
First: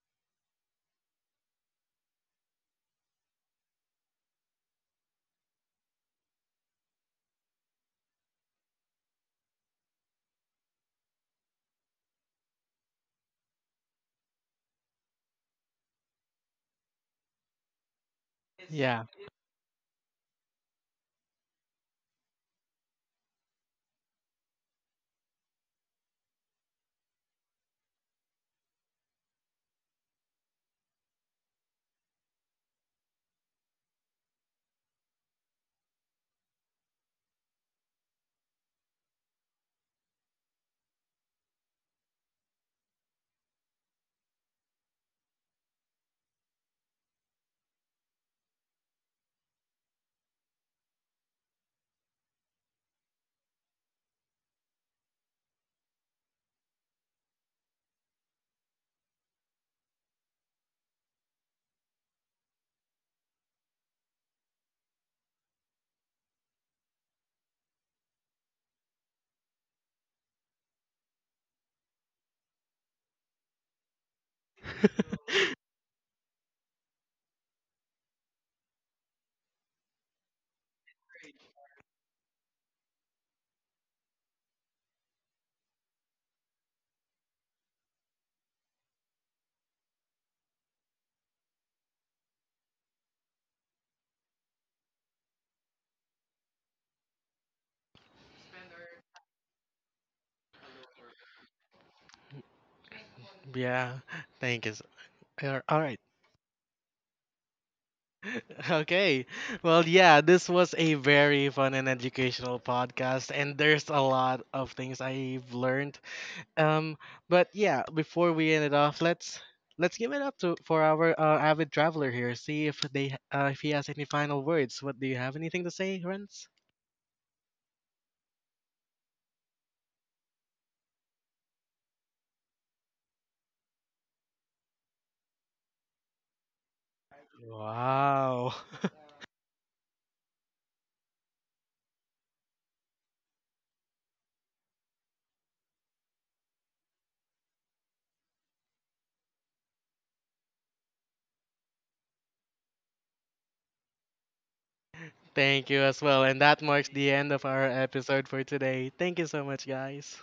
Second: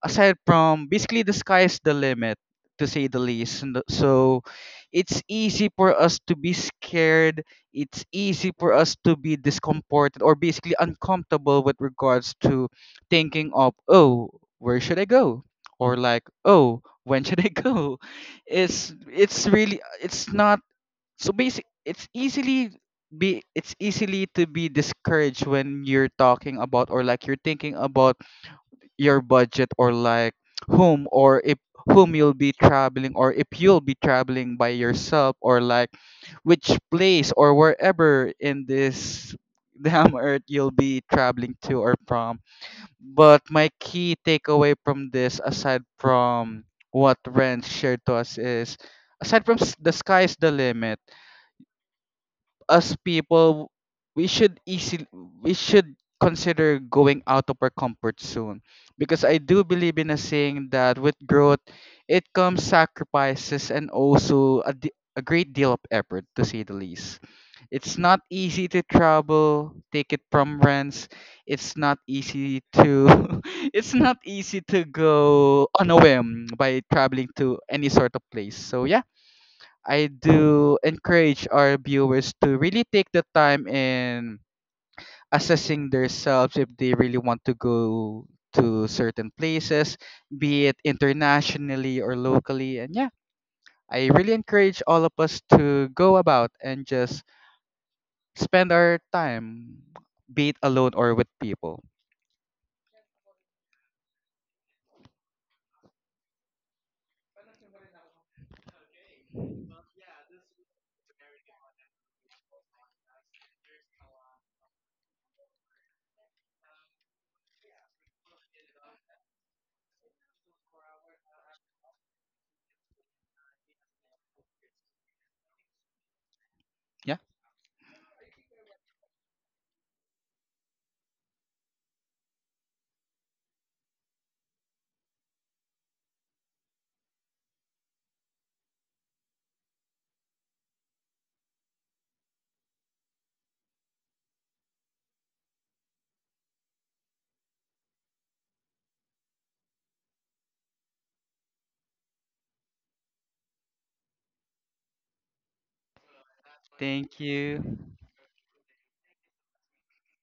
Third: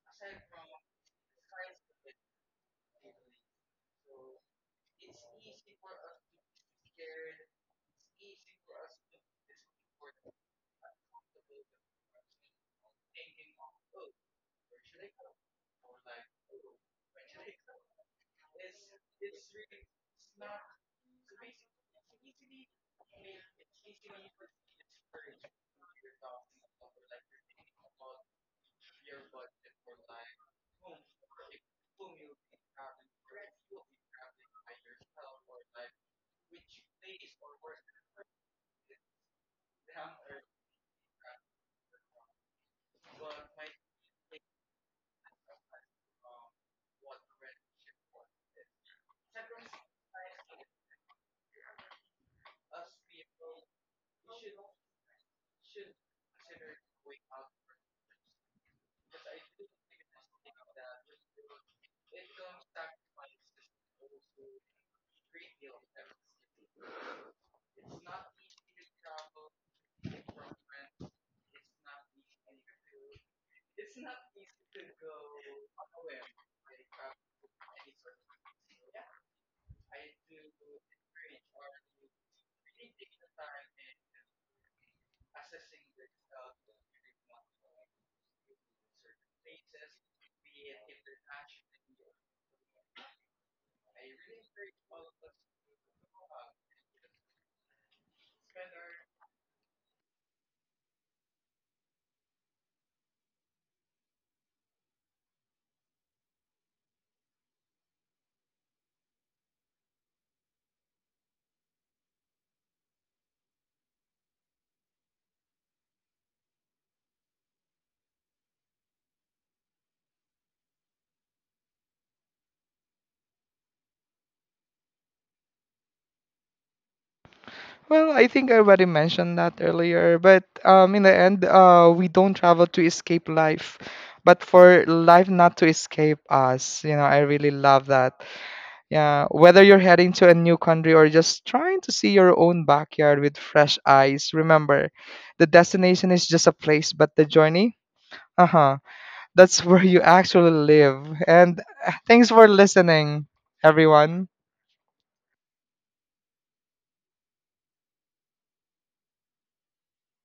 aside from basically the sky's the limit, to say the least. So it's easy for us to be scared, it's easy for us to be discomforted or basically uncomfortable with regards to thinking of, oh, where should I go, or like, oh, when should I go? it's Yeah. it's really, it's not so basic, it's easily be it's easily to be discouraged when you're talking about, or like you're thinking about your budget, or like whom or if whom you'll be traveling, or if you'll be traveling by yourself, or like which place or wherever in this damn earth you'll be traveling to or from. But my key takeaway from this, aside from what Ren shared to us, is aside from the sky's the limit, us people, we should easily, we should consider going out of our comfort zone, because I do believe in a saying that with growth it comes sacrifices, and also a great deal of effort, to say the least. It's not easy to travel, take it from rents. It's not easy to it's not easy to go on a whim by traveling to any sort of place. So yeah, I do encourage our viewers to really take the time in assessing themselves if they really want to go to certain places, be it internationally or locally. And yeah, I really encourage all of us to go about and just spend our time, be it alone or with people. Yeah, thank you. All right. Okay. Well, yeah, this was a very fun and educational podcast, and there's a lot of things I've learned. Um, but yeah, before we end it off, let's give it up to for our avid traveler here. See if if he has any final words. What do you have, anything to say, Renz? Yeah, Well, I think I already mentioned that earlier, but in the end, we don't travel to escape life, but for life not to escape us. You know, I really love that. Wow. Yeah, whether you're heading to a new country or just trying to see your own backyard with fresh eyes, remember, the destination is just a place, but the journey, uh huh, that's where you actually live. And thanks for listening, everyone. Thank you as well. And that marks the thank end of our you. episode for today. Thank you so much, guys.